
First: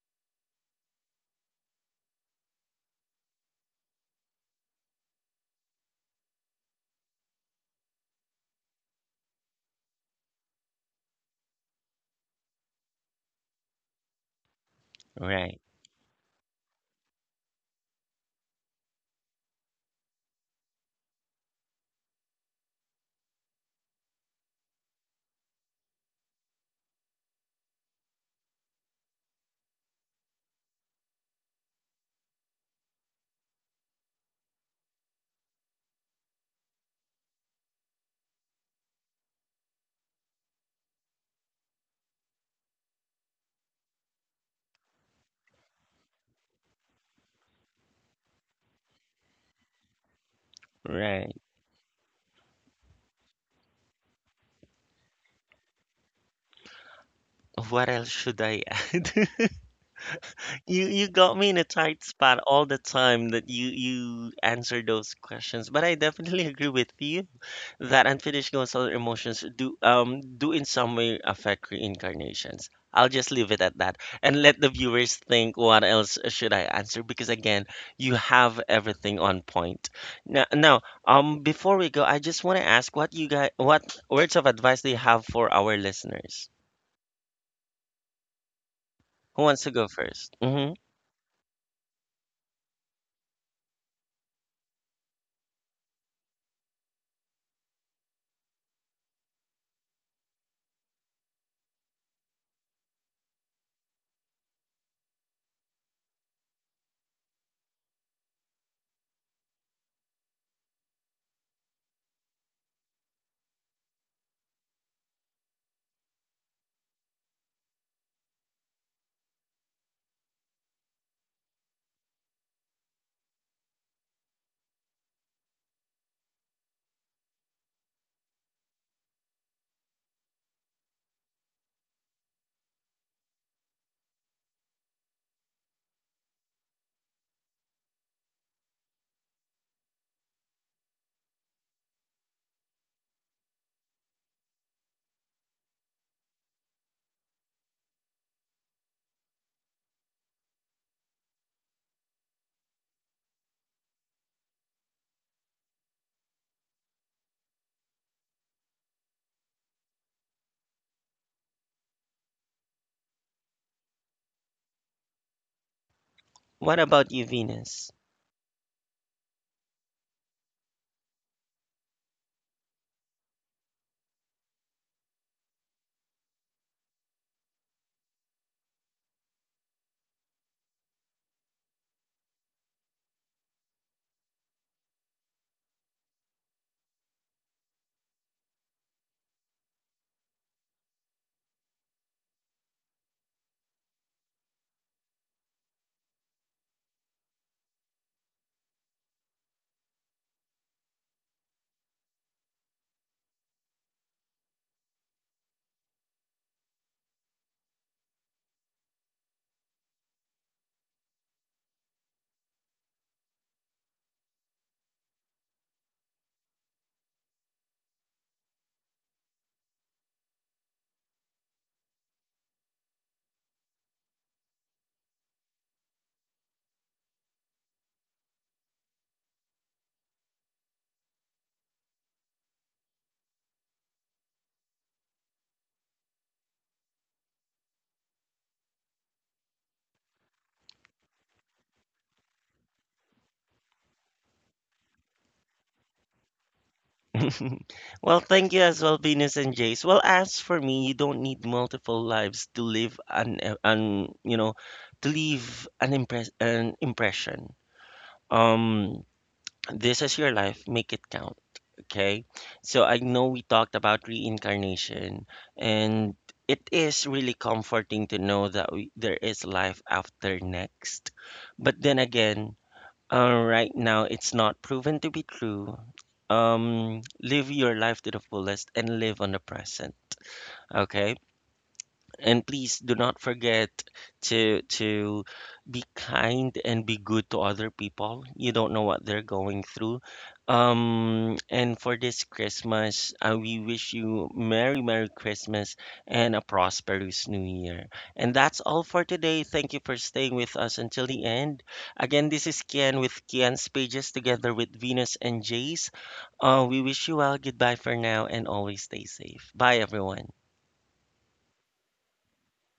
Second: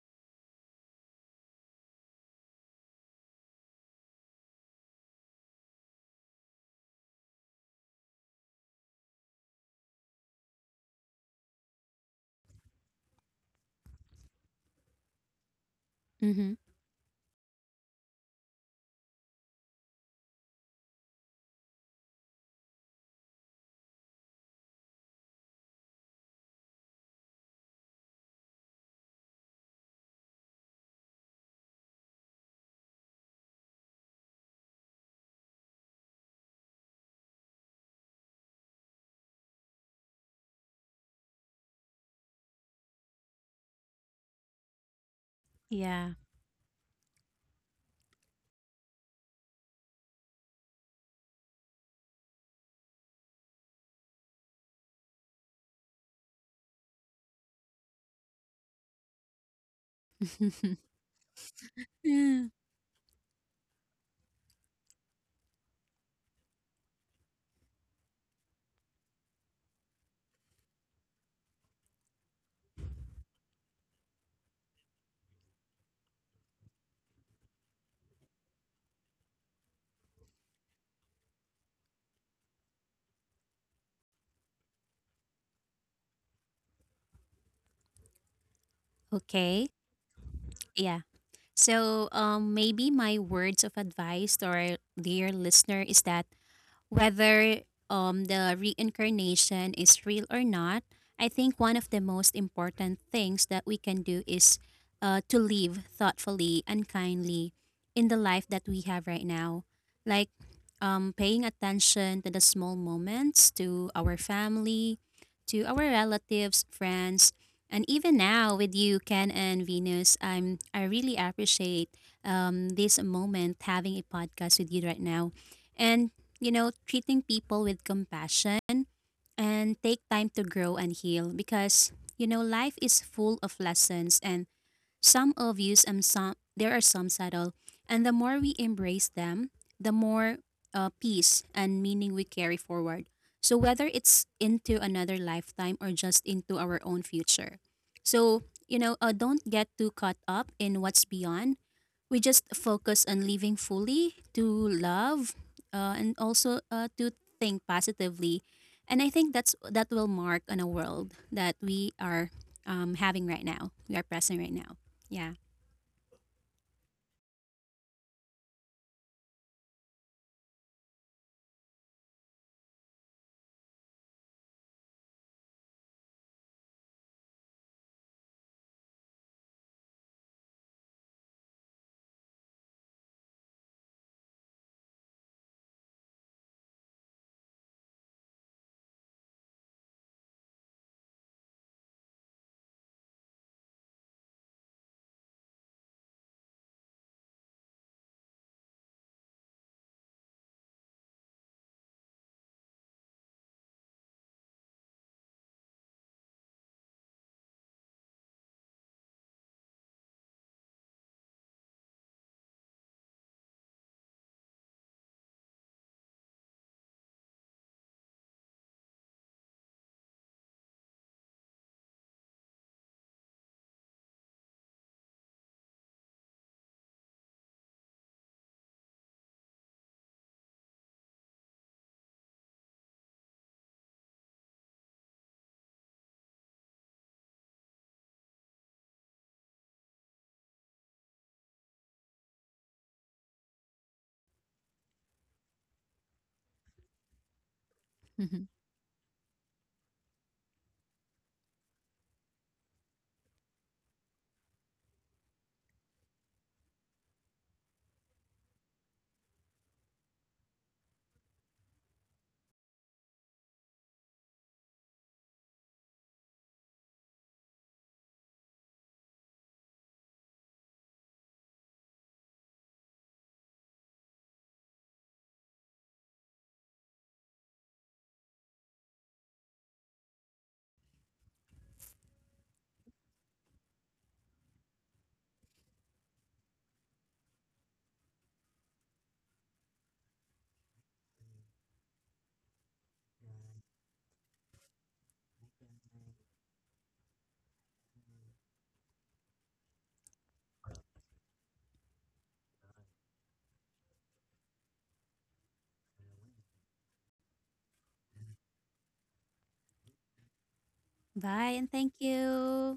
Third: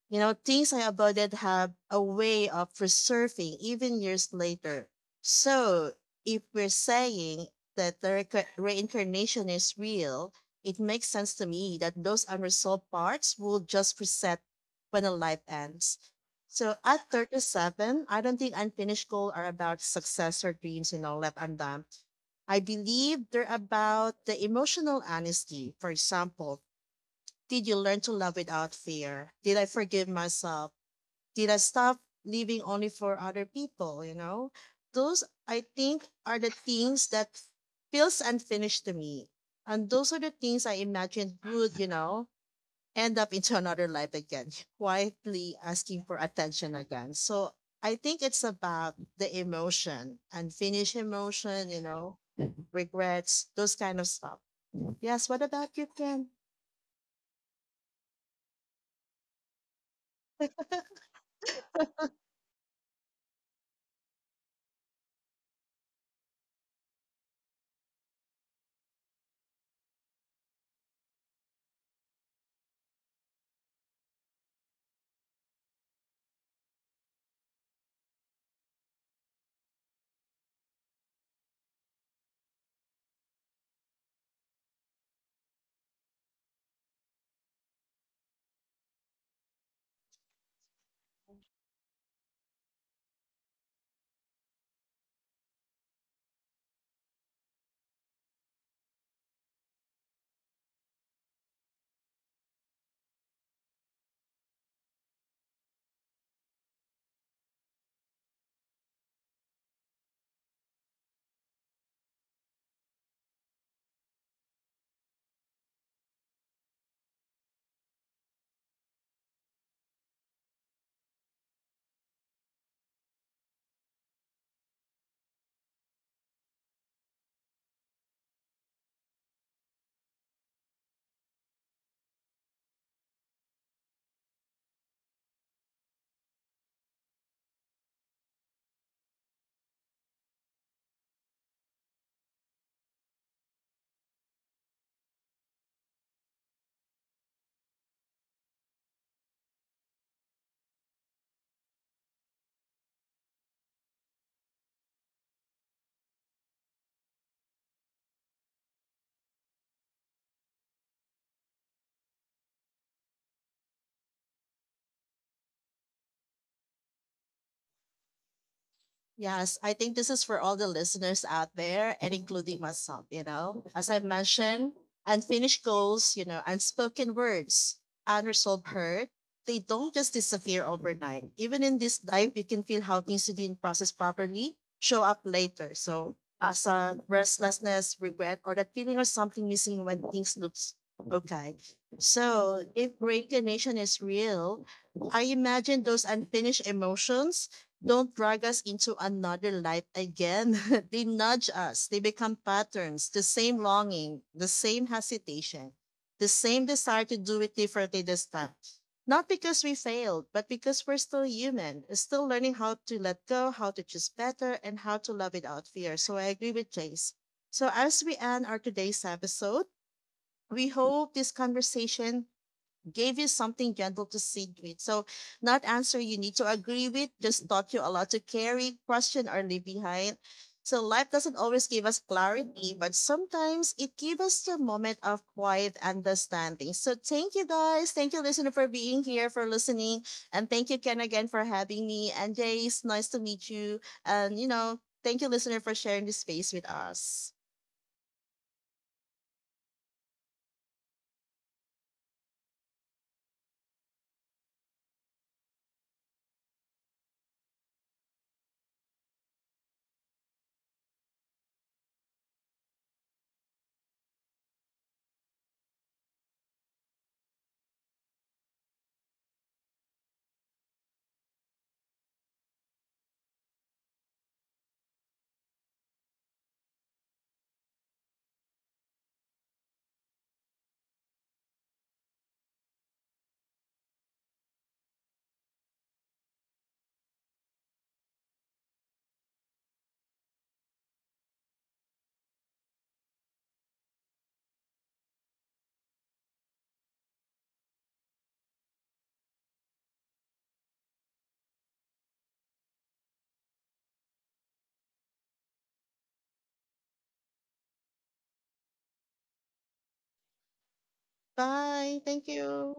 B: you know, things I avoided have a way of resurfacing even years later. So, if we're saying that the reincarnation is real, it makes sense to me that those unresolved parts will just reset when a life
A: Right,
B: ends.
C: Mhm.
B: So, at 37, I don't think unfinished goals are about success or dreams, you know, left undone. I believe they're about the emotional honesty. For example, did you learn to love without fear? Did I forgive myself? Did I stop living only for other people? You know, those I think are the things that feels unfinished to me. And those are the things I imagined would, you know, end up into another life again, quietly asking
C: Yeah.
B: for attention again. So I think it's about the emotion, unfinished
A: right.
B: emotion, you know, regrets, those kind of stuff. Yes, what about you, Ken?
A: What else should I add? You you got me in a tight spot
C: Yeah.
A: all the time that you answer those questions. But I definitely agree with you that unfinished goals or emotions do in some way affect reincarnations. I'll just leave it at that and let the viewers think what else should I answer because again, you have everything on point. Now, before we go, I just want to ask what you guys what words of advice do you have for our listeners? Who wants
C: Okay.
A: to go first.
C: Yeah. So, maybe my words of advice to our dear listener is that whether the reincarnation is real or not, I think one of the most important things that we can do is to live thoughtfully and kindly in the life that we have right now. Like paying attention to the small moments, to our family, to our relatives, friends, and even now with you, Ken and Venus, I really appreciate this moment having a podcast with you right now, and you know, treating people with compassion and take time to grow and heal, because you know, life is full of lessons, and some obvious and some there are some subtle, and the more we embrace them, the more peace and meaning we carry forward, so whether it's into another lifetime or just into our own future. So you know, don't get too caught up in what's beyond. We just focus on living fully to love, and also to think positively, and I think that's that will mark on a world that we are having right now, we are present right now. Yeah.
A: What about you, Venus?
B: Yes, I think this is for all the listeners out there and including myself, you know. As I mentioned, unfinished goals, you know, unspoken words, unresolved hurt, they don't just disappear overnight. Even in this life, you can feel how things you didn't process properly show up later. So as a restlessness, regret, or that feeling of something missing when things looks okay. So if reincarnation is real, I imagine those unfinished emotions don't drag us into another life again. They nudge us, they become patterns, the same longing, the same hesitation, the same desire to do it differently this time. Not because we failed, but because we're still human, still learning how to let go, how to choose better, and how to love without fear. So I agree with Jace. So as we end our today's episode, we hope this conversation gave you something gentle to sit with. So, not answer you need to agree with, just taught you a lot to carry, question, or leave behind. So, life doesn't always give us clarity, but sometimes it gives us the moment of quiet understanding. So, thank you guys. Thank you, listener, for being here, for listening. And thank you, Ken, again, for having me. And Jace, nice to meet you. And, you know, thank you, listener, for sharing this space with us.
A: Well, thank you as well, Venus and Jace. Well, as for me, you don't need multiple lives to live an, eh, an you know, to leave an impression. Um, this is your life, make it count, okay? So I know we talked about reincarnation, and it is really comforting to know that there is life after next. But then again, right now, it's not proven to be true. Live your life to the fullest and live on the present. Okay? And please do not forget to be kind and be good to other people. You don't know what they're going through. And for this Christmas, we wish you Merry Merry Christmas and a prosperous New Year. And that's all for today. Thank you for staying with us until the end. Again, this is Kian with Kian's Pages together with Venus and Jace. We wish you well. Goodbye for now and always stay safe. Bye, everyone.
C: Bye, and thank
B: Bye. Thank
C: you.
B: you.